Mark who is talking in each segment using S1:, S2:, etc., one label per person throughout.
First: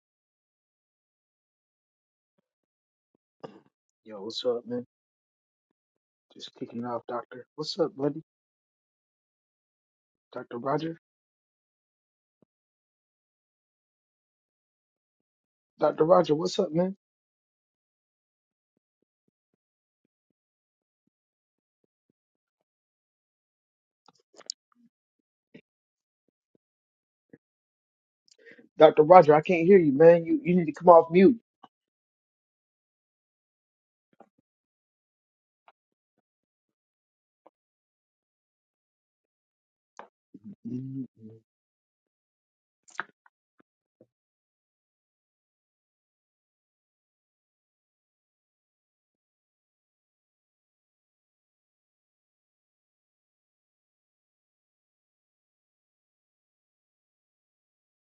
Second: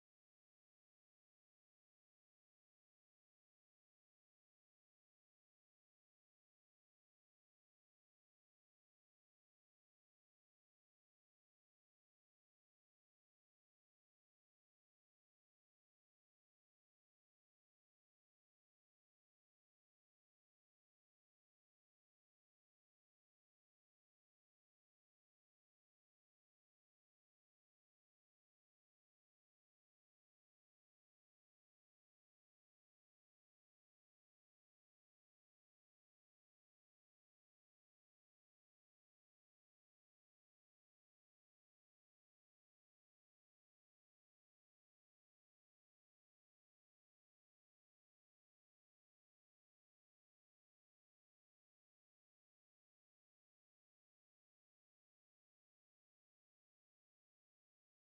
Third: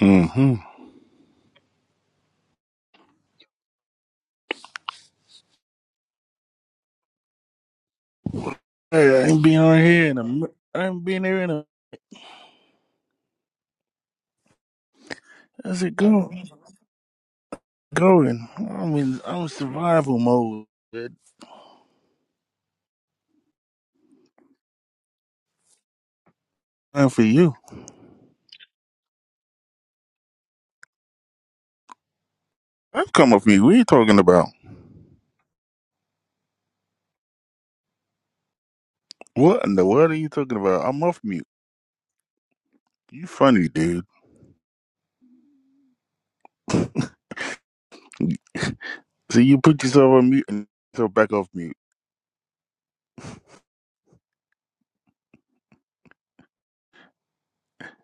S1: Mm-hmm.
S2: Yo, what's up, man? Just kicking it off, Doctor. What's up, buddy?
S1: Hey, I ain't been on here in a. mi-
S2: Dr.
S1: I
S2: Roger?
S1: ain't been here in a. How's it
S2: Dr. Roger,
S1: going?
S2: what's up, man?
S1: Going. I mean, I'm in survival mode. Good time for you.
S2: Dr. Roger, I can't hear you, man. You you need to come off mute.
S1: I'm come off mute. What are you talking about? What in the world are you talking about? I'm
S2: Mm,
S1: off
S2: mm.
S1: mute. You funny dude. See, you put yourself on mute and yourself back off mute.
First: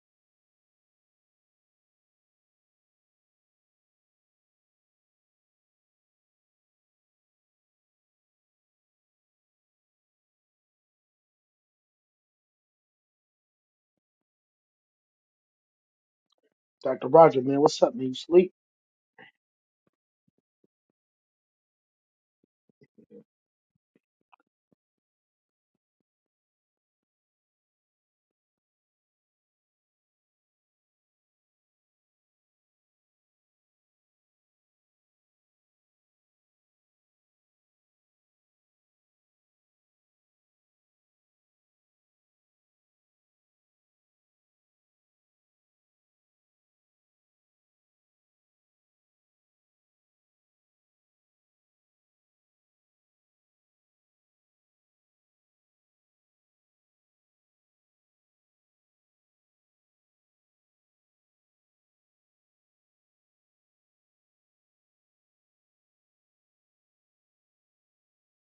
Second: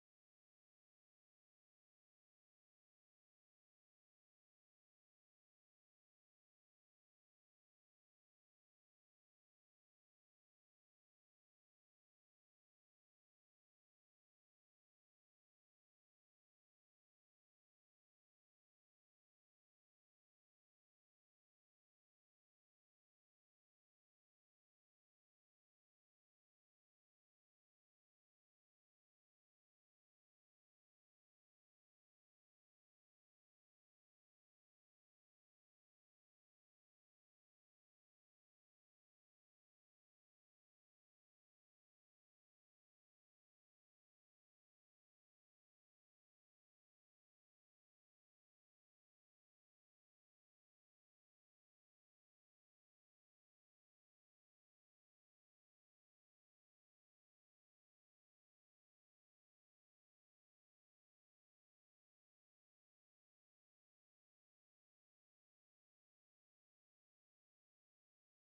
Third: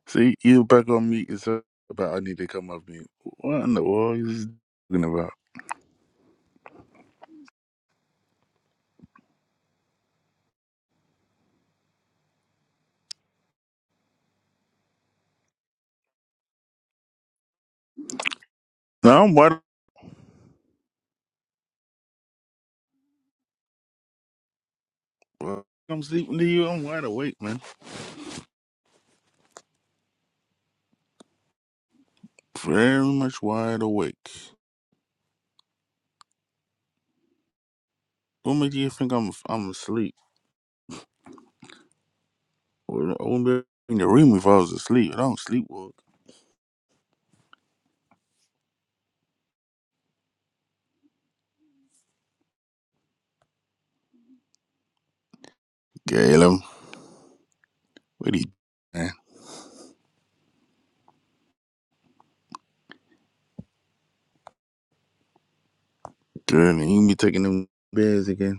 S1: See, you back on mute yourself about I need to come off mute. What in the world are you talking about?
S2: Dr. Roger, man, what's up, man? You sleep?
S1: Now I'm wide. I'm sleeping to you. I'm wide awake, man. Very much wide awake. What make you think I'm I'm asleep? Well, I wouldn't be in the room if I was asleep. I don't sleepwalk. Galen, what are you man? Girl, you be taking them beds again.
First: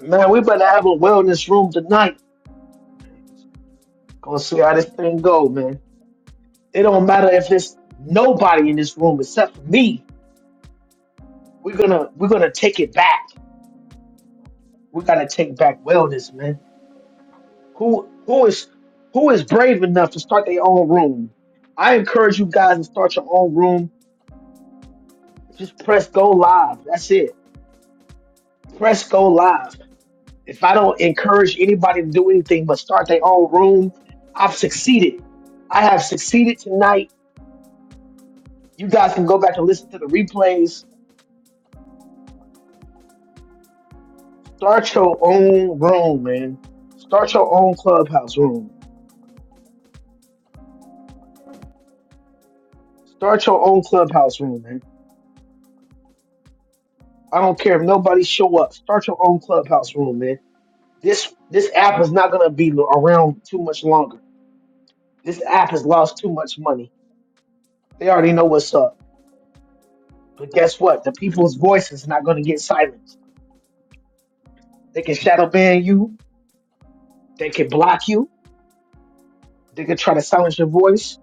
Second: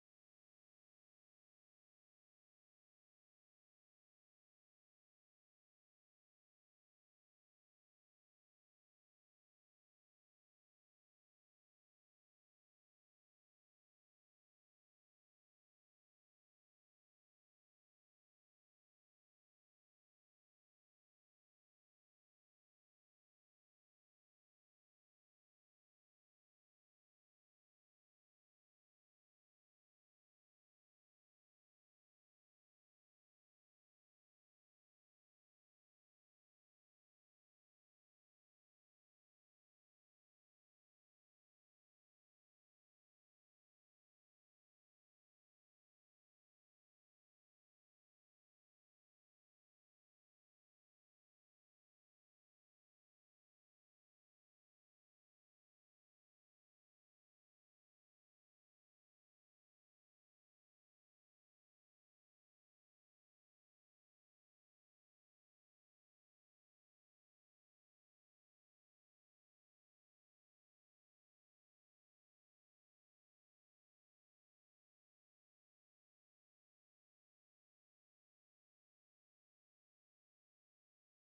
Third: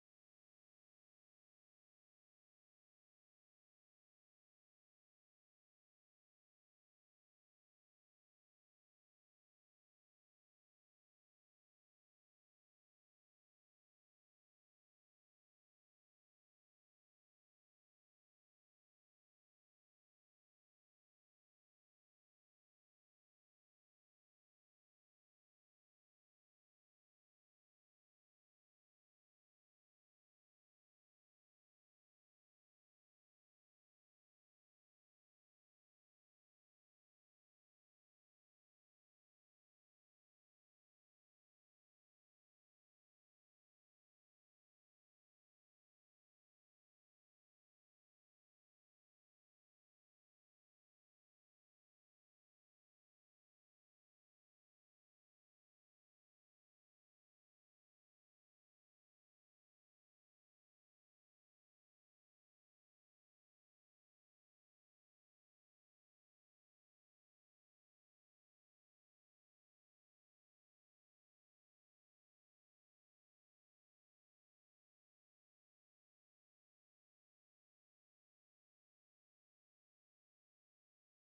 S2: Man, we better have a wellness room tonight. Gonna see how this thing go, man. It don't matter if there's nobody in this room except for me. We're gonna we're gonna take it back. We gotta take back wellness, man. Who who is who is brave enough to start their own room? I encourage you guys to start your own room Just press go live. That's it. Press go live. If I don't encourage anybody to do anything but start their own room, I've succeeded. I have succeeded tonight. You guys can go back and listen to the replays. Start your own room, man. Start your own clubhouse room. Start your own clubhouse room, man. I don't care if nobody show up. Start your own clubhouse room, man. This this app is not gonna be around too much longer. This app has lost too much money. They already know what's up. But guess what? The people's voice is not going to get silenced. They can shadow ban you. They can block you. They can try to silence your voice,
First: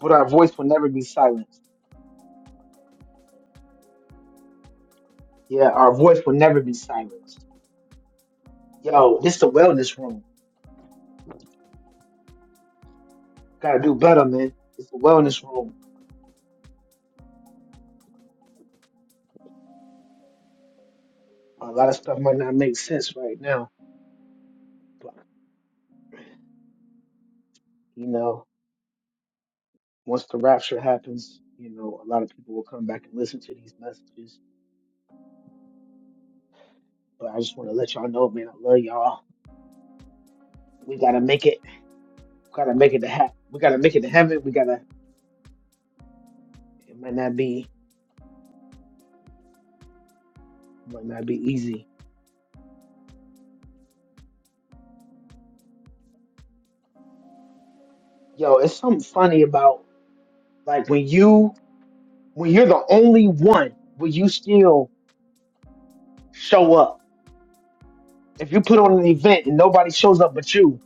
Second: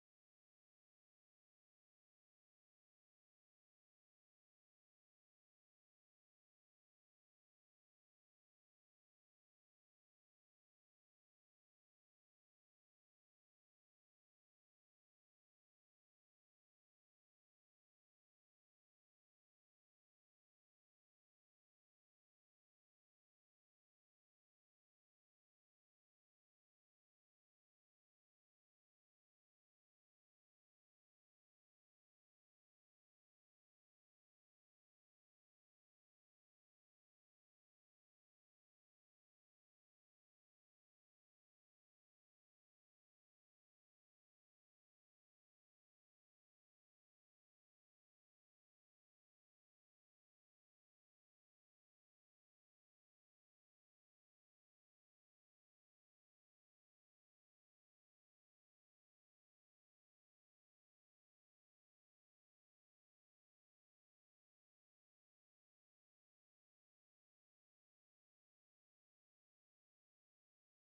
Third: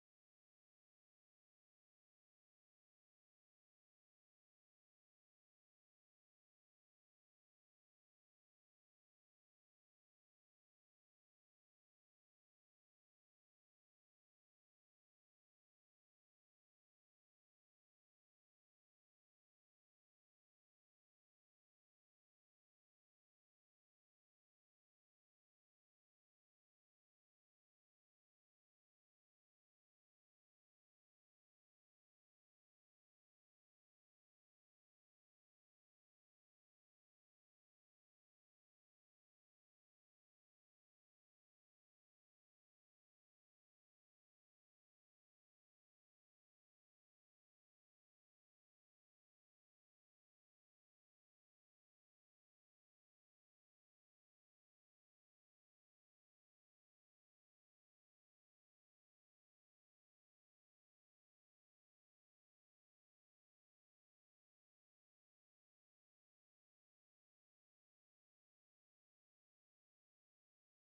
S2: but our voice will never be silenced. Yeah, our voice will never be silenced. Yo, this the wellness room. Gotta do better, man. It's the wellness room. A lot of stuff might not make sense right now, but you know, once the rapture happens, you know, a lot of people will come back and listen to these messages. But I just want to let y'all know, man, I love y'all. We gotta make it. We Gotta make it to ha- We gotta make it to heaven. We gotta It might not be might not be easy. Yo, it's something funny about like when you when you're the only one, will you still show up? If you put on an event and nobody shows up but you,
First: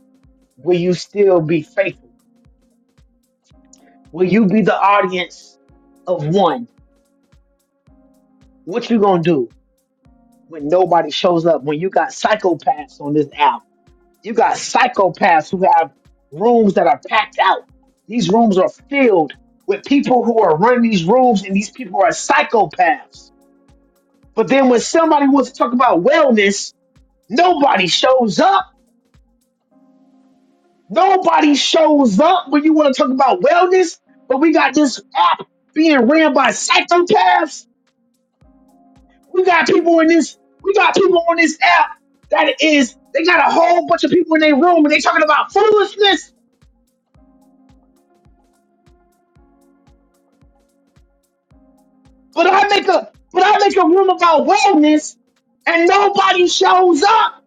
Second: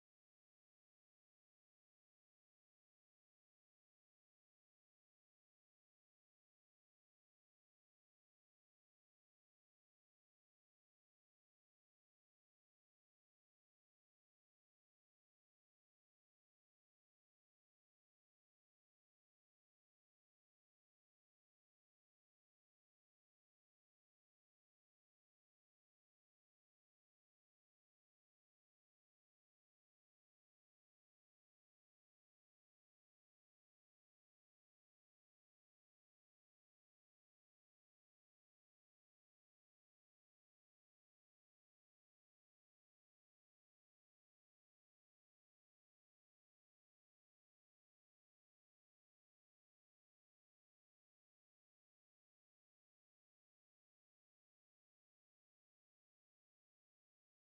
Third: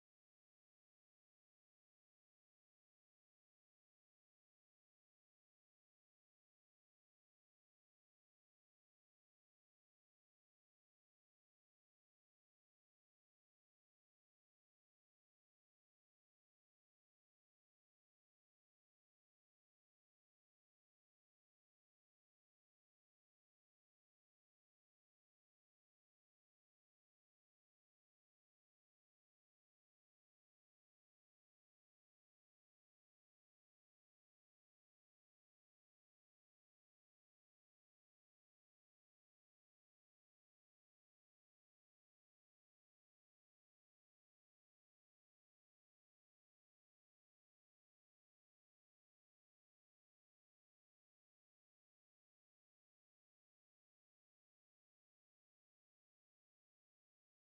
S2: will you still be faithful? Will you be the audience of one? What you gonna do when nobody shows up? When you got psychopaths on this app? You got psychopaths who have rooms that are packed out. These rooms are filled with people who are running these rooms, and these people are psychopaths. But then when somebody wants to talk about wellness, nobody shows up. Nobody shows up when you want to talk about wellness. But we got this app being ran by psychopaths. We got people in this. We got people on this app that is. They got a whole bunch of people in their room, and they talking about foolishness. But I make a but I make a room about wellness and nobody shows up.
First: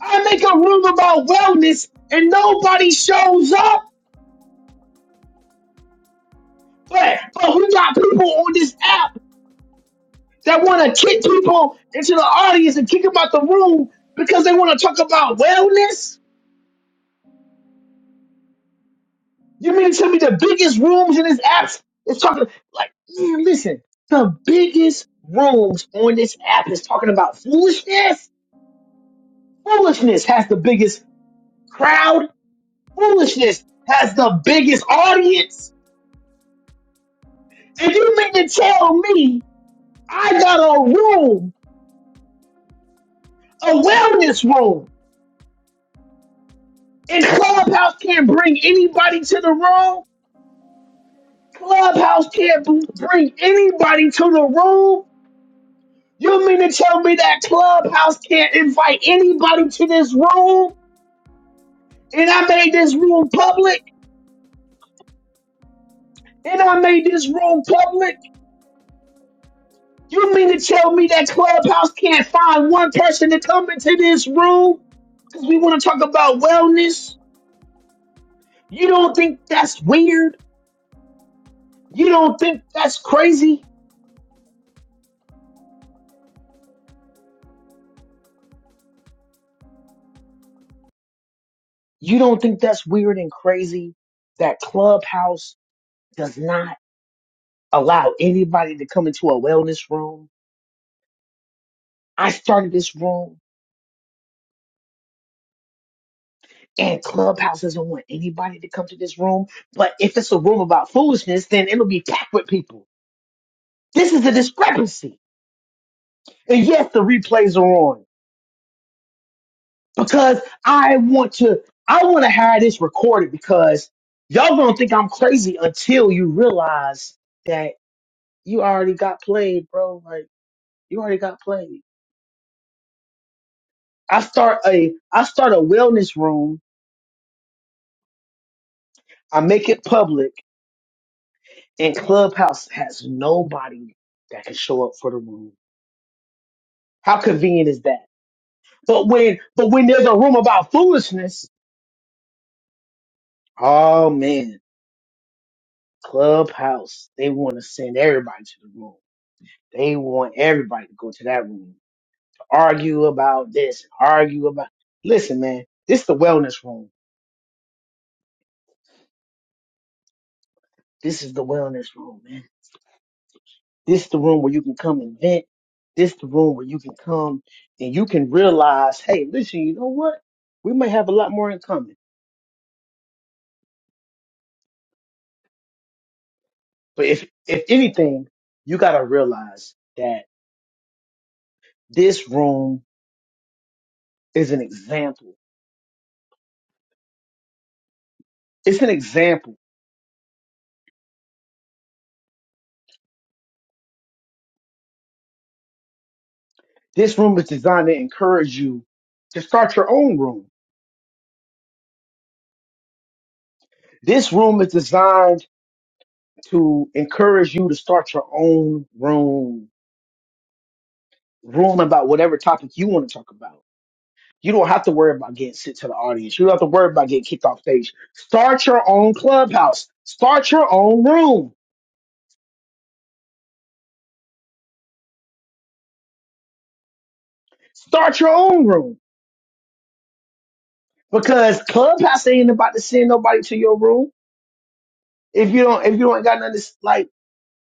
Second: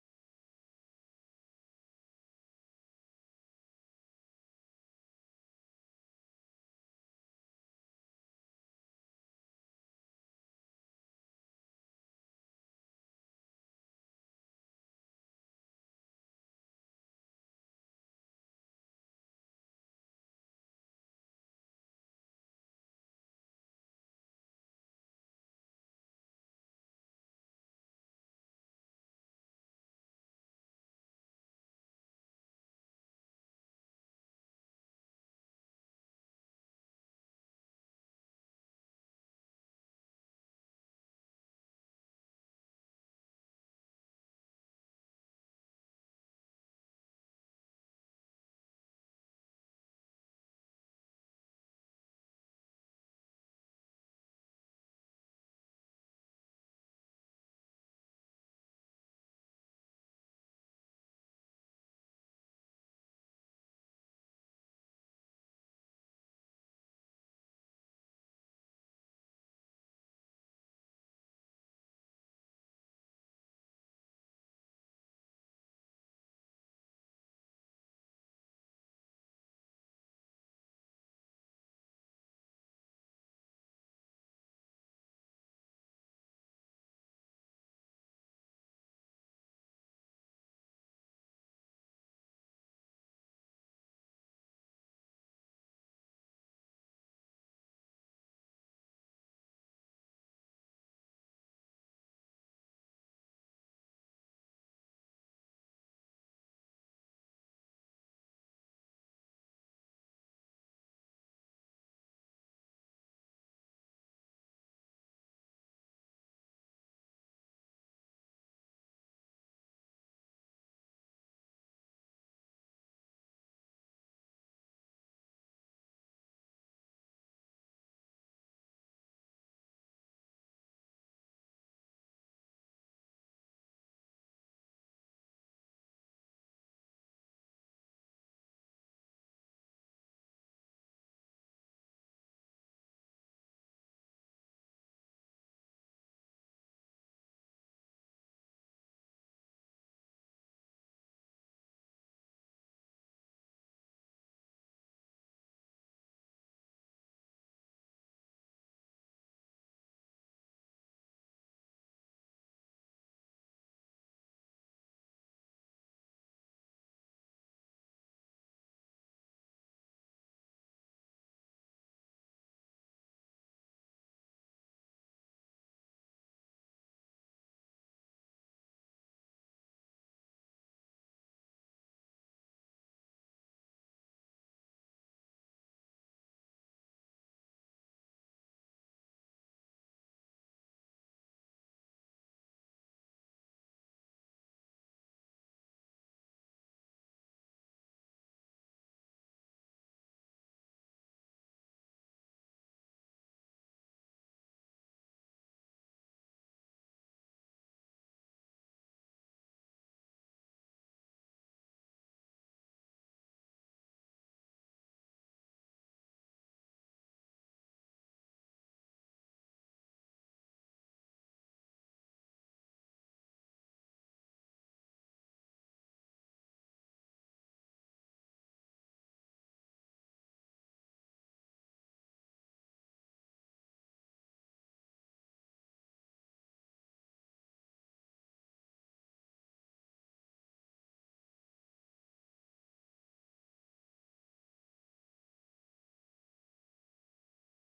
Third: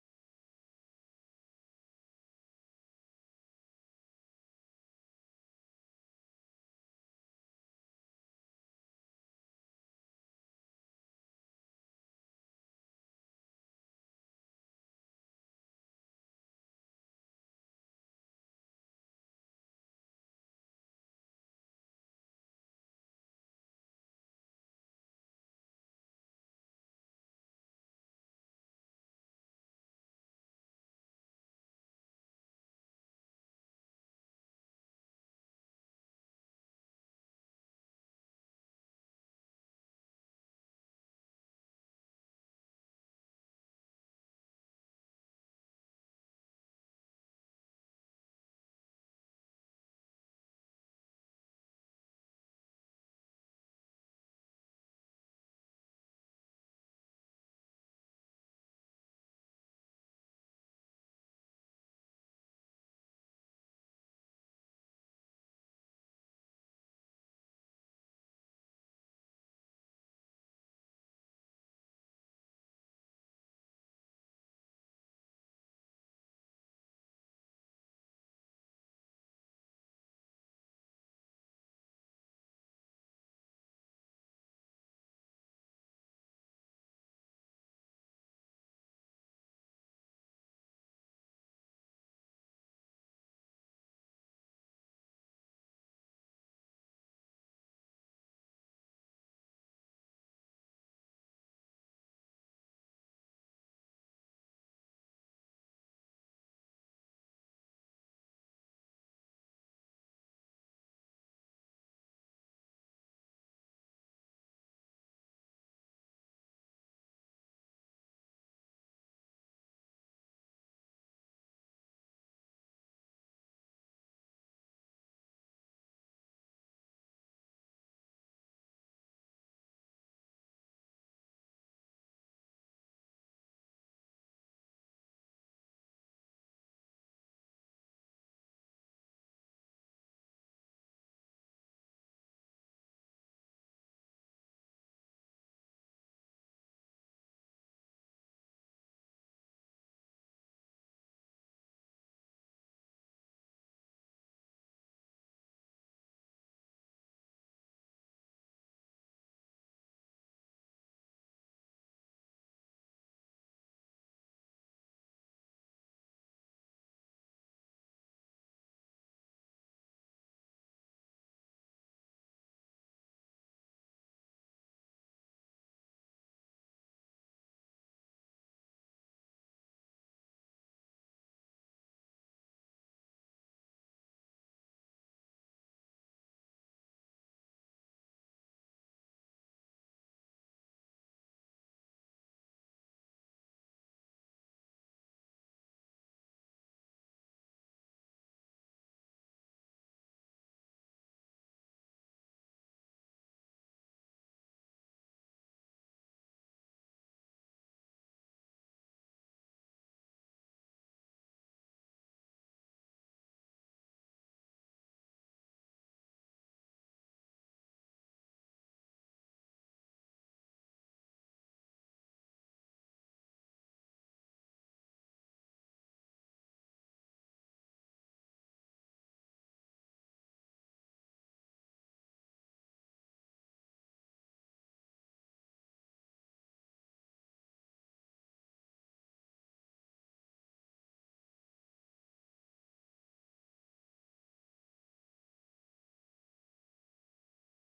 S2: I make a room about wellness and nobody shows up. But but we got people on this app that want to kick people into the audience and kick them out the room because they want to talk about wellness. You mean to tell me the biggest rooms in this app is talking like man? Listen, the biggest rooms on this app is talking about foolishness. Foolishness has the biggest crowd Foolishness has the biggest audience. And you mean to tell me I got a room, a wellness room, and Clubhouse can't bring anybody to the room? Clubhouse can't b- bring anybody to the room? You mean to tell me that Clubhouse can't invite anybody to this room? And I made this room public? And I made this room public? You mean to tell me that Clubhouse can't find one person to come into this room? we want to talk about wellness. You don't think that's weird? You don't think that's crazy? You don't think that's weird and crazy that Clubhouse does not allow anybody to come into a wellness room? I started this room and Clubhouse doesn't want anybody to come to this room. But if it's a room about foolishness, then it'll be packed with people. This is a discrepancy. And yes, the replays are on. because I want to I want to have this recorded because y'all gonna think I'm crazy until you realize that you already got played, bro. Like you already got played. I start a I start a wellness room. I make it public, and Clubhouse has nobody that can show up for the room. How convenient is that? But when but when there's a room about foolishness, oh man, Clubhouse they want to send everybody to the room. They want everybody to go to that room to argue about this, argue about. Listen, man, this is the wellness room. This is the wellness room, man. This is the room where you can come and vent. This is the room where you can come and you can realize, hey, listen, you know what? We might have a lot more in common. But if if anything, you gotta realize that this room is an example. It's an example. This room is designed to encourage you to start your own room. This room is designed to encourage you to start your own room, room about whatever topic you want to talk about. You don't have to worry about getting sent to the audience. You don't have to worry about getting kicked off stage. Start your own clubhouse. Start your own room. Start your own room because clubhouse ain't about to send nobody to your room if you don't if you don't got nothing to, s- like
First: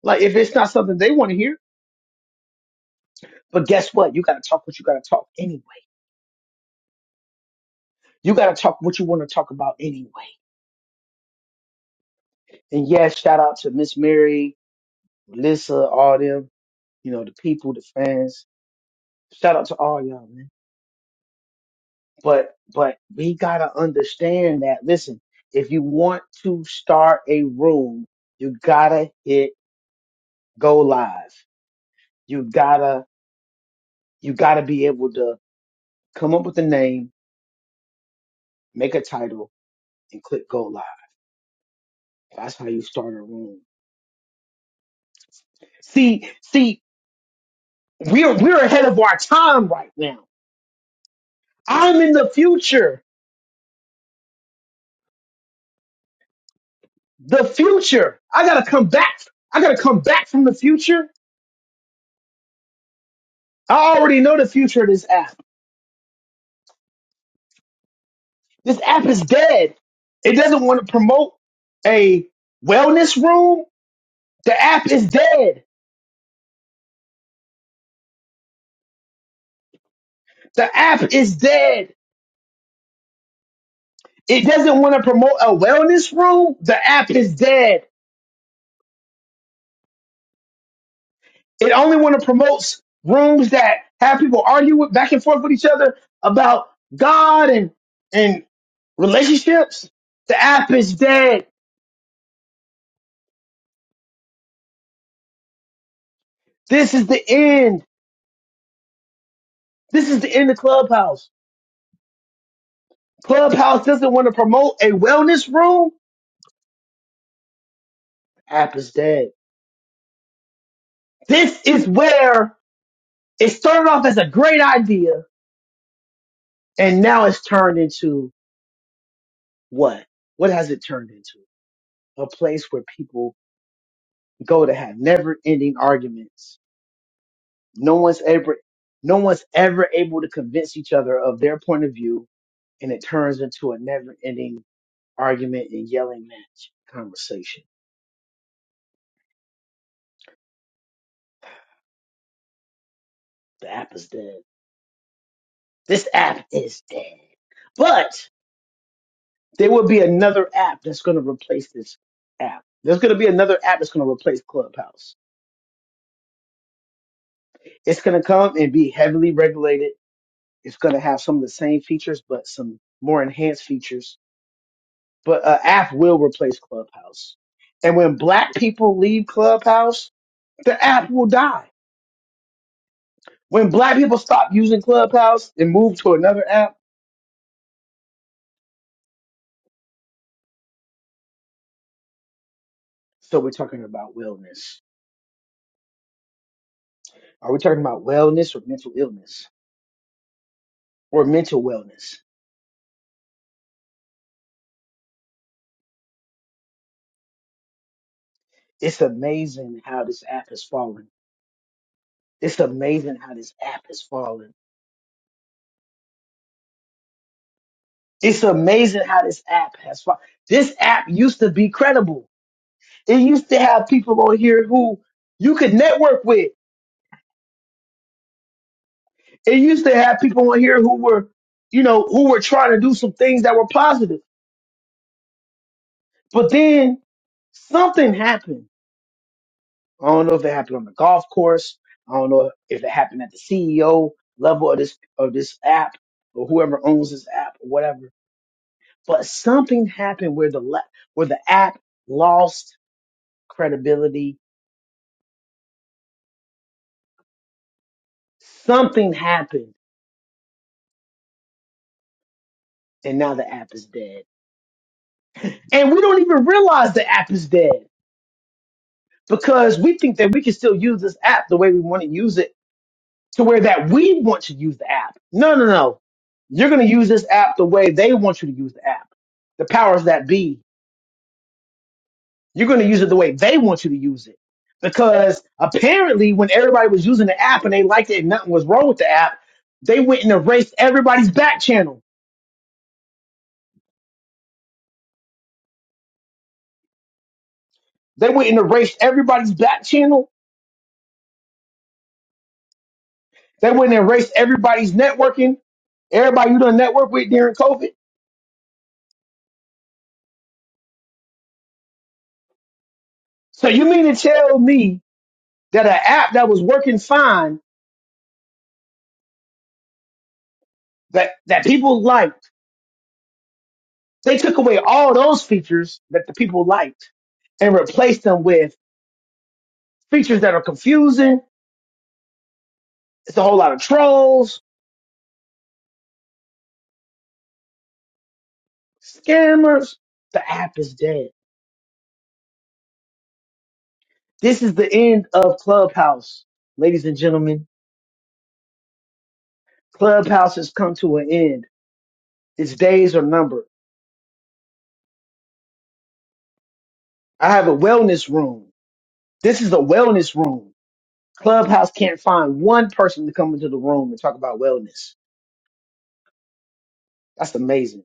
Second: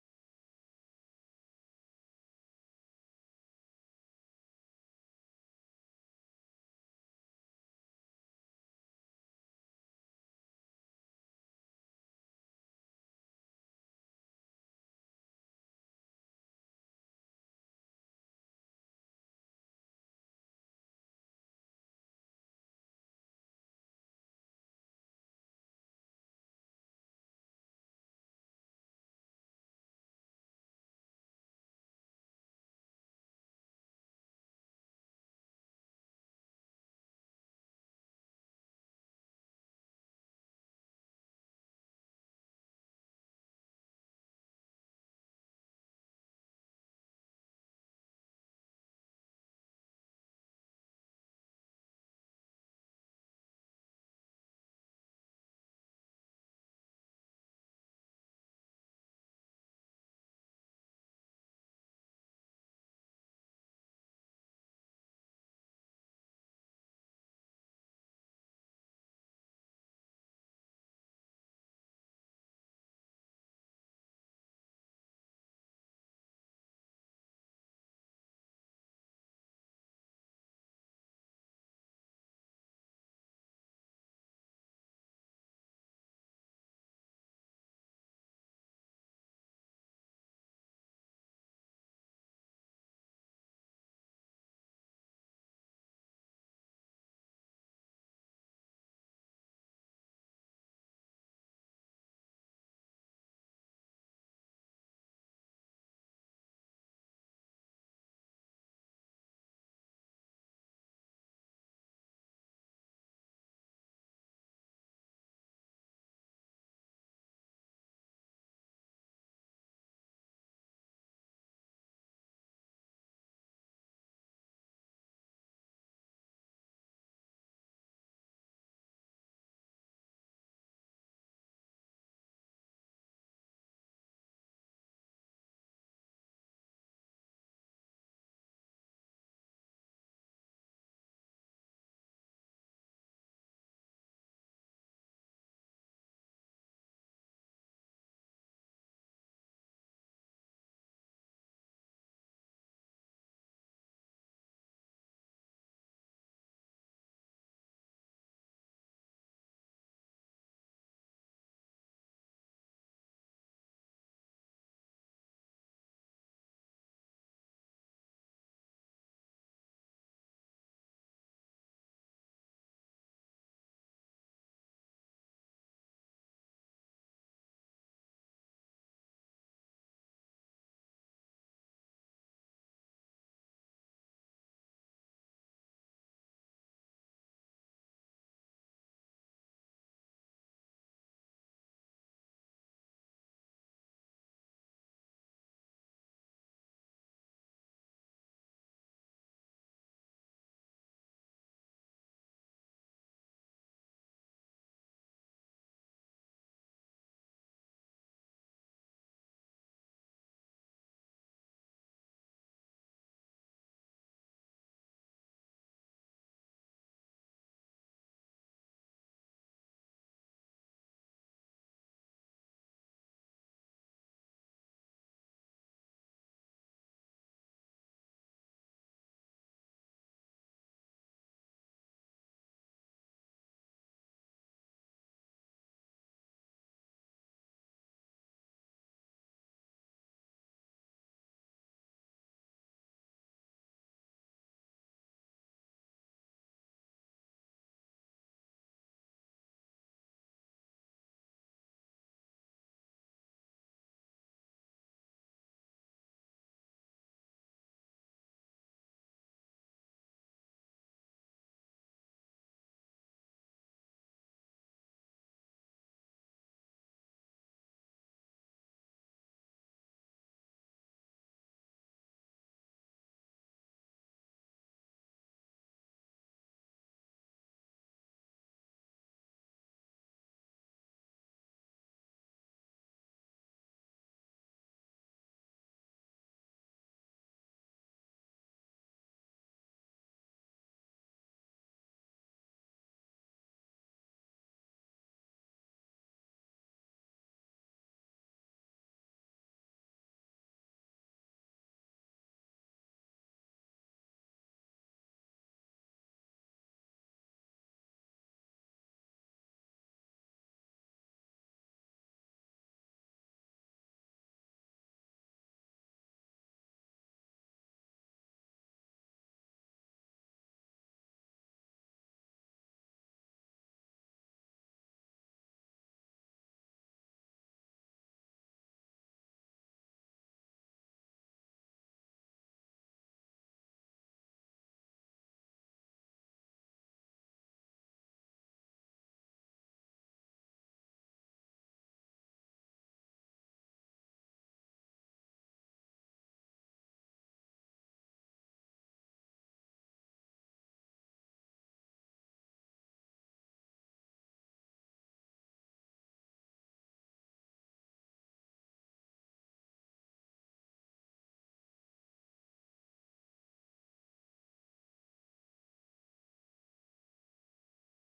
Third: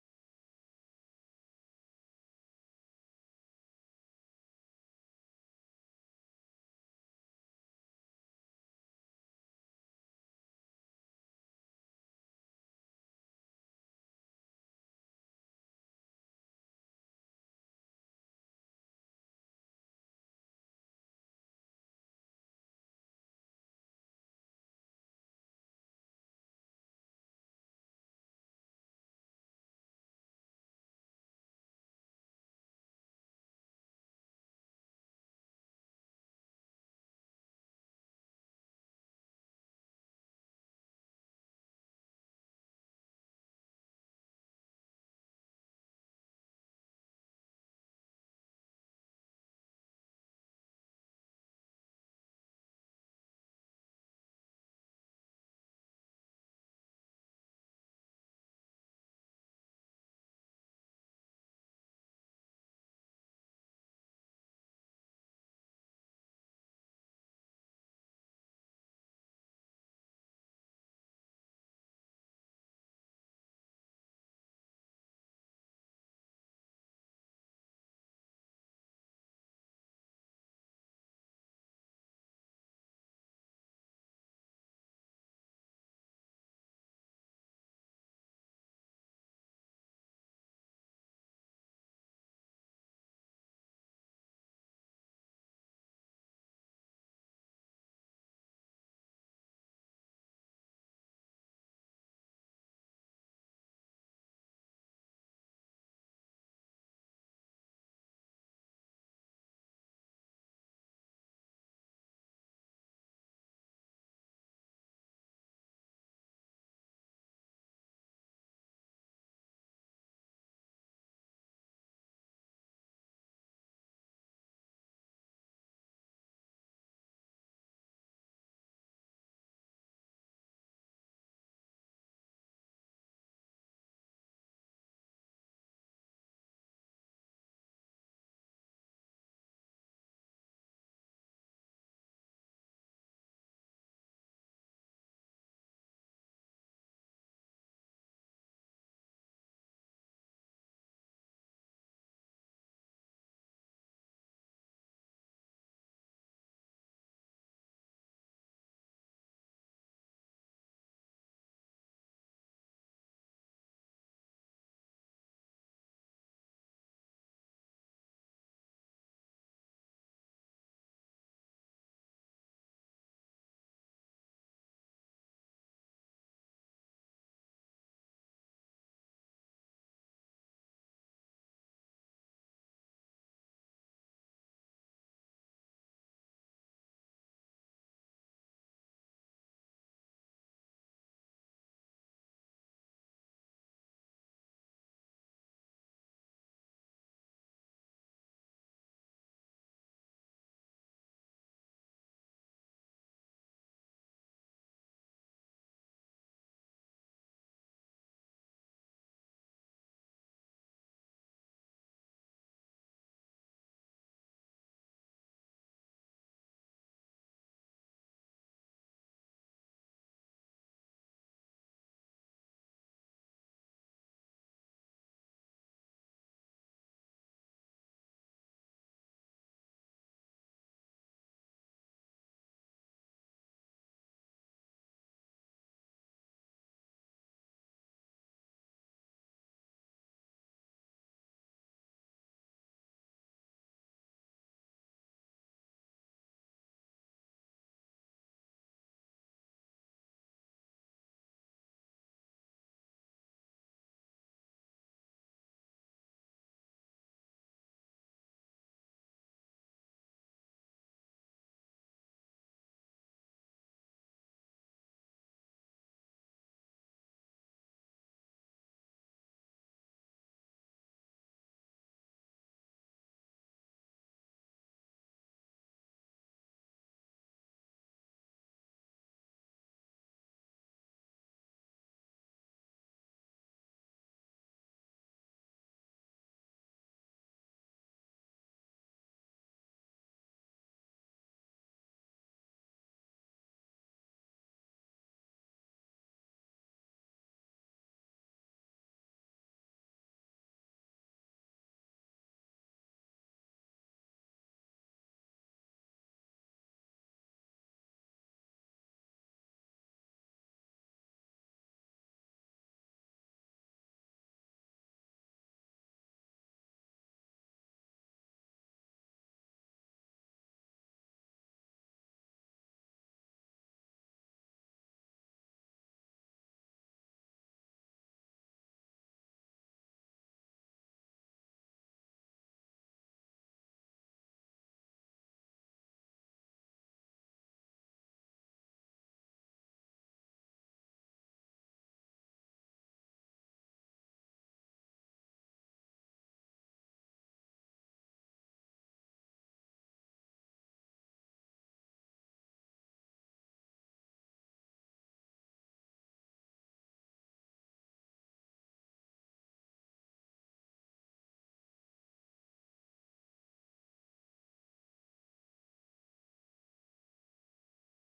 S2: like if it's not something they want to hear. But guess what? You got to talk what you got to talk anyway. You got to talk what you want to talk about anyway. And yes, shout out to Miss Mary Melissa, all them, you know, the people, the fans. Shout out to all y'all, man. But but we gotta understand that. Listen, if you want to start a room, you gotta hit go live. You gotta you gotta be able to come up with a name, make a title, and click go live. That's how you start a room. See, see, we're we're ahead of our time right now. I'm in the future. the future. I gotta come back. I gotta come back from the future. I already know the future of this app. This app is dead. It doesn't want to promote a wellness room. The app is dead. The app is dead. It doesn't want to promote a wellness room. The app is dead. It only want to promote rooms that have people argue with back and forth with each other about God and and relationships. The app is dead. This is the end. This is the end of Clubhouse. Clubhouse doesn't want to promote a wellness room. App is dead. This is where it started off as a great idea and now it's turned into what? What has it turned into? A place where people go to have never ending arguments. No one's ever, no one's ever able to convince each other of their point of view and it turns into a never ending argument and yelling match conversation. The app is dead. This app is dead. But there will be another app that's going to replace this app. There's going to be another app that's going to replace Clubhouse. It's going to come and be heavily regulated. It's going to have some of the same features, but some more enhanced features. But an app will replace Clubhouse. And when black people leave Clubhouse, the app will die. When black people stop using Clubhouse and move to another app, so we're talking about wellness. Are we talking about wellness or mental illness or mental wellness? It's amazing how this app has fallen. It's amazing how this app has fallen. It's amazing how this app has fallen. This app used to be credible. It used to have people on here who you could network with. It used to have people on here who were, you know, who were trying to do some things that were positive. But then something happened. I don't know if it happened on the golf course. I don't know if it happened at the CEO level of this of this app or whoever owns this app or whatever but something happened where the la- where the app lost credibility. Something happened, and now the app is dead. And we don't even realize the app is dead because we think that we can still use this app the way we want to use it, to where that we want to use the app. No, no, no. You're going to use this app the way they want you to use the app. The powers that be You're going to use it the way they want you to use it. Because apparently, when everybody was using the app and they liked it and nothing was wrong with the app, they went and erased everybody's back channel. They went and erased everybody's back channel. They went and erased everybody's networking, everybody you done network with during COVID. So you mean to tell me that an app that was working fine, that, that people liked, they took away all those features that the people liked and replaced them with features that are confusing. It's a whole lot of trolls. Scammers. The app is dead. This is the end of Clubhouse, ladies and gentlemen. Clubhouse has come to an end. Its days are numbered. I have a wellness room. This is a wellness room. Clubhouse can't find one person to come into the room and talk about wellness. That's amazing.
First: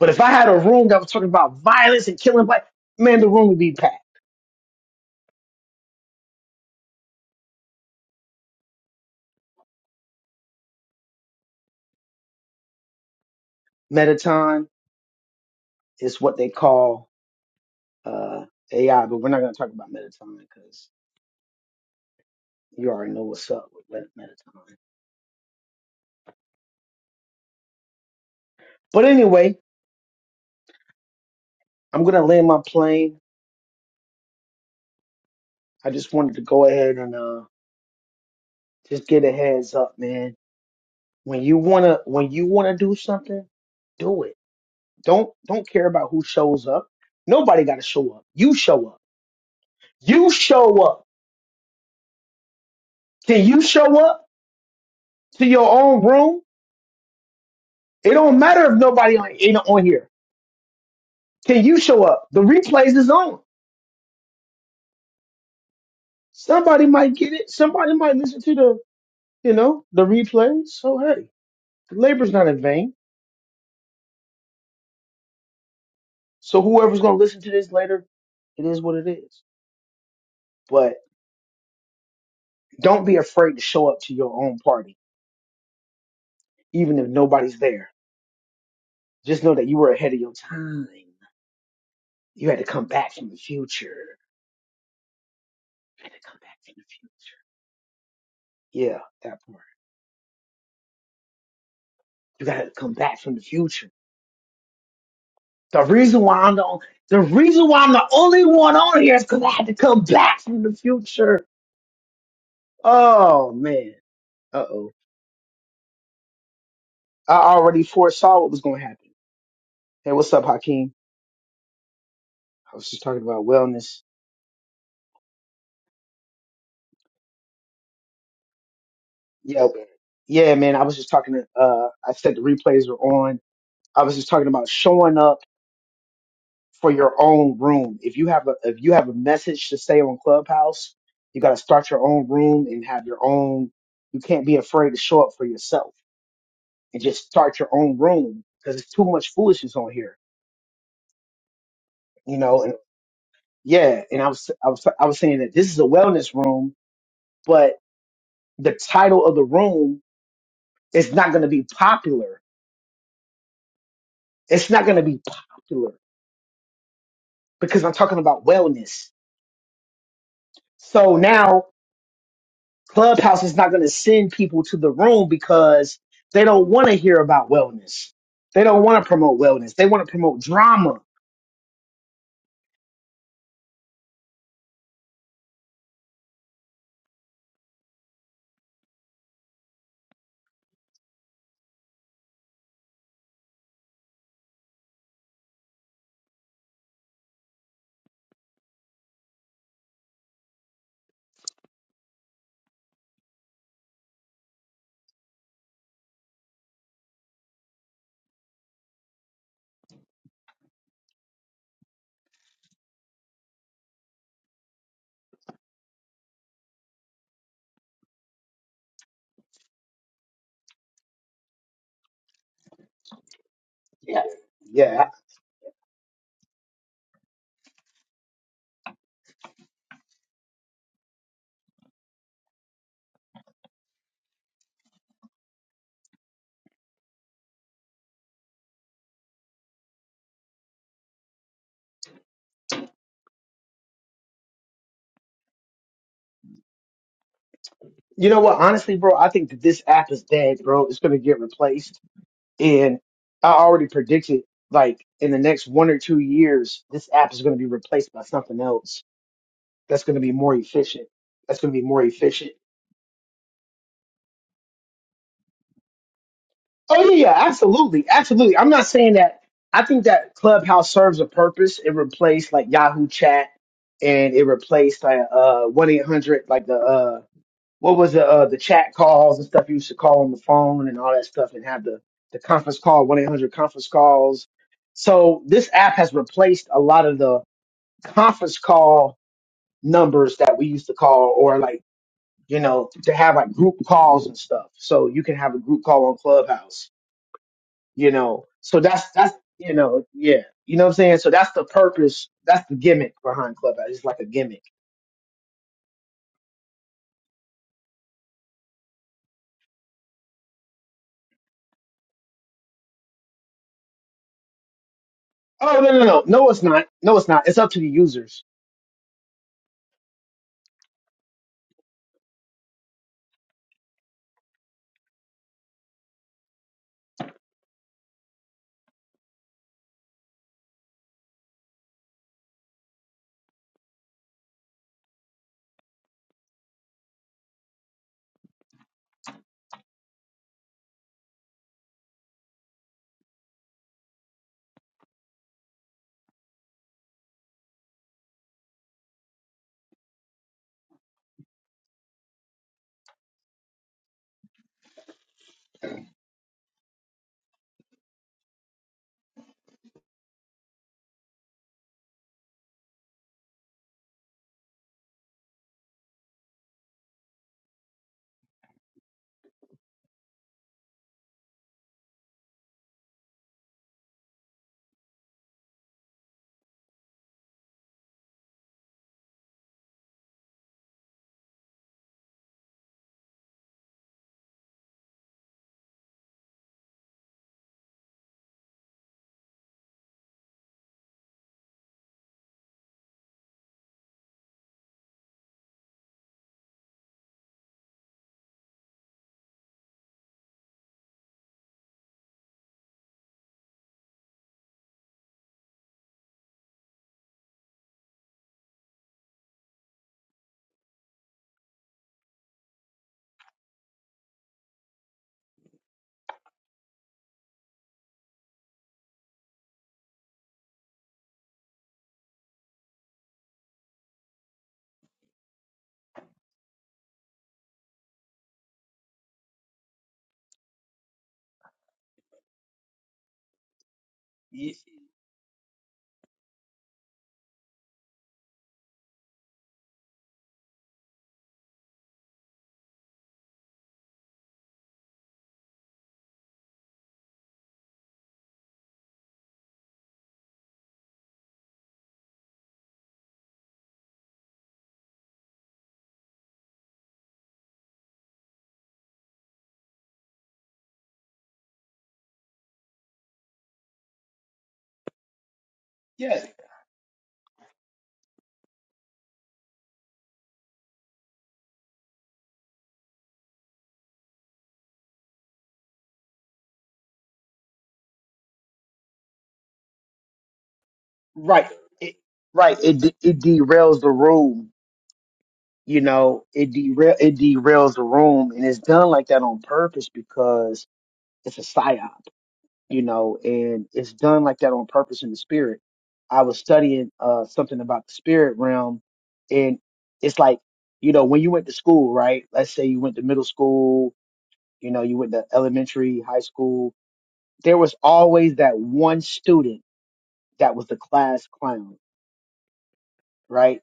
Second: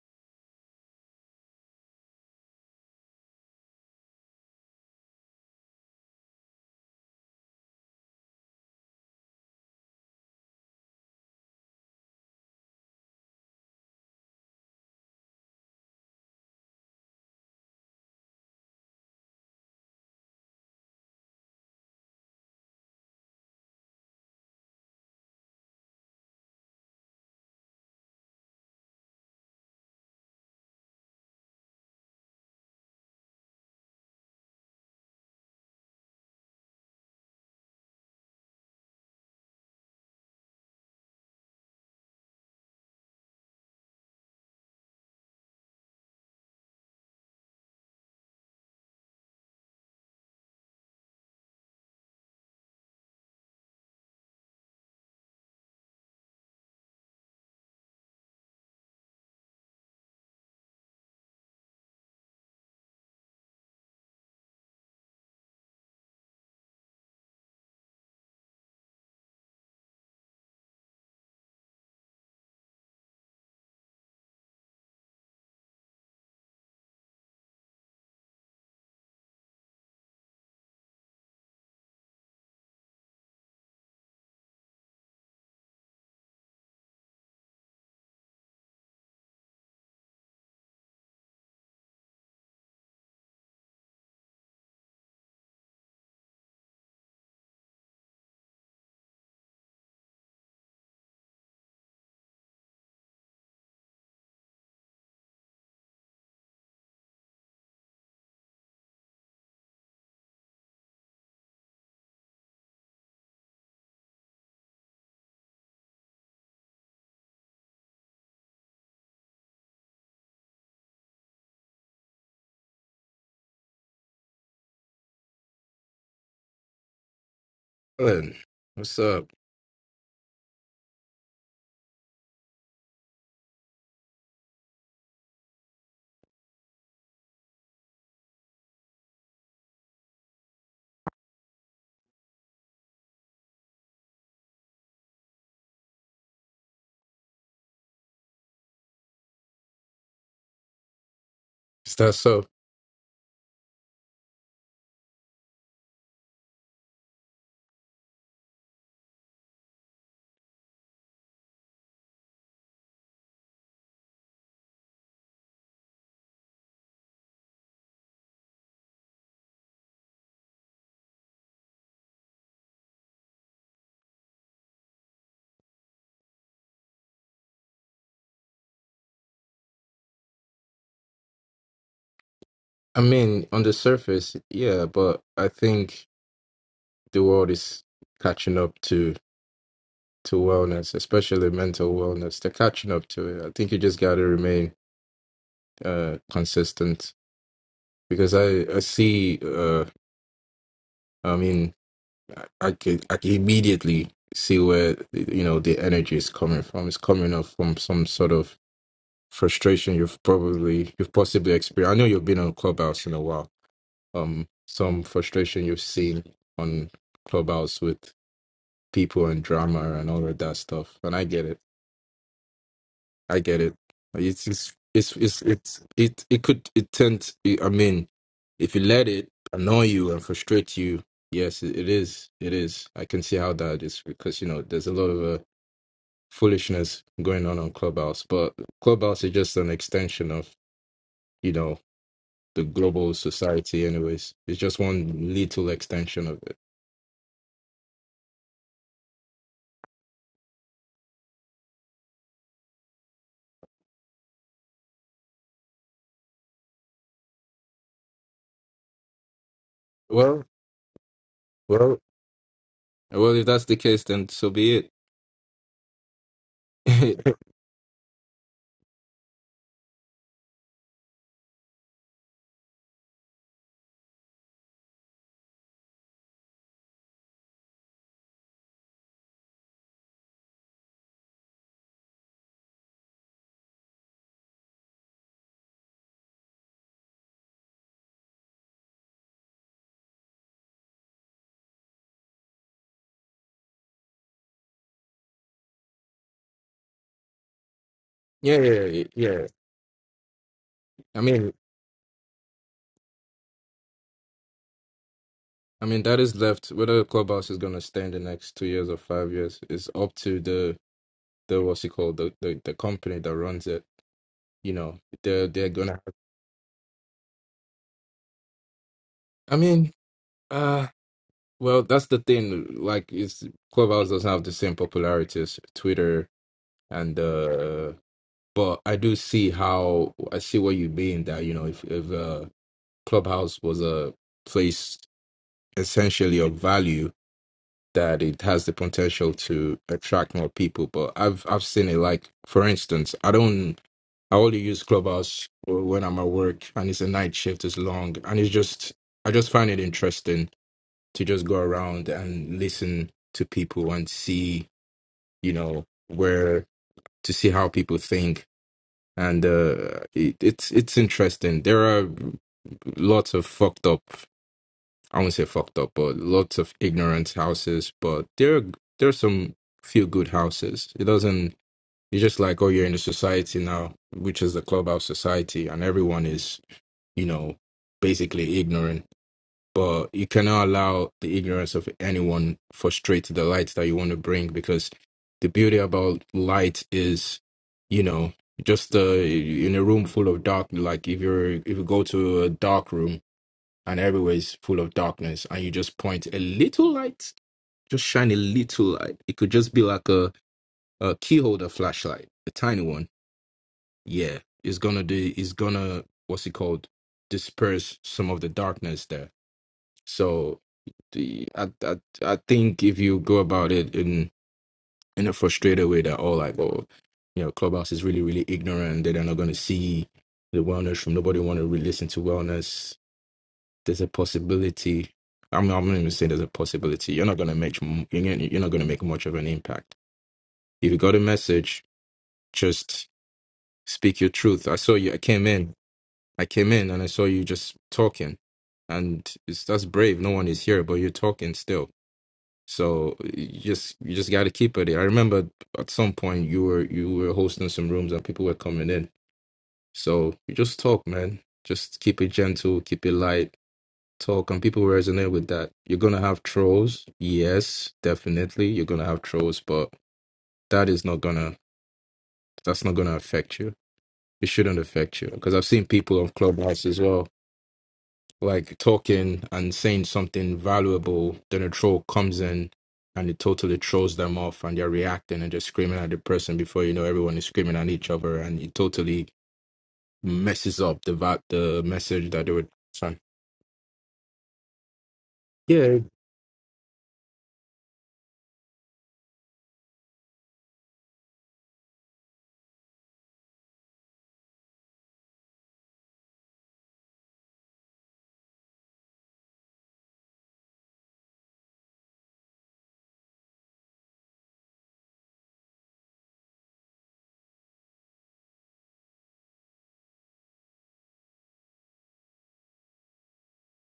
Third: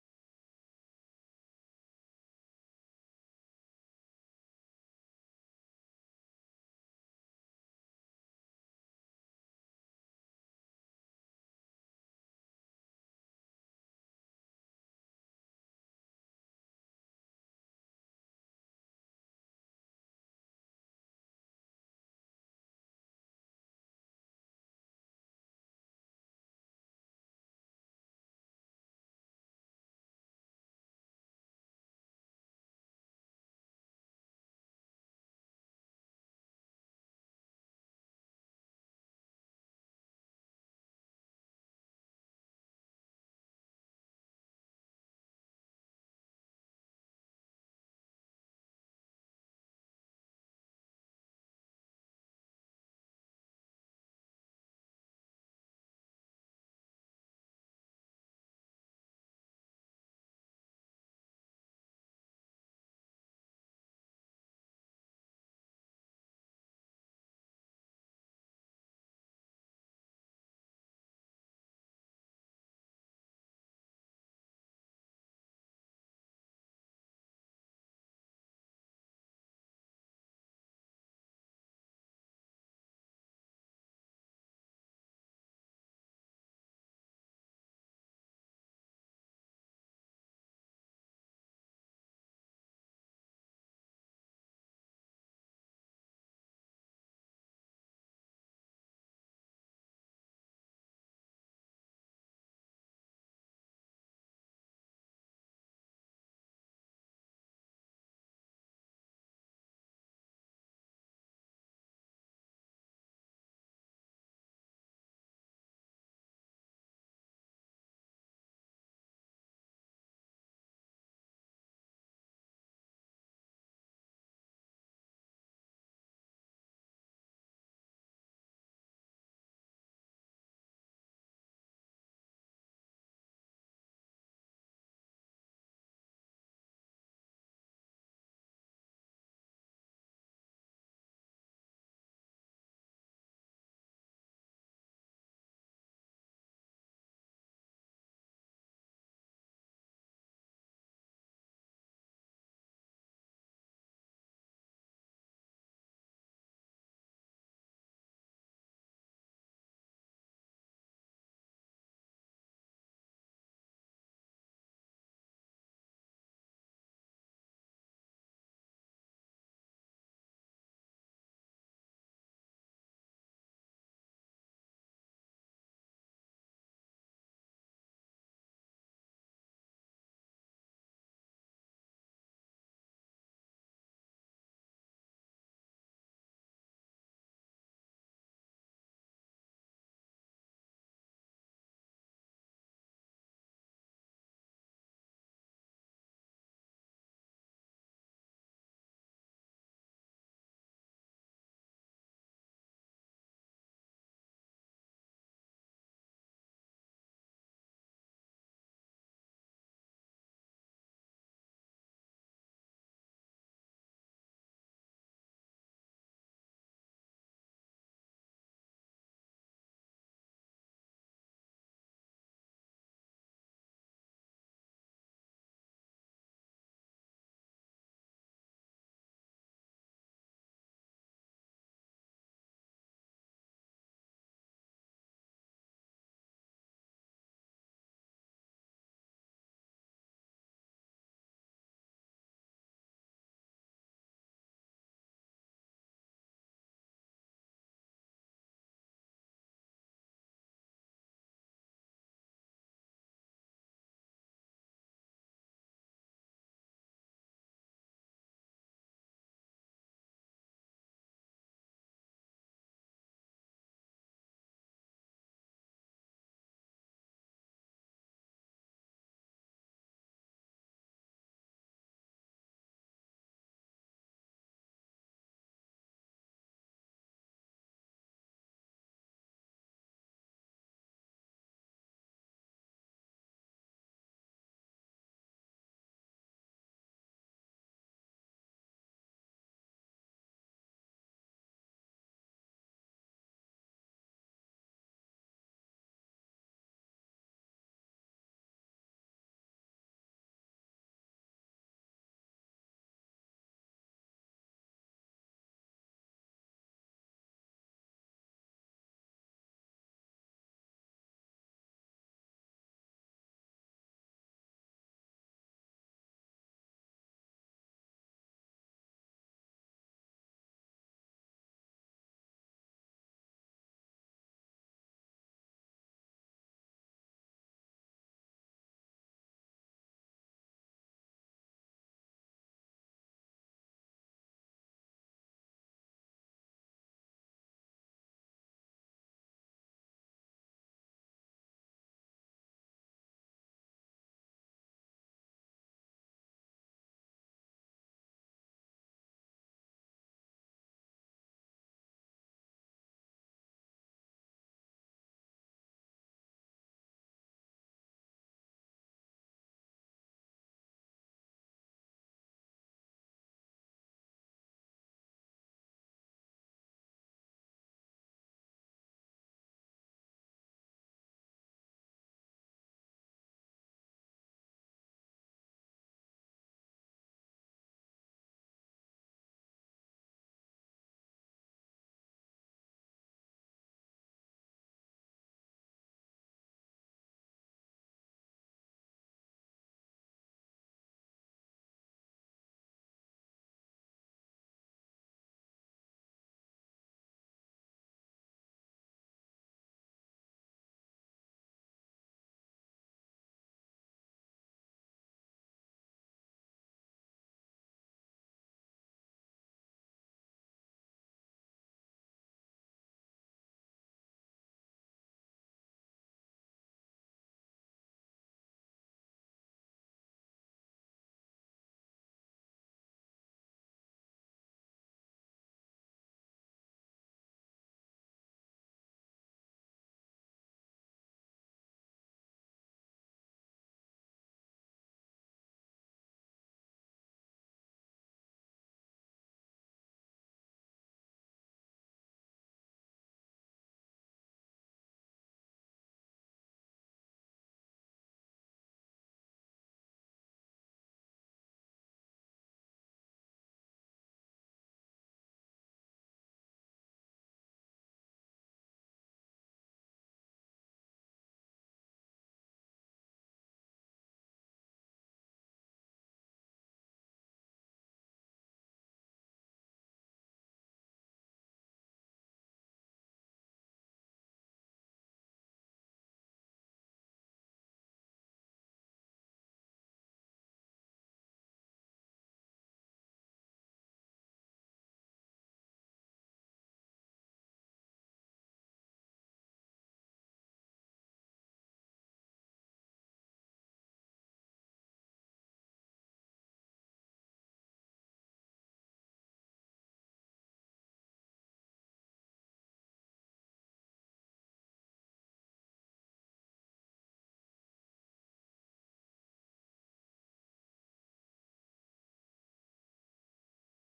S2: But if I had a room that was talking about violence and killing black, man, the room would be packed. Metaton is what they call uh, AI, but we're not going to talk about Metaton because you already know what's up with Met- Metaton. But anyway, I'm gonna land my plane. I just wanted to go ahead and uh just get a heads up, man. When you wanna when you wanna do something, do it. Don't don't care about who shows up. Nobody gotta show up. You show up. You show up. Can you show up to your own room? It don't matter if nobody on ain't on here. Can you show up? The replays is on. Somebody might get it. Somebody might listen to the you know the replays. So hey, the labor's not in vain So whoever's gonna listen to this later, it is what it is. But don't be afraid to show up to your own party, even if nobody's there. Just know that you were ahead of your time. You had to come back from the future. You had to come back from the future. Yeah, that part. You gotta come back from the future. The reason why I'm the on- the reason why I'm the only one on here is because I had to come back from the future. Oh man. Uh oh. I already foresaw what was gonna happen. Hey, what's up, Hakeem? I was just talking about wellness
S3: Good. What's up?
S2: Yeah, man. yeah, man. I was just talking to. Uh, I said the replays were on. I was just talking about showing up for your own room. If you have a if you have a message to say on Clubhouse, you got to start your own room and have your own. You can't be afraid to show up for yourself and just start your own room because it's too much foolishness on here,
S3: Is that
S2: you
S3: so?
S2: know. And yeah, and I was I was I was saying that this is a wellness room, but the title of the room is not going to be popular. It's not going to be popular because I'm talking about wellness. So now Clubhouse is not going to send people to the room because they don't want to hear about wellness. They don't want to promote wellness. They want to promote drama.
S3: I mean, on the surface, yeah, but I think the world is catching up to to wellness, especially mental wellness. They're catching up to it. I think you just got to remain uh consistent because I I see uh I mean I, I can I can immediately see where you know the energy is coming from. It's coming up from some sort of frustration you've probably you've possibly experienced. I know you've been on Clubhouse in a while um some frustration you've seen on Clubhouse with people and drama and all of that stuff. And I get it. I get it.
S2: Yeah.
S3: It's it's
S2: Yeah.
S3: it's it's, it's it it could it tend. I mean, if you let it annoy you and frustrate you, yes, it, it is. It is. I can see how that is because you know there's a lot of uh, foolishness going on on Clubhouse, but Clubhouse is just an extension of you know the global society. Anyways, it's just one little extension of it.
S2: You know what? Honestly, bro, I think that this app is dead, bro. It's going to get replaced. And I already predicted, like, in the next one or two years, this app is going to be replaced by something else that's going to be
S3: Well.
S2: more efficient. That's going to be
S3: Well,
S2: more efficient.
S3: well, if that's the case, then so be it.
S2: Oh yeah, yeah, absolutely, absolutely. I'm not saying that. I think that Clubhouse serves a purpose. It replaced like Yahoo Chat, and it replaced like uh one eight hundred, like the uh what was the uh the chat calls and stuff you used to call on the phone and all that stuff, and have the the conference call one eight hundred conference calls. So this app has replaced a lot of the conference call numbers that we used to call, or like you know to have like group calls and stuff. So you can have a group call on Clubhouse you know.
S3: yeah,
S2: So
S3: yeah, yeah.
S2: that's that's
S3: yeah.
S2: you know, yeah. You know what I'm saying?
S3: I
S2: So that's
S3: mean,
S2: the purpose, that's the gimmick behind Clubhouse. It's like a gimmick.
S3: I mean that is left. Whether the clubhouse is gonna stay in the next two years or five years is up to the the what's it called the the, the company that runs it. You know, they're they're
S2: Oh no
S3: gonna.
S2: no no. No it's not. No it's not. It's up to the users.
S3: I mean, uh, well, that's the thing. Like, it's clubhouse doesn't have the same popularity as Twitter and uh, but I do see how I see what you mean that you know if if uh clubhouse was a place essentially of value that it has the potential to attract more people. But I've I've seen it like for instance, I don't I only use Clubhouse when I'm at work and it's a night shift, it's long and it's just I just find it interesting to just go around and listen to people and see, you know, where to see how people think. And uh, it, it's it's interesting. There are lots of fucked up I won't say fucked up, but lots of ignorant houses. But there there's some few good houses. It doesn't it's just like, oh, you're in the society now, which is the clubhouse society, and everyone is, you know, basically ignorant. But you cannot allow the ignorance of anyone frustrate the light that you want to bring because the beauty about light is, you know, just uh, in a room full of dark. Like if you're if you go to a dark room, and everywhere is full of darkness and you just point a little light just shine a little light it could just be like a, a key holder flashlight a tiny one yeah it's gonna do it's gonna what's it called disperse some of the darkness there so the, I, I, I think if you go about it in in a frustrated way that all like oh you know clubhouse is really really ignorant they're not gonna see the wellness from nobody want to re- listen to wellness there's a possibility. I'm, I'm not even saying there's a possibility. You're not going to make m- you're gonna- you're not going to make much of an impact. If you got a message, just speak your truth.
S2: Y-
S3: I saw you. I came in. I came in and I saw you just talking, and it's, that's brave. No one is here, but you're talking still. So you just you just got to keep at it. I remember at some point you were you were hosting some rooms and people were coming in. So you just talk, man. Just keep it gentle, keep it light talk and people resonate with that. You're gonna have trolls, yes, definitely. You're gonna have trolls, but that is not gonna that's not gonna affect you. It shouldn't affect you because I've seen people on
S2: Yeah.
S3: Clubhouse as well, like talking and saying something valuable. Then a troll comes in and it totally throws them off, and they're reacting and just screaming at the person. Before you know, everyone is screaming at each other, and it totally messes up the va-
S2: Right.
S3: the
S2: It,
S3: message that they were
S2: right. It de-
S3: trying.
S2: it derails the room.
S3: Yeah,
S2: You know, it derail it derails the room and it's done like that on purpose because it's a psyop. you know, and it's done like that on purpose in the spirit. I was studying uh something about the spirit realm and it's like, you know, when you went to school, right? Let's say you went to middle school, you know, you went to elementary, high school, there was always that one student that was the class clown, right?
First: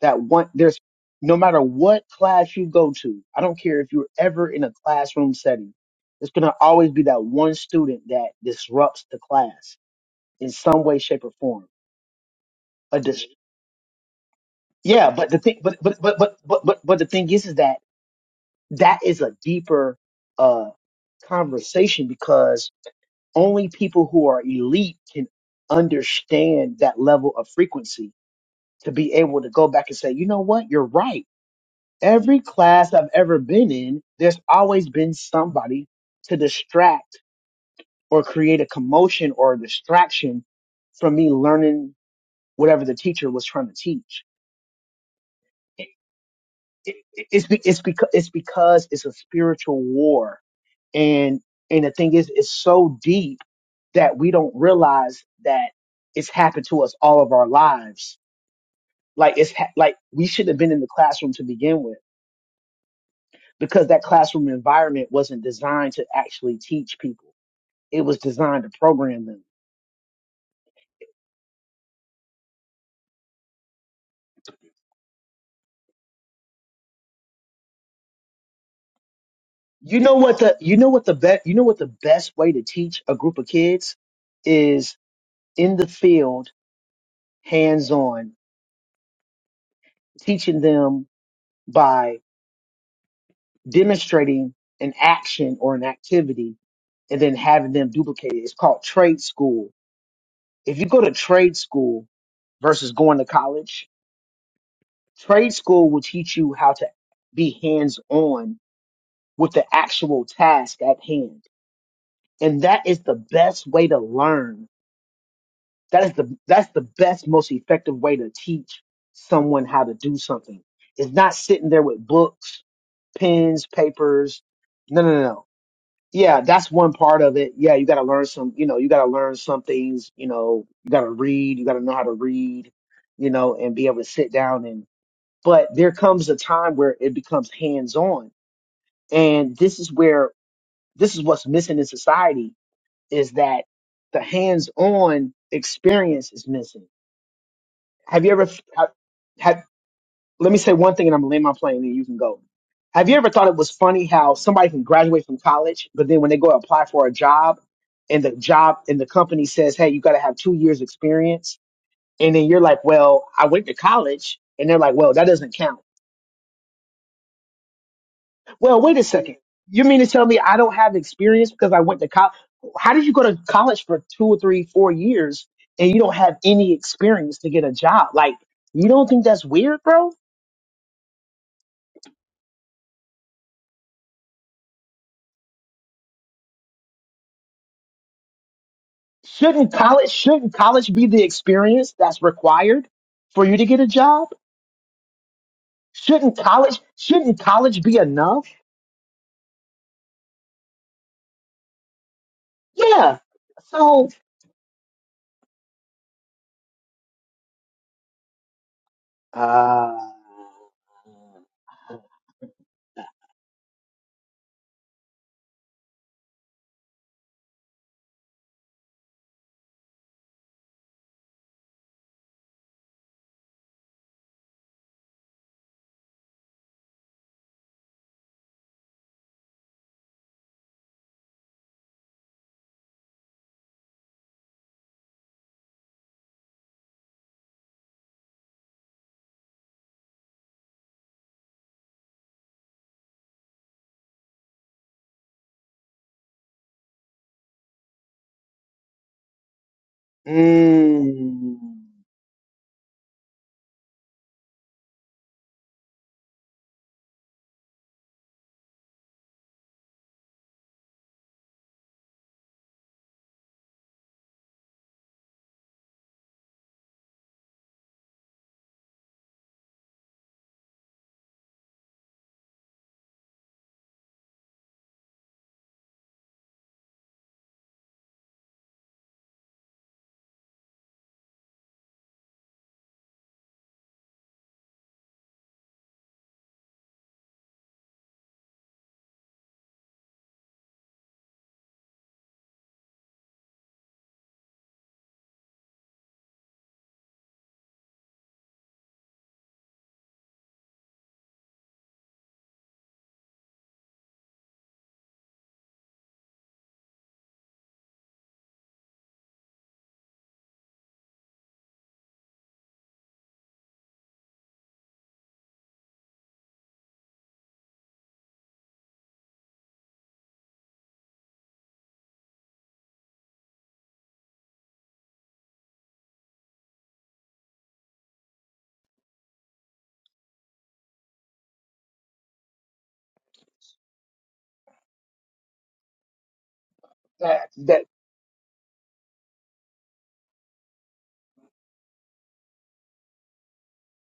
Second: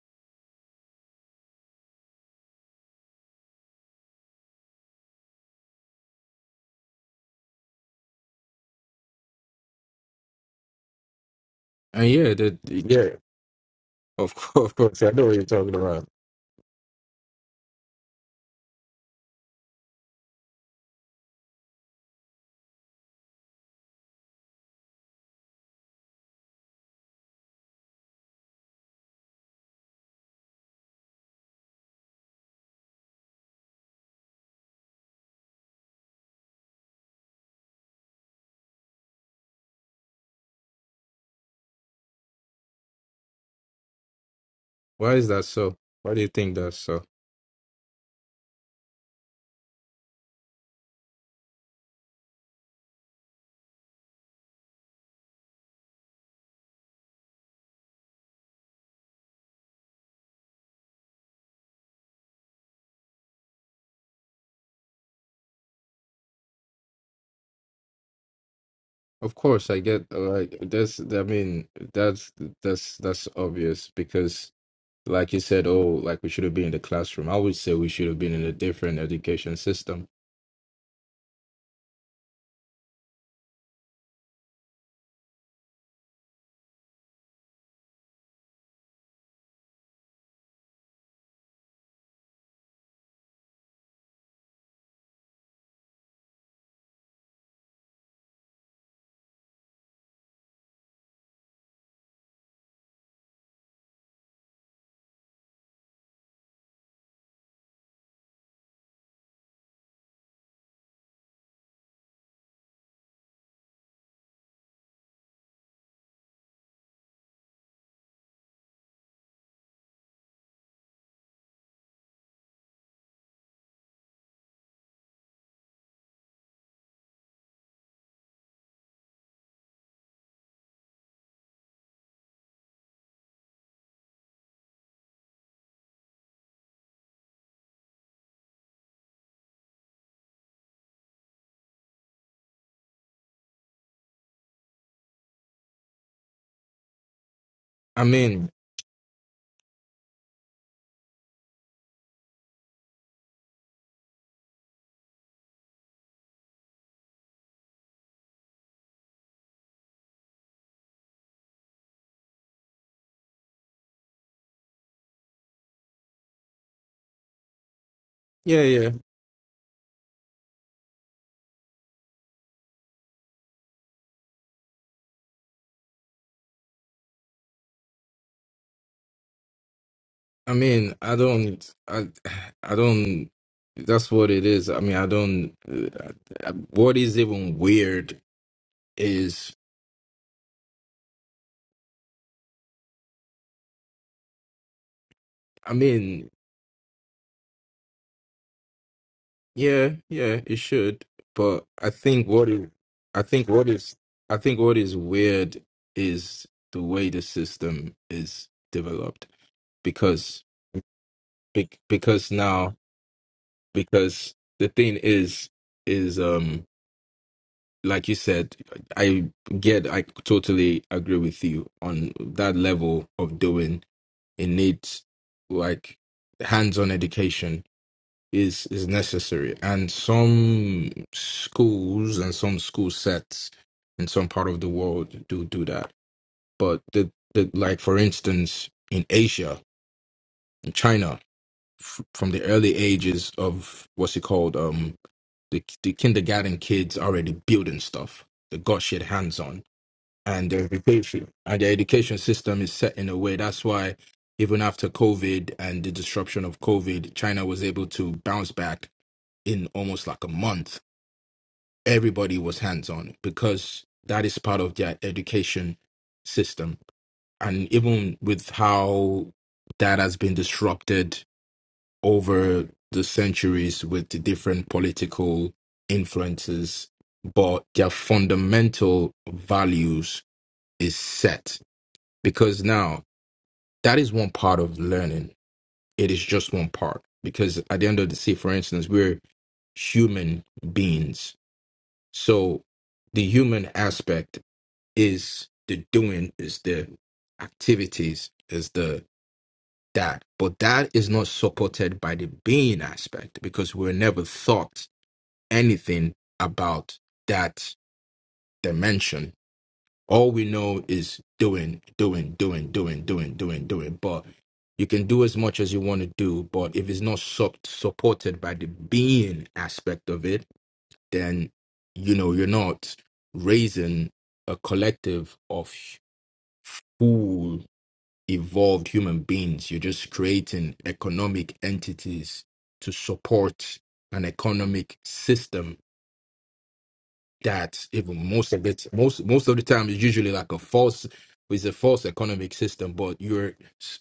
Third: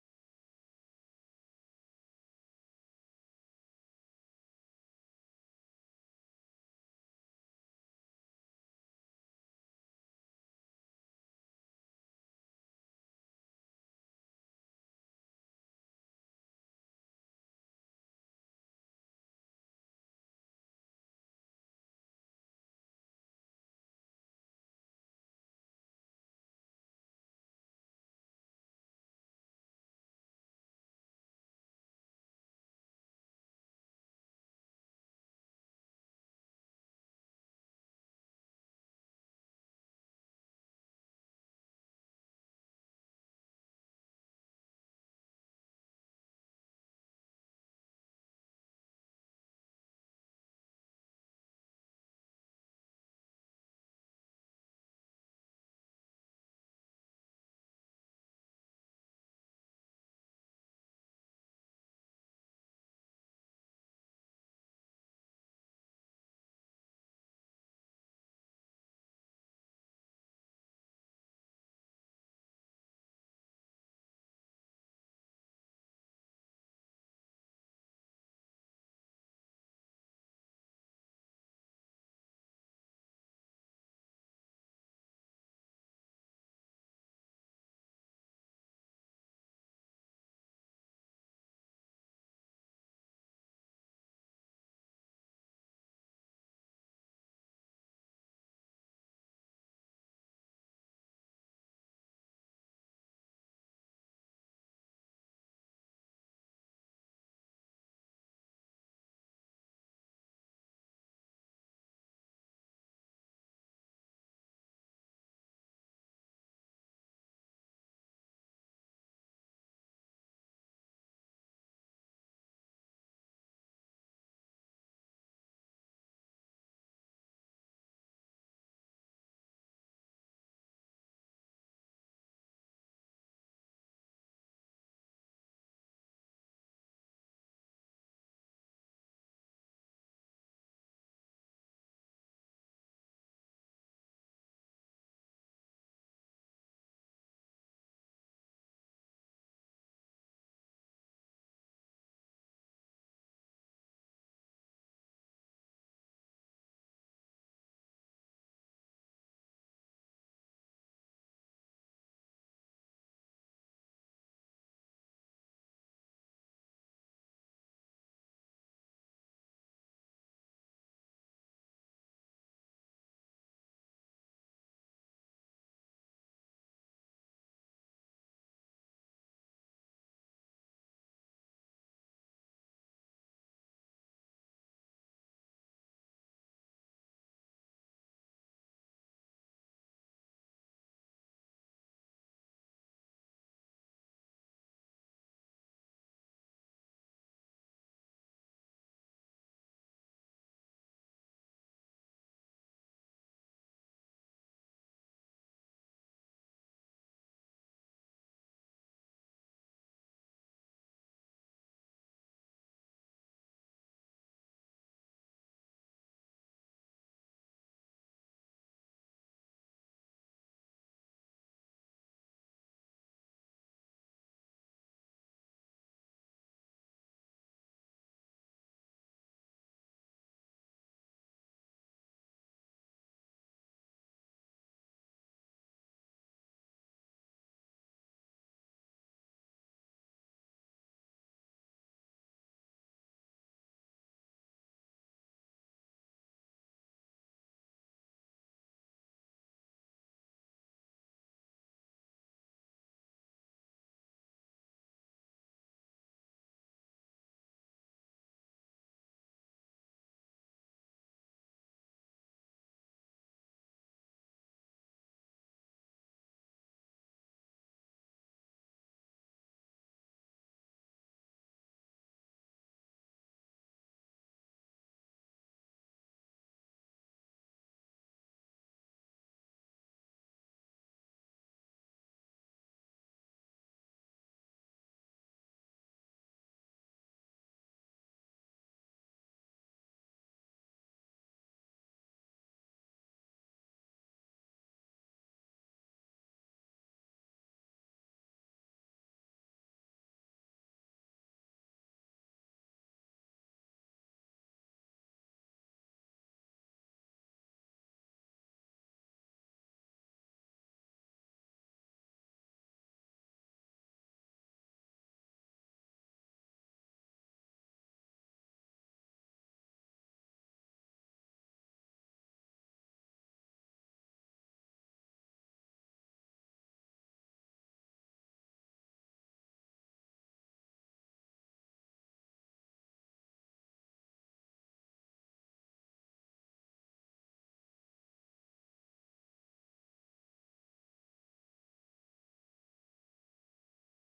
S2: That one there's no matter what class you go to, I don't care if you're ever in a classroom setting, there's gonna always be that one student that disrupts the class in some way, shape, or form.
S3: and yeah, the
S2: A
S3: yeah
S2: dis-
S3: Of course, of course, I
S2: yeah,
S3: know
S2: but
S3: what
S2: the
S3: you're
S2: thing,
S3: talking
S2: but but
S3: about.
S2: but but but but but the thing is, is that that is a deeper uh conversation because only people who are elite can understand that level of frequency to be able to go back and say, you know what, you're right. Every class I've ever been in, there's always been somebody to distract or create a commotion or a distraction from me learning whatever the teacher was trying to teach
S3: Why is that so? Why do you think that's
S2: it,
S3: so?
S2: it's be, it's because it's because it's a spiritual war, and and the thing is, it's so deep that we don't realize that it's happened to us all of our lives. Like it's ha- like we should have been in the classroom to begin with, because that classroom environment wasn't designed to actually teach people. It was designed to program
S3: Of
S2: them.
S3: course, I get like that's. I mean, that's that's that's obvious because, like you said, oh, like we should have been in the classroom. I would say we should have been in a different education
S2: You
S3: system.
S2: know what the you know what the best you know what the best way to teach a group of kids is in the field, hands on, teaching them by demonstrating an action or an activity and then having them duplicate it. It's called trade school. If you go to trade school versus going to college, trade school will teach you how to be hands on with the actual task at hand. And that is the best way to learn. That is the, that's the best, most effective way to teach someone how to do something. It's not sitting there with books, pens, papers. No, no, no. no. yeah, that's one part of it. Yeah, you got to learn some, you know, you got to learn some things, you know, you got to read, you got to know how to read, you know, and be able to sit down and, but there comes a time where it becomes hands on. And this is where, this is what's missing in society is that the hands on experience is missing.
S3: I
S2: Have you
S3: mean,
S2: ever, have, let me say one thing and I'm gonna land my plane and you can go. Have you ever thought it was funny how somebody can graduate from college, but then when they go apply for a job and the job and the company says, Hey, you gotta have two years experience and then you're like, Well, I went to college and they're like, Well, that doesn't count.
S3: yeah,
S2: Well,
S3: yeah.
S2: wait a second. You mean to tell me I don't have experience because I went to college? How did you go to college for two or three, four years and you don't have any experience to get a job? Like, you don't think that's weird, bro?
S3: I mean, I don't, I, I don't. That's what it is. I mean, I don't. Uh, I- what is even weird is,
S2: Shouldn't college shouldn't college be the experience that's required for you to get a job?
S3: I mean,
S2: Shouldn't college shouldn't college be enough?
S3: Yeah, yeah, it should. But I think what is,
S2: Yeah.
S3: I think what is,
S2: So
S3: I think what is weird is the way the system is developed
S2: uh
S3: because bec- because now because the thing is is um like you said I get I totally agree with you on that level of doing it needs like hands-on education is is necessary and some schools and some school sets in some part of the world do do that but the, the like for instance in asia in china f- from the early ages of what's it called um the, the kindergarten kids already building stuff they got shit hands on and their education
S2: mm,
S3: and the education system is set in a way that's why even after covid and the disruption of covid china was able to bounce back in almost like a month everybody was hands on because that is part of their education system and even with how that has been disrupted over the centuries with the different political influences but their fundamental values is set because now that is one part of learning it is just one part because at the end of the day for instance we're human beings so the human aspect is the doing is the activities is the that but that is not supported by the being aspect because we're never thought anything about that dimension All we know is doing, doing, doing, doing, doing, doing, doing. But you can do as much as you want to do, but if it's not sup- supported by the being aspect of it, then you know you're not raising a collective of cool, evolved human beings. You're just creating economic entities to support an economic system
S2: that that
S3: that even most of it most most of the time is usually like a false is a false economic system but you're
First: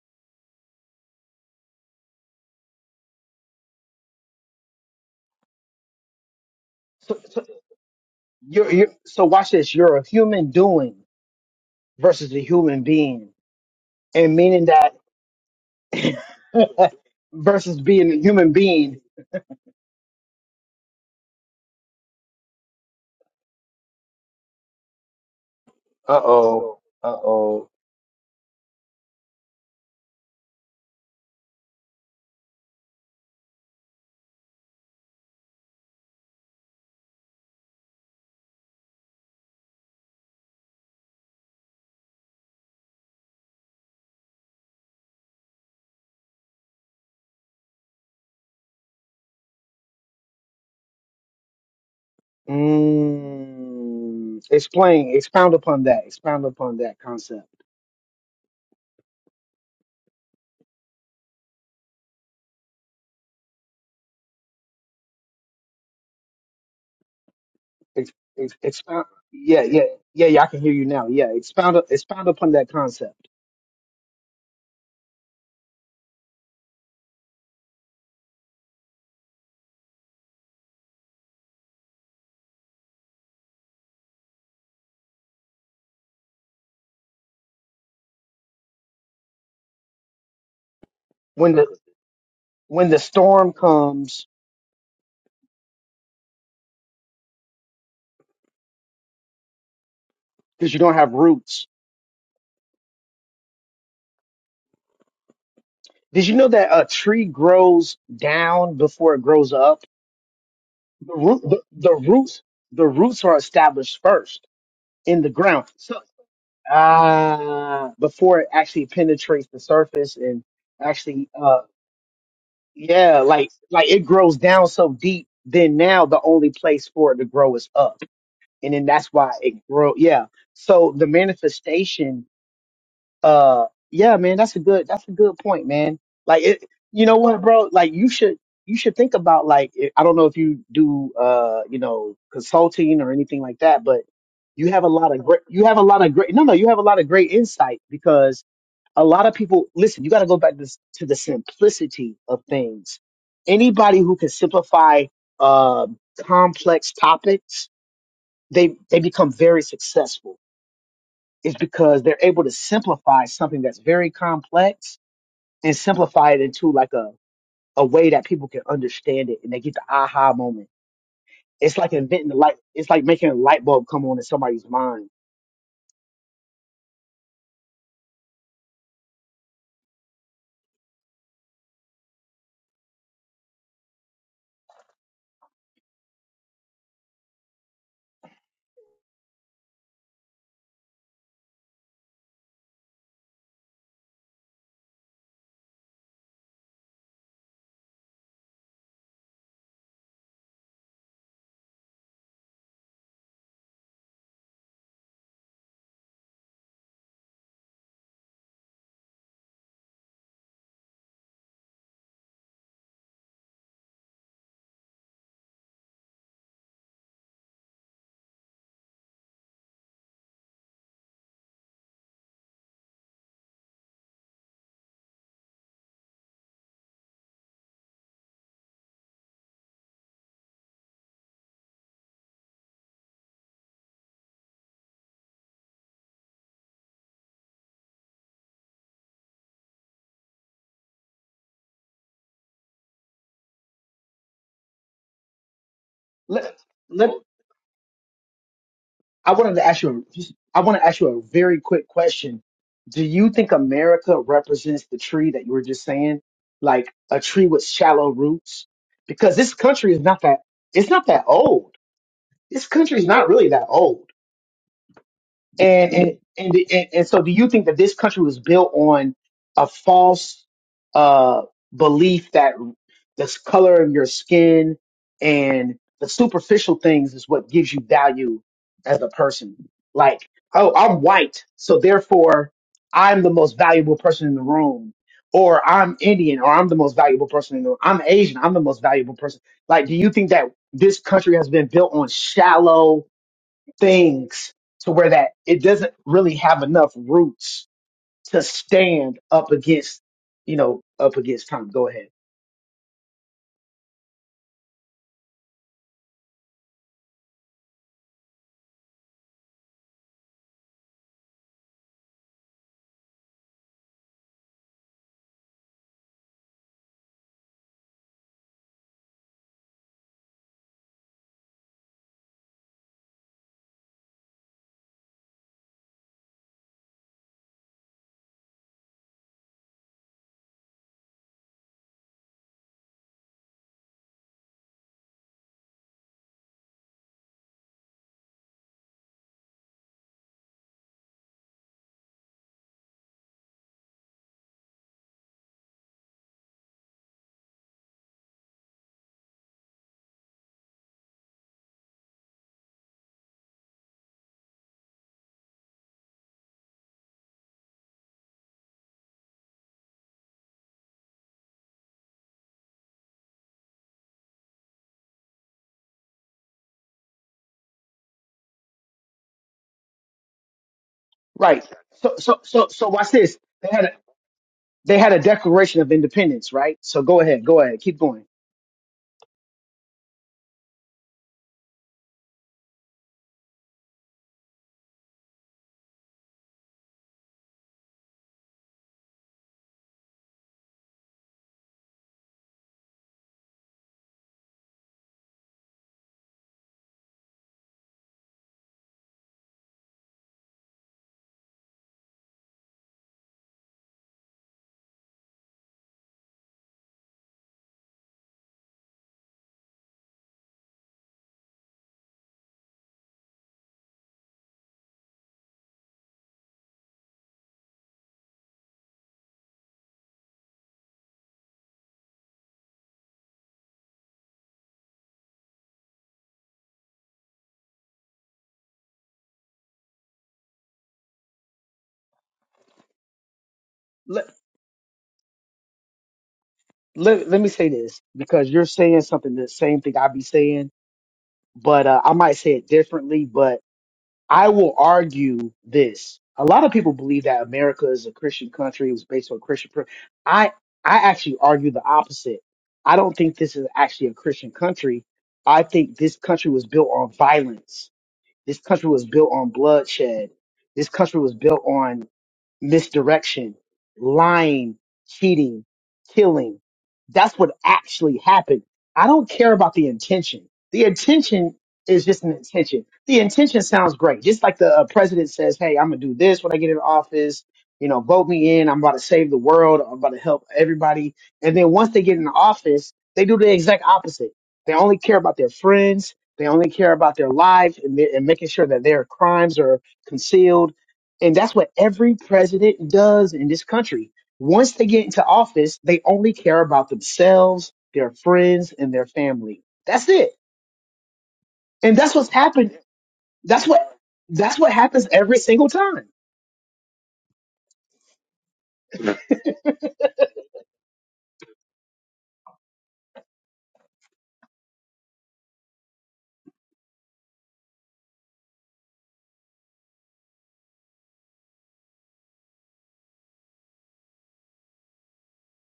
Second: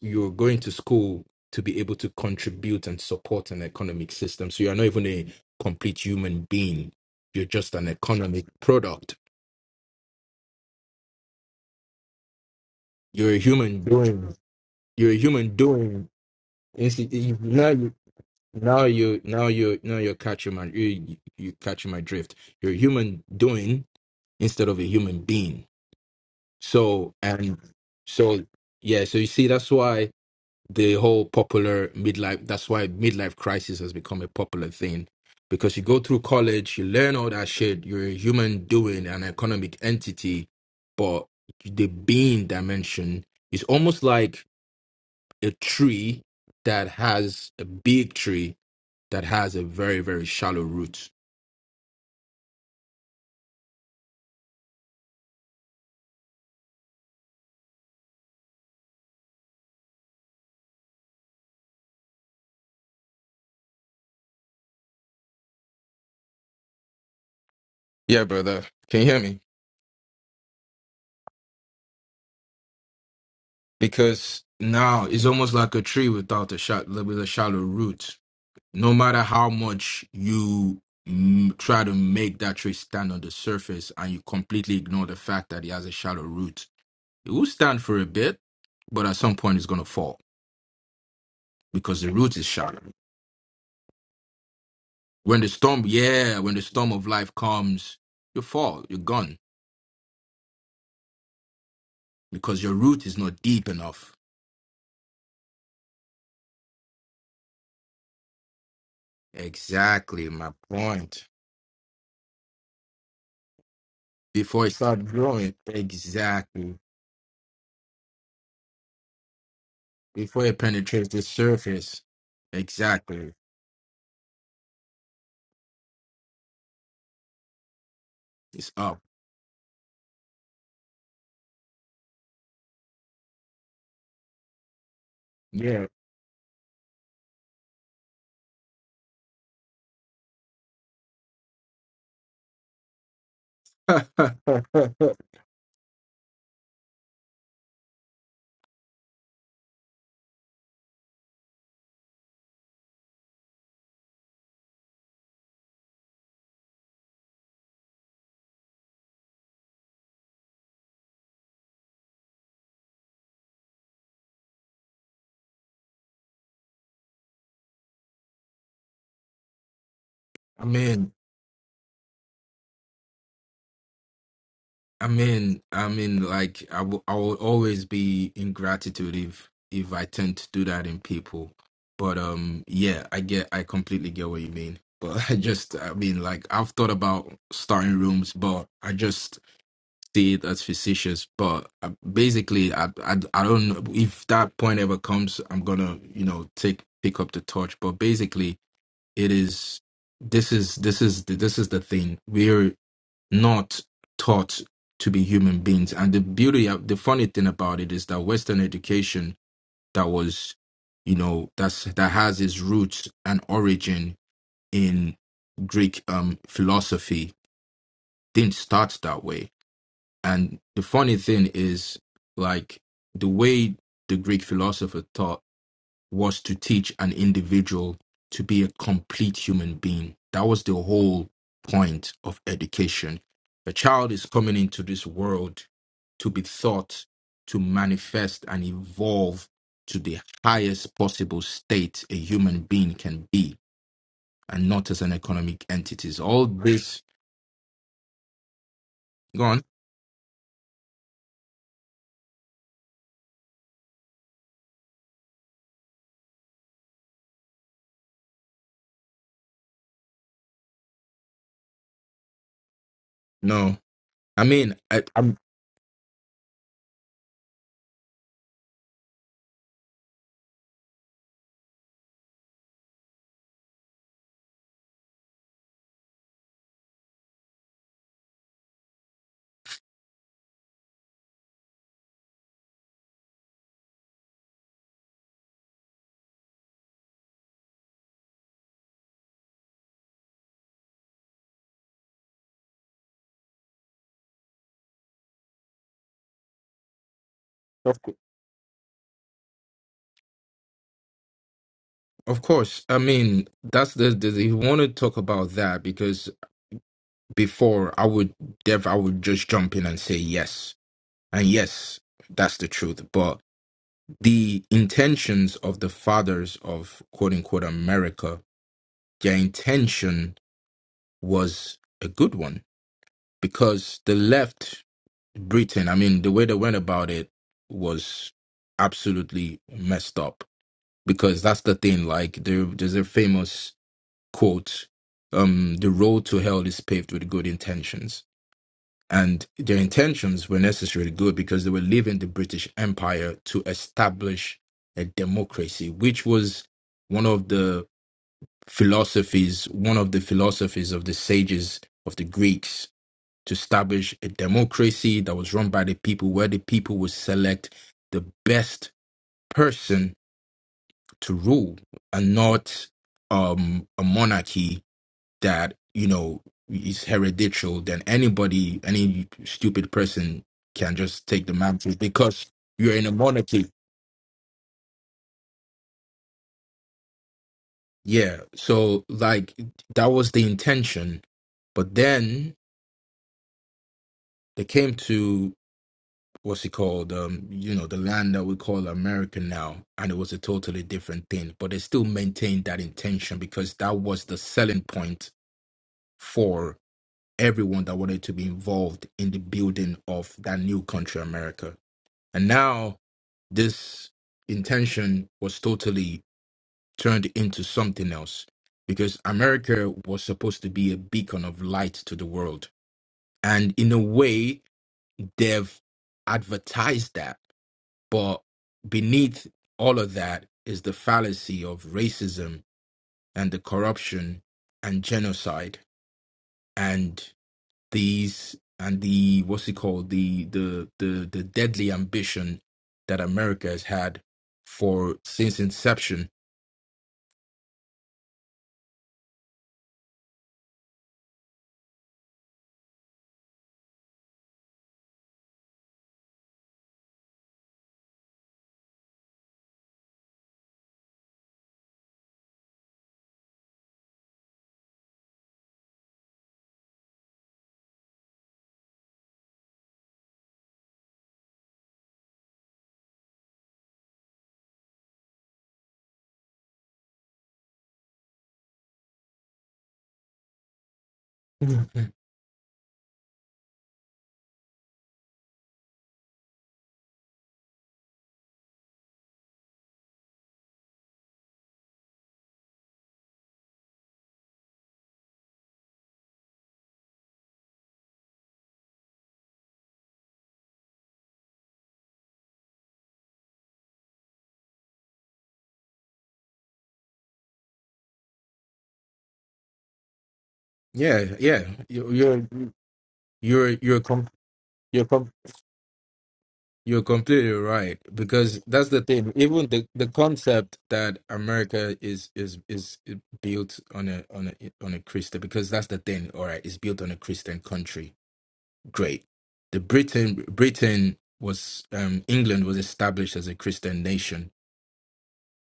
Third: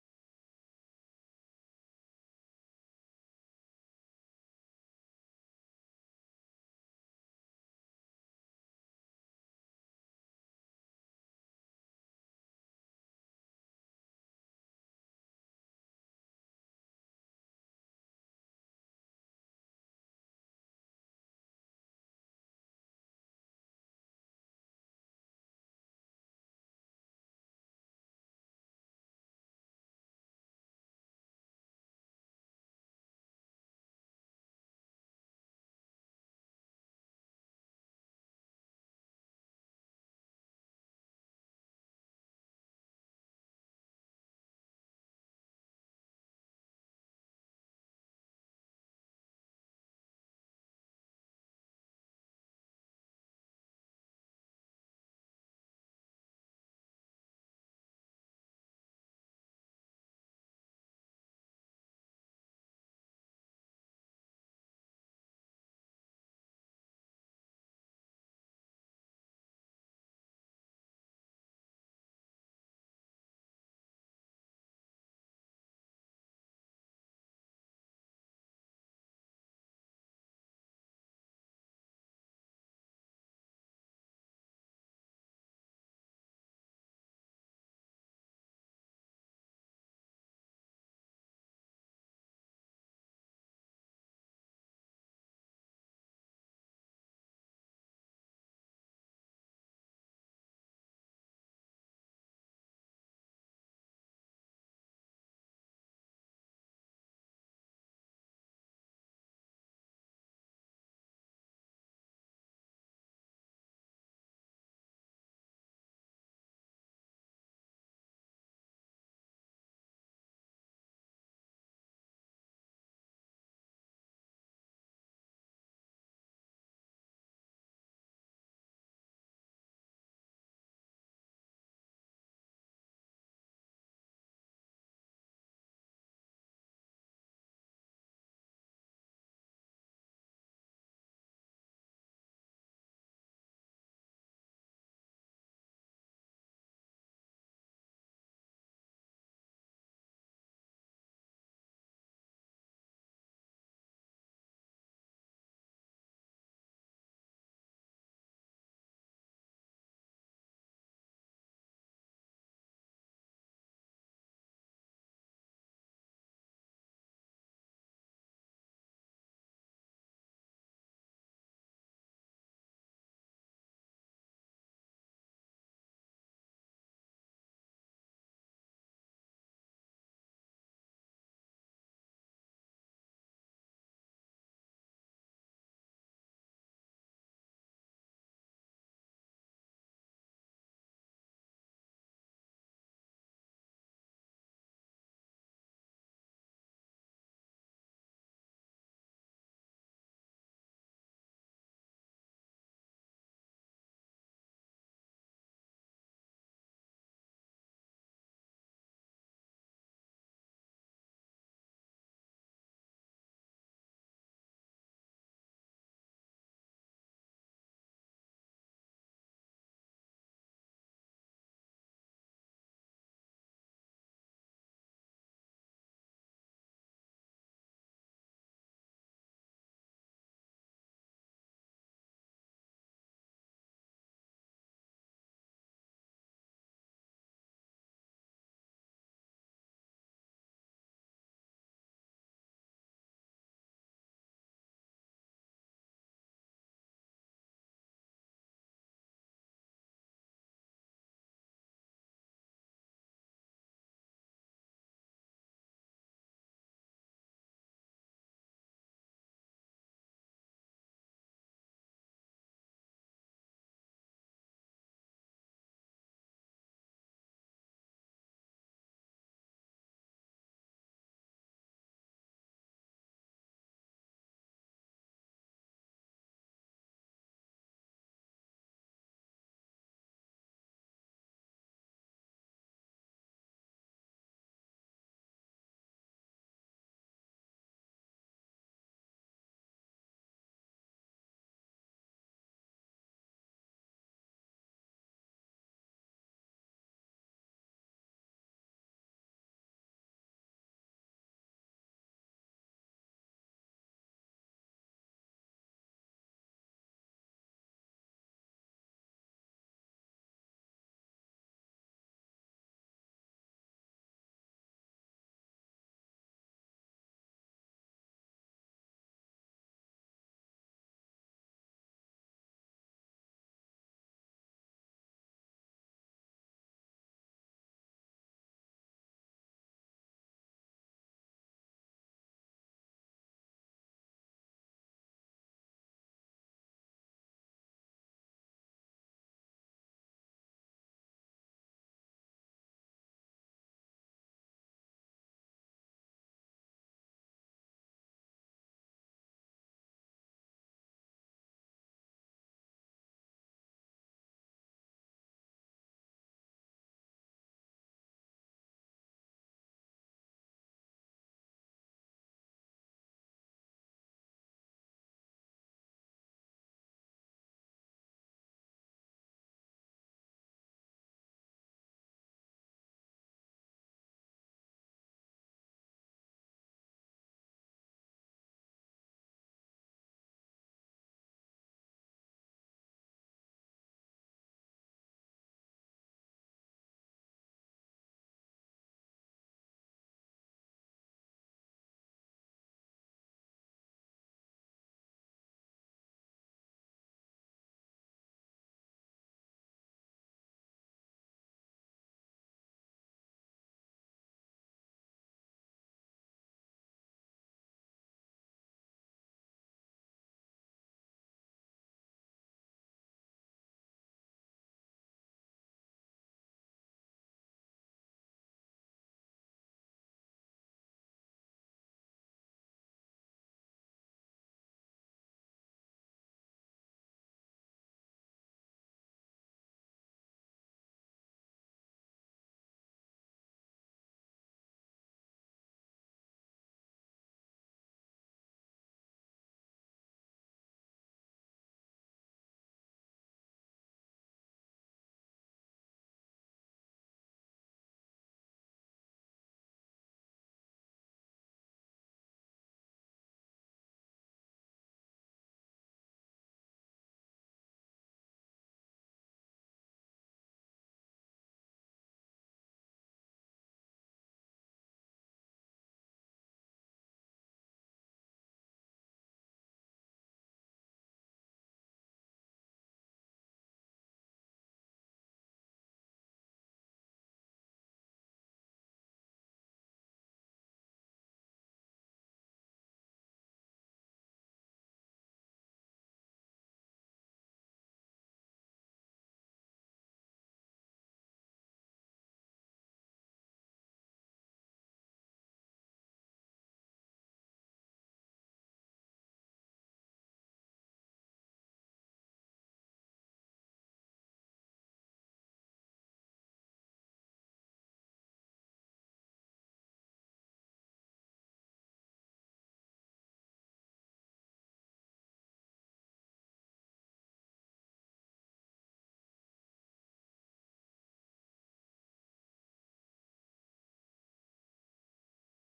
S3: you're going to school to be able to contribute and support an economic system so you're not even a complete human being
S2: so, so
S3: you're just an economic
S2: you're, you're
S3: product
S2: so watch this. You're a human doing versus a human being,
S3: you're a human doing
S2: and meaning that
S3: you're a human doing Insti- you- now
S2: versus
S3: you
S2: being a human
S3: now
S2: being.
S3: you now you now you're catching my you, you catching my drift you're a human doing instead of a human being
S2: Uh oh. Uh
S3: So and
S2: oh.
S3: so yeah, so you see that's why the whole popular midlife that's why midlife crisis has become a popular thing because you go through college, you learn all that shit, you're a human doing an economic entity, but the being dimension is almost like a tree that has a big tree that has a very very shallow root.
S2: Mm, explain, expound upon that. Expound upon that concept. Ex,
S3: Yeah,
S2: ex,
S3: brother. Can
S2: expound.
S3: you hear me?
S2: Yeah, yeah, yeah, yeah. I can hear you now. Yeah, expound, expound upon that concept.
S3: Because now it's almost like a tree without a shot with a shallow root no matter how much you mm, try to make that tree stand on the surface and you completely ignore the fact that it has a shallow root, it will stand for a bit, but at some point it's going to fall
S2: When the
S3: because the root is shallow.
S2: when the storm comes,
S3: When the storm, yeah, when the storm of life comes, you fall, you're gone
S2: because you don't have roots.
S3: because your root is not deep enough.
S2: Did you know that a tree grows down before it grows up?
S3: Exactly my
S2: The
S3: point.
S2: root, the, the roots, the roots are established first
S3: Before it starts
S2: in the
S3: growing,
S2: ground. So,
S3: exactly.
S2: ah, before it actually penetrates the surface and
S3: Before it penetrates the
S2: actually uh,
S3: surface,
S2: Yeah,
S3: exactly.
S2: like like it grows down so deep. Then now the only place for it to grow is up,
S3: It's
S2: and then
S3: up.
S2: that's why it grow. Yeah. So the manifestation. Uh, yeah, man, that's a good that's a good point,
S3: Yeah.
S2: man. Like it, you know what, bro? Like you should you should think about like it- I don't know if you do uh you know consulting or anything like that, but
S3: I'm
S2: you have a lot of great you have a lot of great no no you have a lot of great insight because a lot of people listen you got to go back to, to the simplicity of things anybody who can simplify um complex topics they they become very successful it's because they're able to simplify something that's very complex and simplify it into like a a way that people can understand it and they get the aha moment
S3: in.
S2: it's like inventing the light it's like making a light bulb come on in somebody's mind
S3: I'm in. I'm in. Like I will. I will always be in gratitude if if I tend to do that in people. But um, yeah, I get. I completely get what you mean. But I just. I mean, like I've thought about starting rooms, but I just see it as facetious. But uh, basically, I, I I don't know if that point ever comes. I'm gonna you know take pick up the torch. But basically, it is. This is this is the, this is the thing. We're not taught to be human beings. And the beauty of the funny thing about it is that Western education that was, you know, that's that has its roots and origin in Greek um philosophy didn't start that way. And the funny thing is like the way the Greek philosopher thought was to teach an individual to be a complete human being. That was the whole point of education. A child is coming into this world to be taught to manifest and evolve to the highest possible state a human being can be and not as an economic entity. All
S2: Let
S3: this
S2: let. I wanted
S3: gone?
S2: to ask you. I want to ask you a very quick question. Do you think America represents the tree that you were just saying, like a tree with shallow roots? Because this country is not that. It's not that old. This country is not really that
S3: No.
S2: old.
S3: I mean, I, I'm
S2: And and and, and, and so, do you think that this country was built on a false uh, belief that the color of your skin and the superficial things is what gives you value as a person? Like, oh, I'm white, so therefore I'm the most valuable person in the room. Or I'm Indian, or I'm the most valuable person in the room. I'm Asian, I'm the most valuable person. Like, do you think that this country has been built on shallow? things to where that it doesn't really have enough roots
S3: of, cou-
S2: to stand up against, you know, up against time. Go ahead.
S3: of course. I mean, that's the, the, the you want to talk about that because before I would def I would just jump in and say yes. And yes, that's the truth. But the intentions of the fathers of quote unquote America, their intention was a good one because the left Britain, I mean, the way they went about it was absolutely messed up because that's the thing. Like there, there's a famous quote, um, "The road to hell is paved with good intentions." And their intentions were necessarily good because they were leaving the British Empire to establish a democracy, which was one of the philosophies, one of the philosophies of the sages of the Greeks to establish a democracy that was run by the people, where the people would select the best person to rule and not um, a monarchy that you know is hereditary then anybody any stupid person can just take the
S2: Right.
S3: mantle
S2: So so
S3: because
S2: so so
S3: you're in
S2: watch
S3: a
S2: this.
S3: monarchy
S2: They had a they had a Declaration of Independence, right? So go ahead, go ahead, keep going.
S3: yeah so like that was the intention but then they came to what's it called um you know the land that we call america now and it was a totally different thing but they still maintained that intention because that was the selling point for everyone that wanted to be involved in the building of that new country america And now this intention was totally turned into something else because America was supposed to be a beacon of light to the world. And in a way, they've advertised that. But beneath all of that is the fallacy of racism and the corruption and genocide. these and the what's it called the the the the deadly ambition that America has had
S2: Let
S3: for since inception.
S2: let, let me say this because you're saying something the same thing I be saying, but uh, I might say it differently. But I will argue this. A lot of people believe that America is a Christian country. It was based on Christian. pr- I I actually argue the opposite. I don't think this is actually a Christian country. I think this country was built on violence. This country was built on bloodshed. This country was built on misdirection, lying, cheating, killing. That's what actually happened. I don't care about the intention. The intention is
S3: Mhm.
S2: just an intention. The intention sounds great. Just like the uh, president says, hey, I'm going to do this when I get in office. You know, vote me in. I'm about to save the world. I'm about to help everybody. And then once they get in office, they do the exact opposite. They only care about their friends. They only care about their lives and, their- and making sure that their crimes are concealed and that's what every president does in this country. Once they get into office, they only care about themselves, their friends, and their family. That's it.
S3: Yeah, yeah,
S2: And
S3: you-
S2: that's what's
S3: you're
S2: happened. That's
S3: you're
S2: what
S3: you're com-
S2: that's what
S3: you're
S2: happens
S3: com-
S2: every single time.
S3: you're completely right because that's the thing. Even the, the concept that America is is is built on a on a on a Christian because that's the thing. All right, it's built on a Christian country great. The Britain Britain was um, England was established as a Christian nation,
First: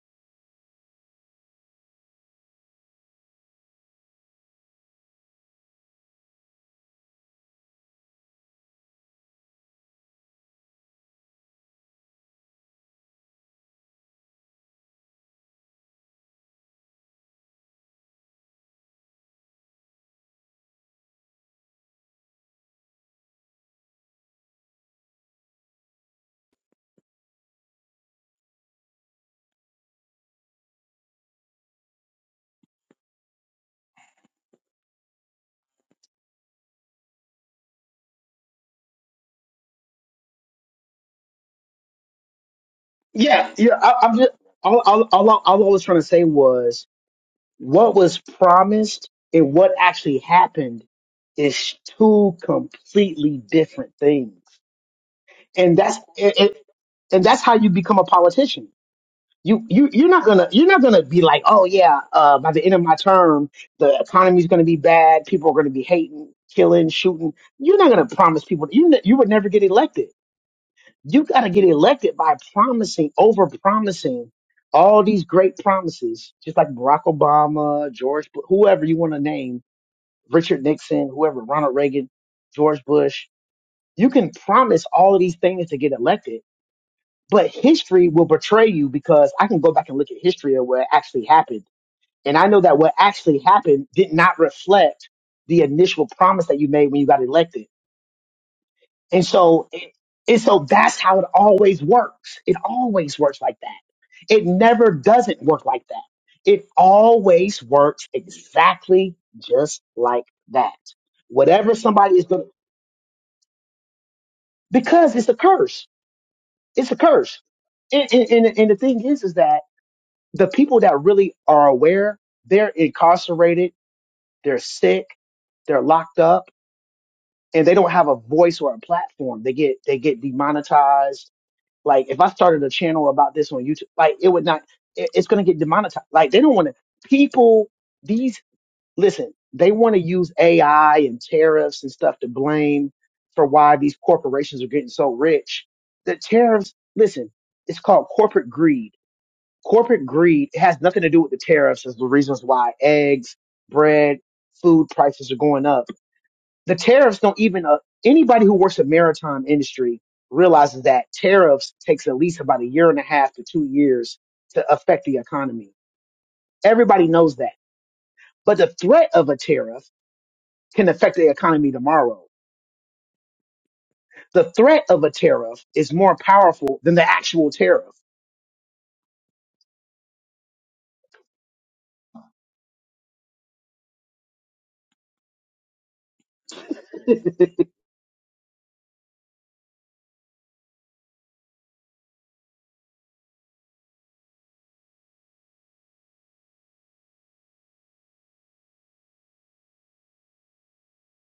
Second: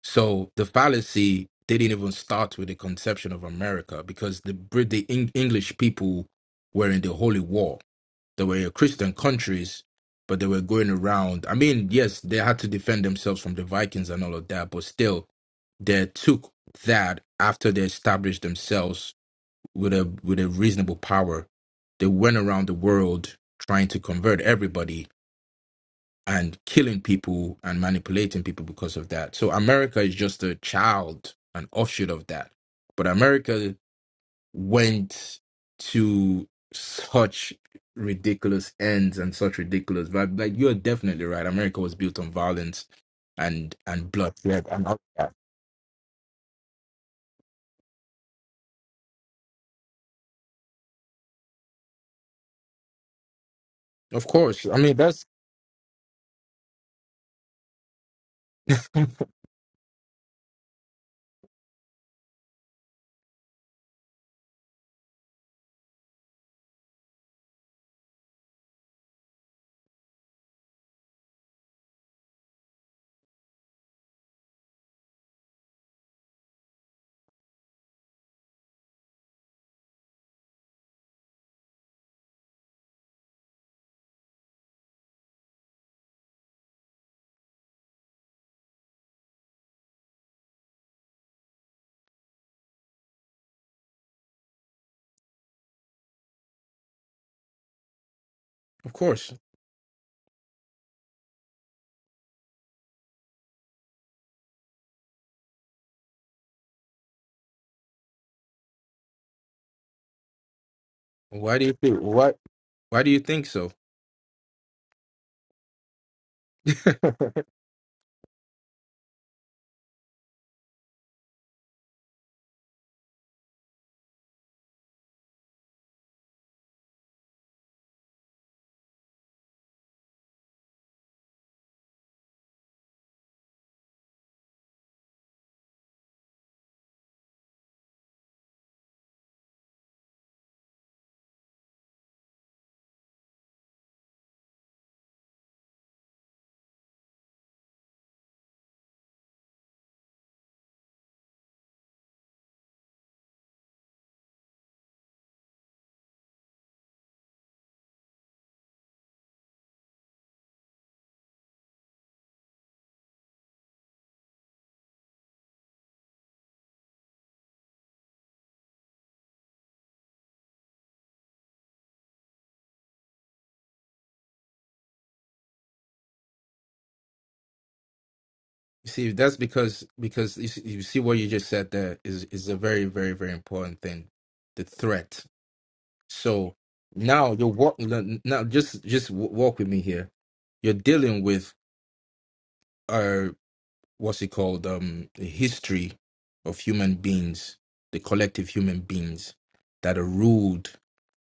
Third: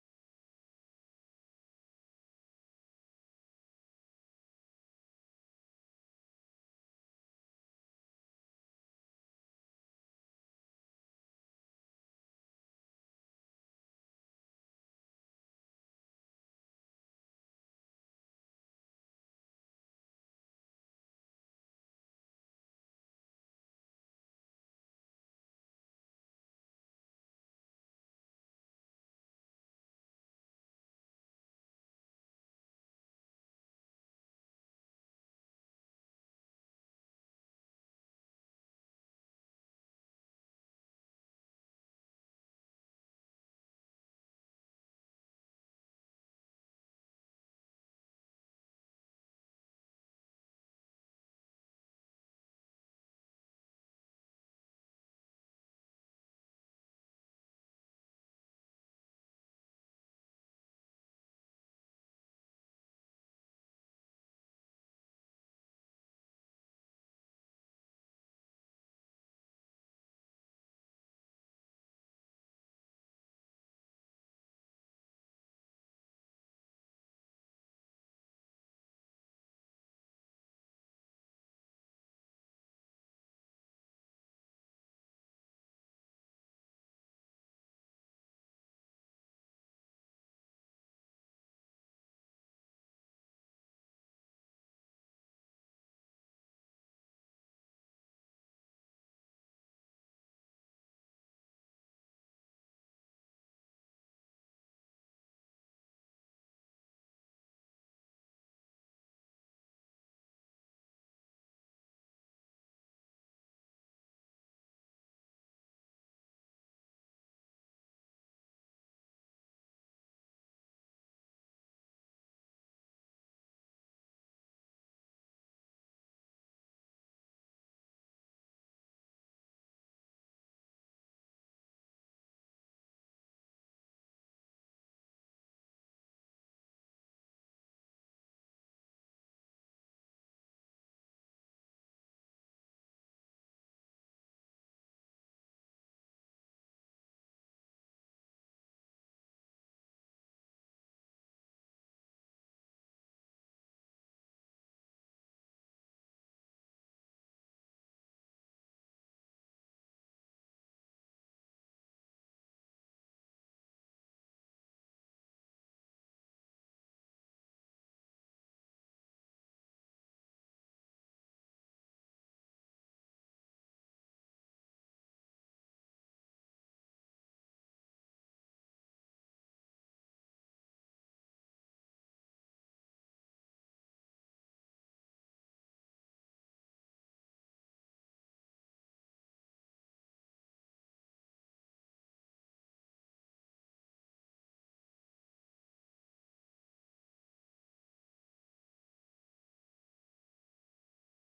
S3: so the fallacy didn't even start with the conception of America because the Brit the Eng- English people were in the Holy War. They were Christian countries, but they were going around. I mean, yes, they had to defend themselves from the Vikings and all of that, but still, they took that after they established themselves with a with a reasonable power, they went around the world trying to convert everybody and killing people and manipulating people because of that. So America is just a child, an offshoot of that. But America went to such ridiculous ends and such ridiculous vibe. Like you're definitely right. America was built on violence
S2: Yeah,
S3: and
S2: yeah. I,
S3: and
S2: I'm just
S3: bloodshed
S2: all,
S3: and all
S2: all, all,
S3: that.
S2: all I was trying to say was what was promised and what actually happened is two completely different
S3: Of
S2: things.
S3: course. I mean that's
S2: And that's it, it, and that's how you become a politician
S3: of
S2: you you you're not gonna you're not gonna be like, oh yeah, uh, by the end of my term, the economy's gonna be bad, people are gonna be hating, killing, shooting. You're not gonna promise people you ne- you would never get elected. You gotta get elected by promising, over promising all these great promises, just like Barack Obama, George, Bu- whoever you want to name, Richard Nixon, whoever, Ronald Reagan, George Bush. You can promise all of these things to get elected but history will betray you because I can go back and look at history of what actually happened. And I know that what actually happened did not reflect the initial promise that you made when you got elected. And
S3: course.
S2: so, it, and so that's how it always works. It always works like that. It never doesn't work like that. It always works exactly just like that.
S3: Why do you
S2: Whatever
S3: think what
S2: somebody is
S3: why
S2: going to,
S3: why do you think so?
S2: because it's a curse. It's a curse and, and, and, and the thing is, is that the people that really are aware, they're incarcerated, they're sick, they're locked up, and they don't have a voice or a platform. They get they get demonetized. Like if I started a channel about this on YouTube, like it would not, it- it's gonna get demonetized. Like they don't want to. People, these listen, they want to use AI and tariffs and stuff to blame for why these corporations are getting so rich. The tariffs, listen, it's called corporate greed corporate greed has nothing to do with the tariffs as the reasons why eggs, bread, food prices are going up. The tariffs don't even uh, anybody who works the maritime industry realizes that tariffs takes at least about a year and a half to two years to affect the economy. Everybody knows that. But the threat of a tariff can affect the economy tomorrow. The threat of a tariff is more powerful than the actual tariff.
S3: You see, that's because because you see, you see what you just said there is is a very very very important thing, the threat. So now you're walk now just just w- walk with me here. You're dealing with uh what's it called um the history of human beings, the collective human beings that are ruled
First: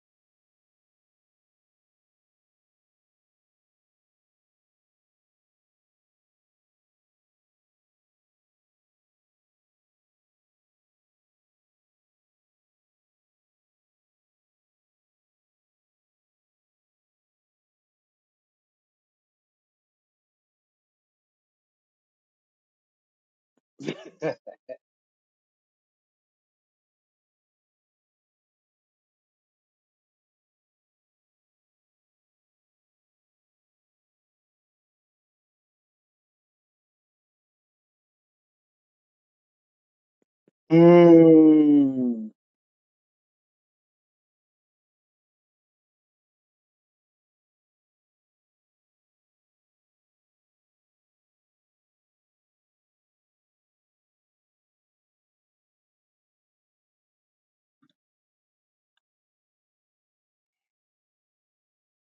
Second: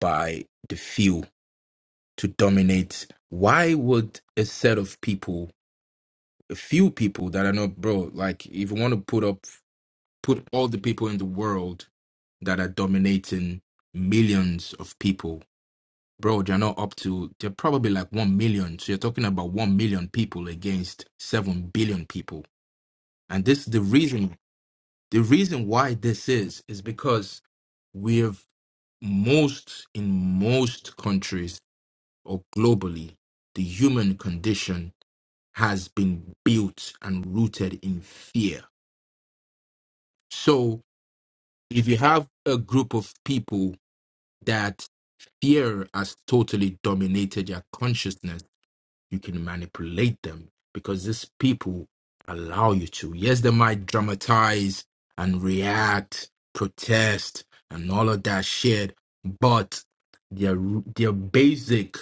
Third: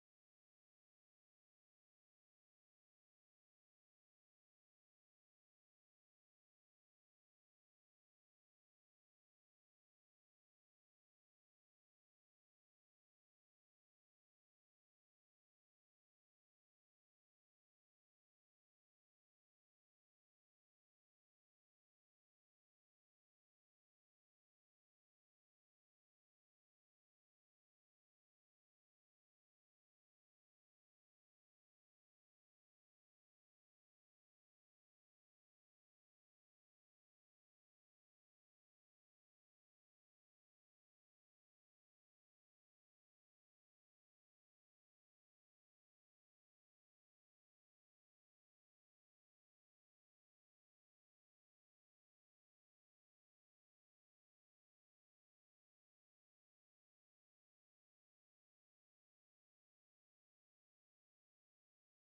S3: by the few to dominate. Why would a set of people, a few people that are not bro, like if you want to put up put all the people in the world that are dominating millions of people. Bro, they're not up to, they're probably like 1 million. So you're talking about 1 million people against 7 billion people. And this, the reason, the reason why this is, is because we have most, in most countries or globally, the human condition has been built and rooted in fear. So if you
S2: Mm.
S3: have a group of people, that fear has totally dominated their consciousness, you can manipulate them because these people allow you to. Yes, they might dramatize and react, protest, and all of that shit, but their their basic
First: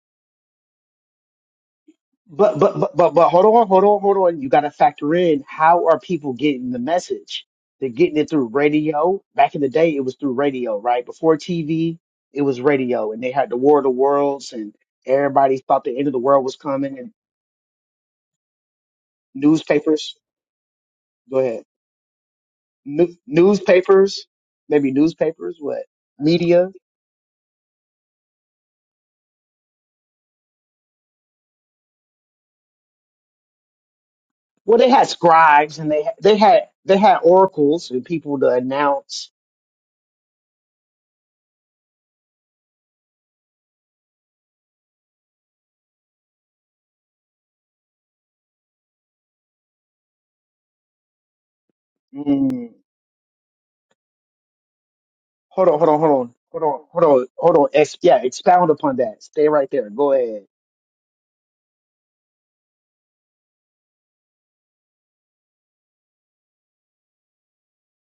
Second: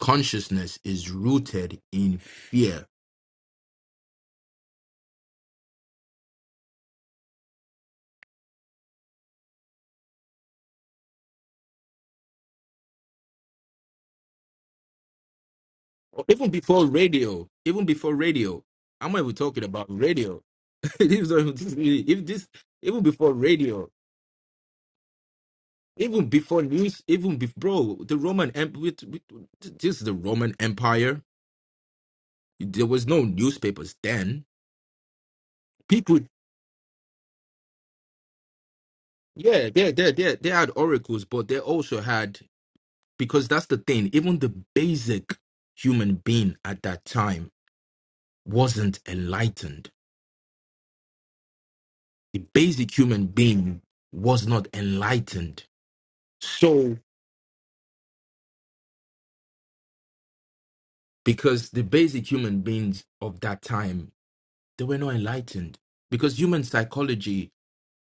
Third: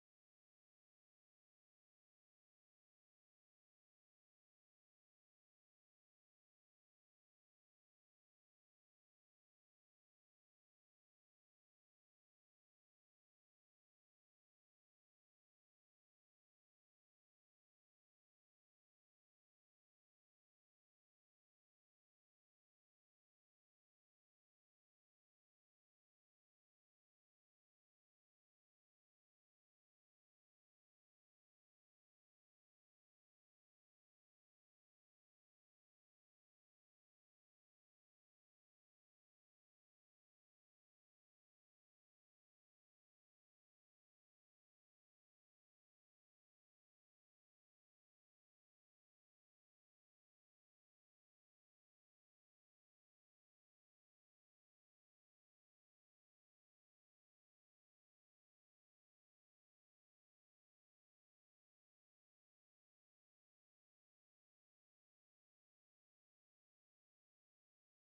S3: consciousness is rooted in
S2: But but
S3: fear.
S2: but but but hold on, hold on, hold on. You got to factor in how are people getting the message? They're getting it through radio. Back in the day, it was through radio, right? Before TV, it was radio, and they had the War of the Worlds, and everybody thought the end of the
S3: Or
S2: world
S3: Even
S2: was
S3: before
S2: coming. And
S3: radio, even before radio, I'm not even talking about
S2: newspapers,
S3: radio. These
S2: go
S3: don't
S2: ahead,
S3: even- if this even
S2: New-
S3: before radio,
S2: newspapers, maybe newspapers, what
S3: Even before
S2: media?
S3: news, even before, bro, the Roman Empire, this is the Roman Empire. There was no newspapers then.
S2: Well, they had scribes, and they
S3: People,
S2: they had they had oracles and people to announce.
S3: yeah, they, they, they, they had oracles, but they also had, because that's the thing, even the basic human being at that time wasn't enlightened. The
S2: mm,
S3: basic human being was not enlightened.
S2: Hold on, hold on, hold on, hold on,
S3: So,
S2: hold on, hold on. Ex- yeah, expound upon that. Stay right there. Go ahead.
S3: because the basic human beings of that time, they were not enlightened. Because human psychology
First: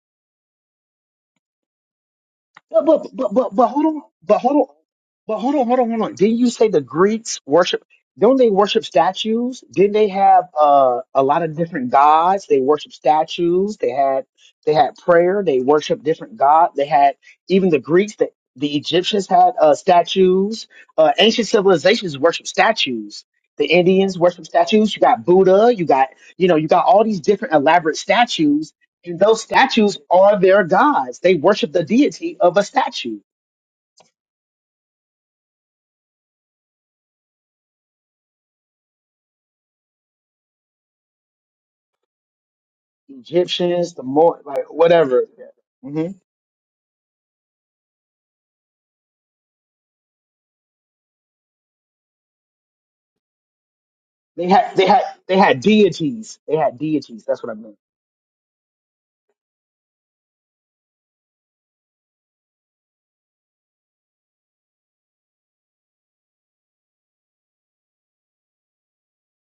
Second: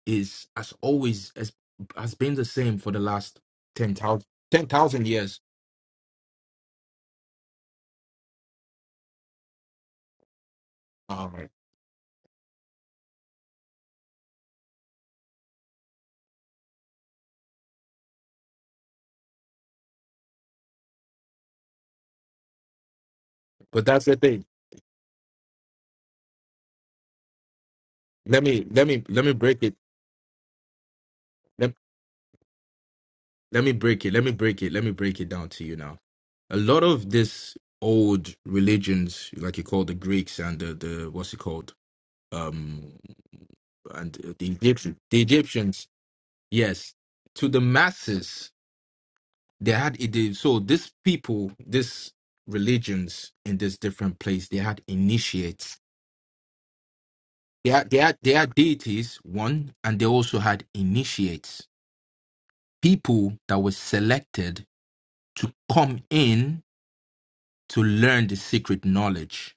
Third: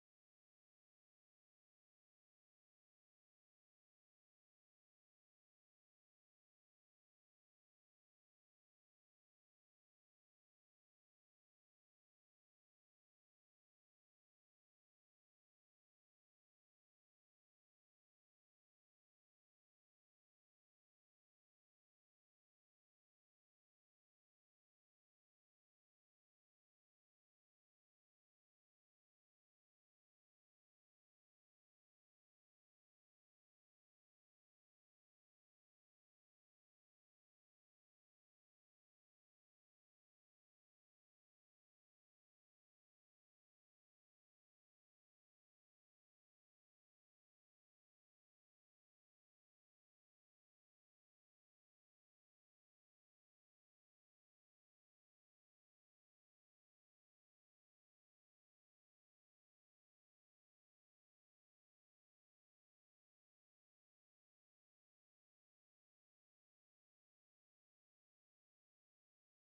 S3: is has always has, has been the same
S2: But
S3: for the
S2: but but
S3: last
S2: but but hold
S3: ten
S2: on.
S3: thousand
S2: But
S3: ten
S2: hold on.
S3: thousand
S2: But
S3: years.
S2: hold on, hold on, hold on. Didn't you say the Greeks worship? Don't they worship statues? Didn't they have uh, a lot
S3: Um,
S2: of different gods? They worship statues. They had they had prayer. They worship different gods. They had even the Greeks. The, the Egyptians had uh, statues. Uh, ancient civilizations worship statues. The
S3: but that's the
S2: Indians
S3: thing.
S2: worship statues. You got Buddha. You got you know you got all these different elaborate
S3: Let me
S2: statues
S3: let me
S2: and
S3: let me
S2: those
S3: break it.
S2: statues are their gods. They
S3: Let,
S2: worship the deity of a statue.
S3: let me break it. Let me break it. Let me break it down to you now. A lot of this old religions, like you call the Greeks and the, the what's it called? Um,
S2: Egyptians, the
S3: and
S2: more
S3: the
S2: like
S3: Egyptians. The
S2: whatever.
S3: Egyptians,
S2: hmm
S3: yes, to the masses. They had it. they- So these people, these religions in this different place,
S2: They
S3: they
S2: had
S3: had
S2: they had they had
S3: initiates.
S2: deities. They had deities. That's what I
S3: They
S2: meant.
S3: had, they had they had deities one, and they also had initiates, people that were selected to come in to learn the secret knowledge.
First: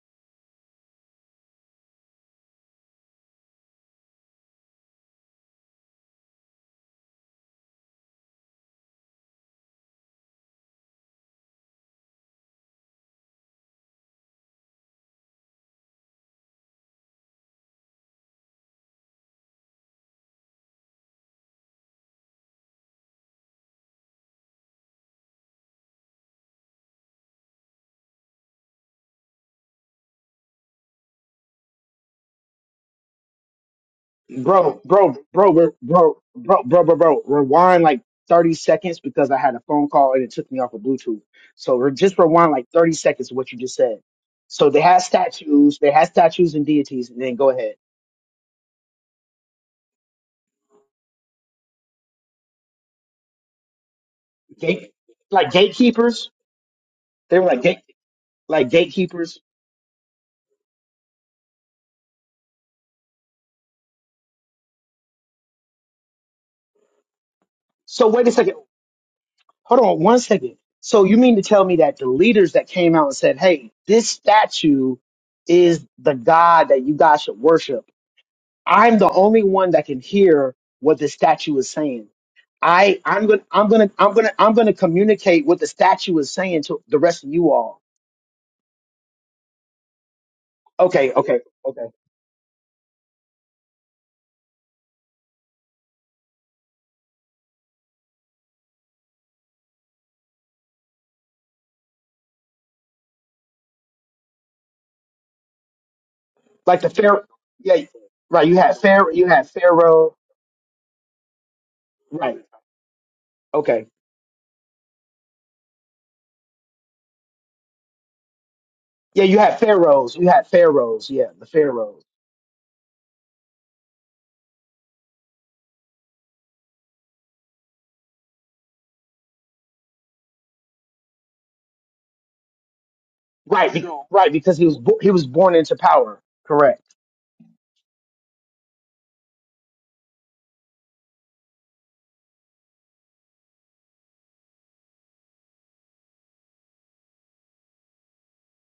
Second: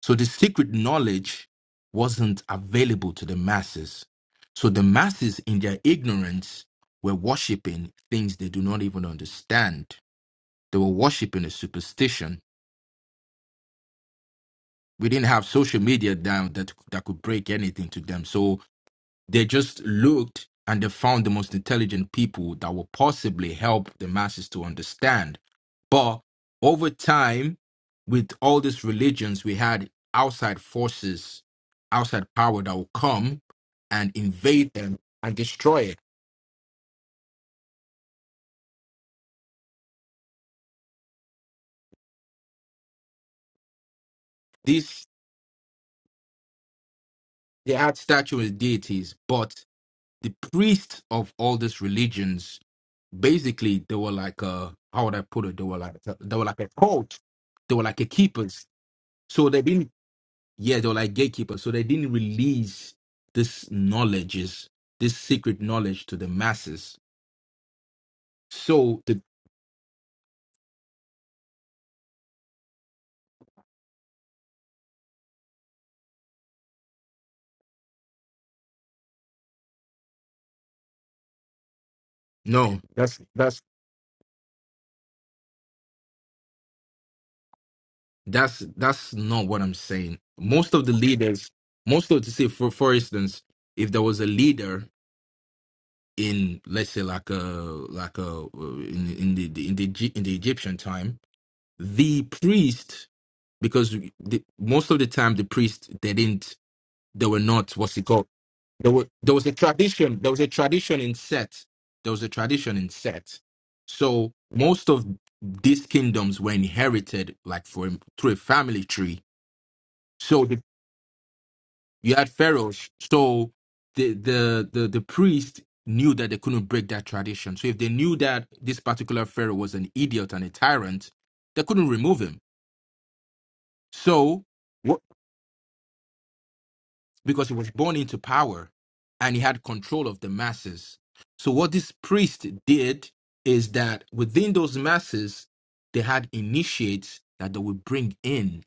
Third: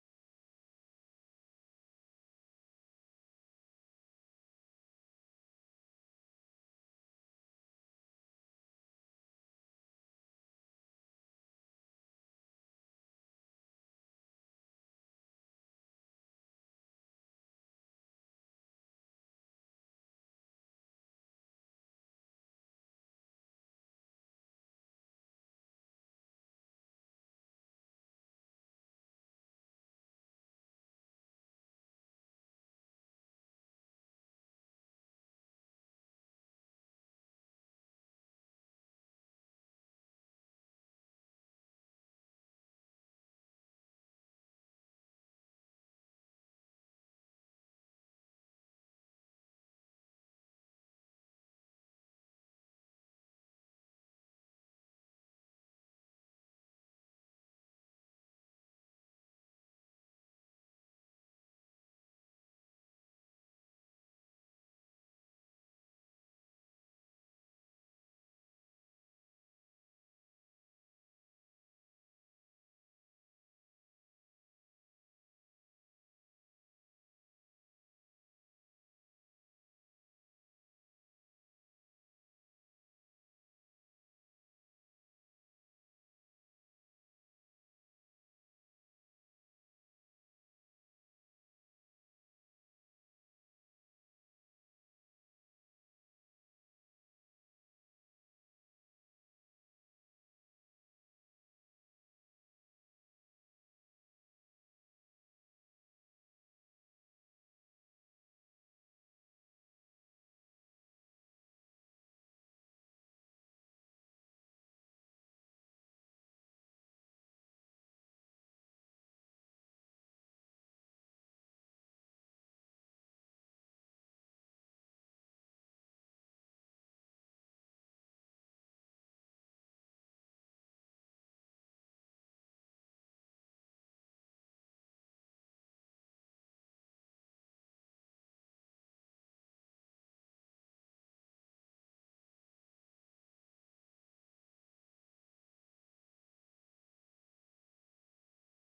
S3: So the secret knowledge wasn't available to the masses. So the masses, in their ignorance, were worshiping things they do not even understand. They were worshiping a superstition we didn't have social media down that that could break anything to them. So they just looked and they found the most intelligent people that will possibly help the masses to understand. But over time, with all these religions, we had outside forces, outside power that will come and invade
S2: Bro,
S3: them
S2: bro,
S3: and
S2: bro, bro,
S3: destroy it.
S2: bro, bro, bro, bro, bro. Rewind like 30 seconds because I had a phone call and it took me off of Bluetooth. So re- just rewind like 30 seconds of what you just said. So they had
S3: These
S2: statues, they had statues and deities, and then go
S3: they
S2: ahead.
S3: had statues, deities, but the priests of all these religions basically they were like uh
S2: Gate
S3: how would i put
S2: like
S3: it they were like
S2: gatekeepers.
S3: they were like a cult
S2: They were like
S3: they
S2: gate
S3: were like a keepers
S2: like gatekeepers.
S3: so they didn't yeah they were like gatekeepers so they didn't release this knowledges this secret knowledge to the masses
S2: So wait a second.
S3: so the
S2: Hold on one second. So you mean to tell me that the leaders that came out and said, "Hey, this statue is the God that you guys should worship." I'm the only one that can hear what the statue is saying.
S3: no
S2: I
S3: that's
S2: I'm gonna
S3: that's
S2: I'm gonna I'm gonna I'm gonna communicate what the statue is saying to the rest of you all.
S3: that's that's not what i'm saying most of the
S2: Okay, okay,
S3: leaders
S2: okay.
S3: most of to say for for instance if there was a leader in let's say like a like a in in the, the in the Egy- in the Egyptian time, the priest because the, most of the time the priest they didn't
S2: Like the Pharaoh,
S3: they were not
S2: yeah,
S3: what's it called
S2: right. You had
S3: there were
S2: Pharaoh, you
S3: there was
S2: had
S3: a
S2: Pharaoh,
S3: tradition there was a tradition in Set there was a
S2: right?
S3: tradition in Set,
S2: Okay,
S3: so most of these kingdoms were inherited like for through a family tree.
S2: yeah. You had pharaohs, you had
S3: So
S2: pharaohs, yeah, the pharaohs.
S3: You had pharaohs, so the the the the priest knew that they couldn't break that tradition. So if they knew that this particular pharaoh was an idiot and a tyrant, they couldn't remove him.
S2: Right, be, right,
S3: So
S2: because he was bo-
S3: what?
S2: he was born into power. Correct.
S3: Because he was born into power, and he had control of the masses. So what this priest did is that within those masses, they had initiates that they would bring in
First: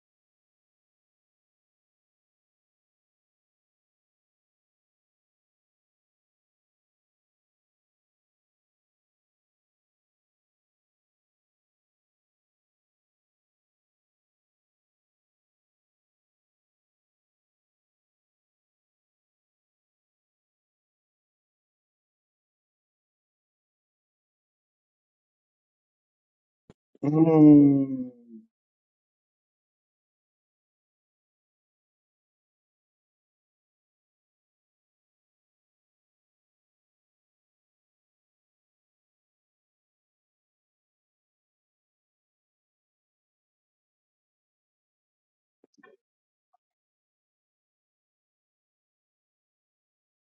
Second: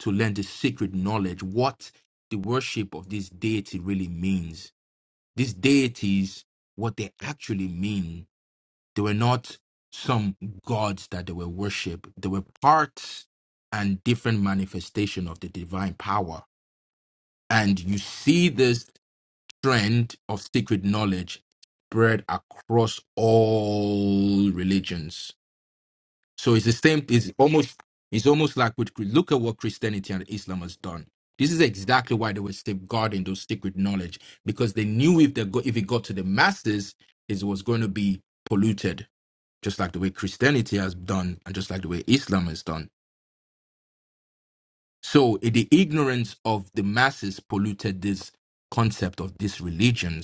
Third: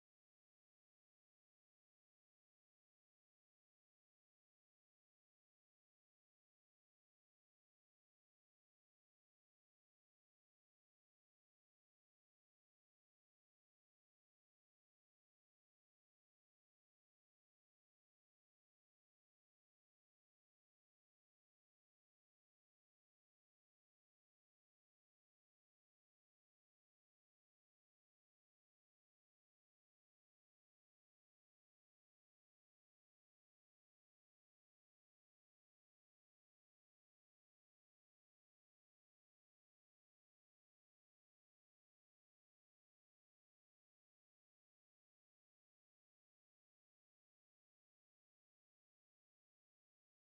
S3: to learn the secret knowledge, what the worship of this deity really means these deities what they actually mean. They were not some gods that they were worship. They were parts and different manifestation of the divine power. And you see this trend of secret knowledge spread across all religions so it's the same. It's almost
S2: Mm.
S3: it's almost like with look at what Christianity and Islam has done. This is exactly why they were safeguarding those secret knowledge because they knew if they go, if it got to the masses, it was going to be polluted, just like the way Christianity has done and just like the way Islam has done. So eh, the ignorance of the masses polluted this concept of these religions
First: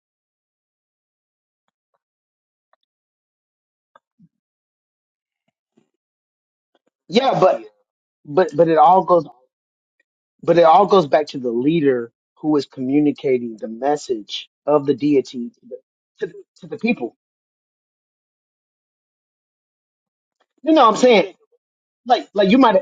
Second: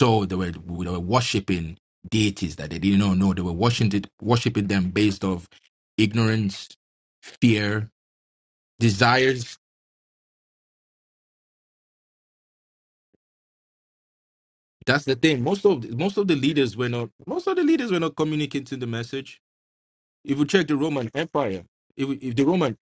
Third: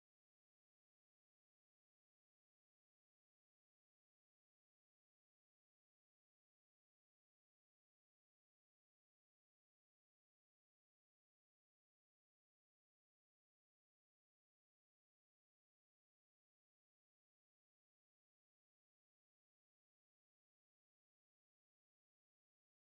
S3: so they were they were worshiping deities that they didn't know. No, they were worshiping worshiping them based of ignorance,
S2: Yeah, but
S3: fear,
S2: but but it all goes
S3: desires.
S2: but it all goes back to the leader who is communicating the message of the
S3: That's the thing.
S2: deity to
S3: Most
S2: the,
S3: of most
S2: to,
S3: of the
S2: the- to
S3: leaders
S2: the
S3: were not
S2: people.
S3: most of the leaders were not communicating the message. If you check
S2: You
S3: the
S2: know what I'm
S3: Roman
S2: saying?
S3: Empire, if,
S2: Like
S3: if the
S2: like you
S3: Roman,
S2: might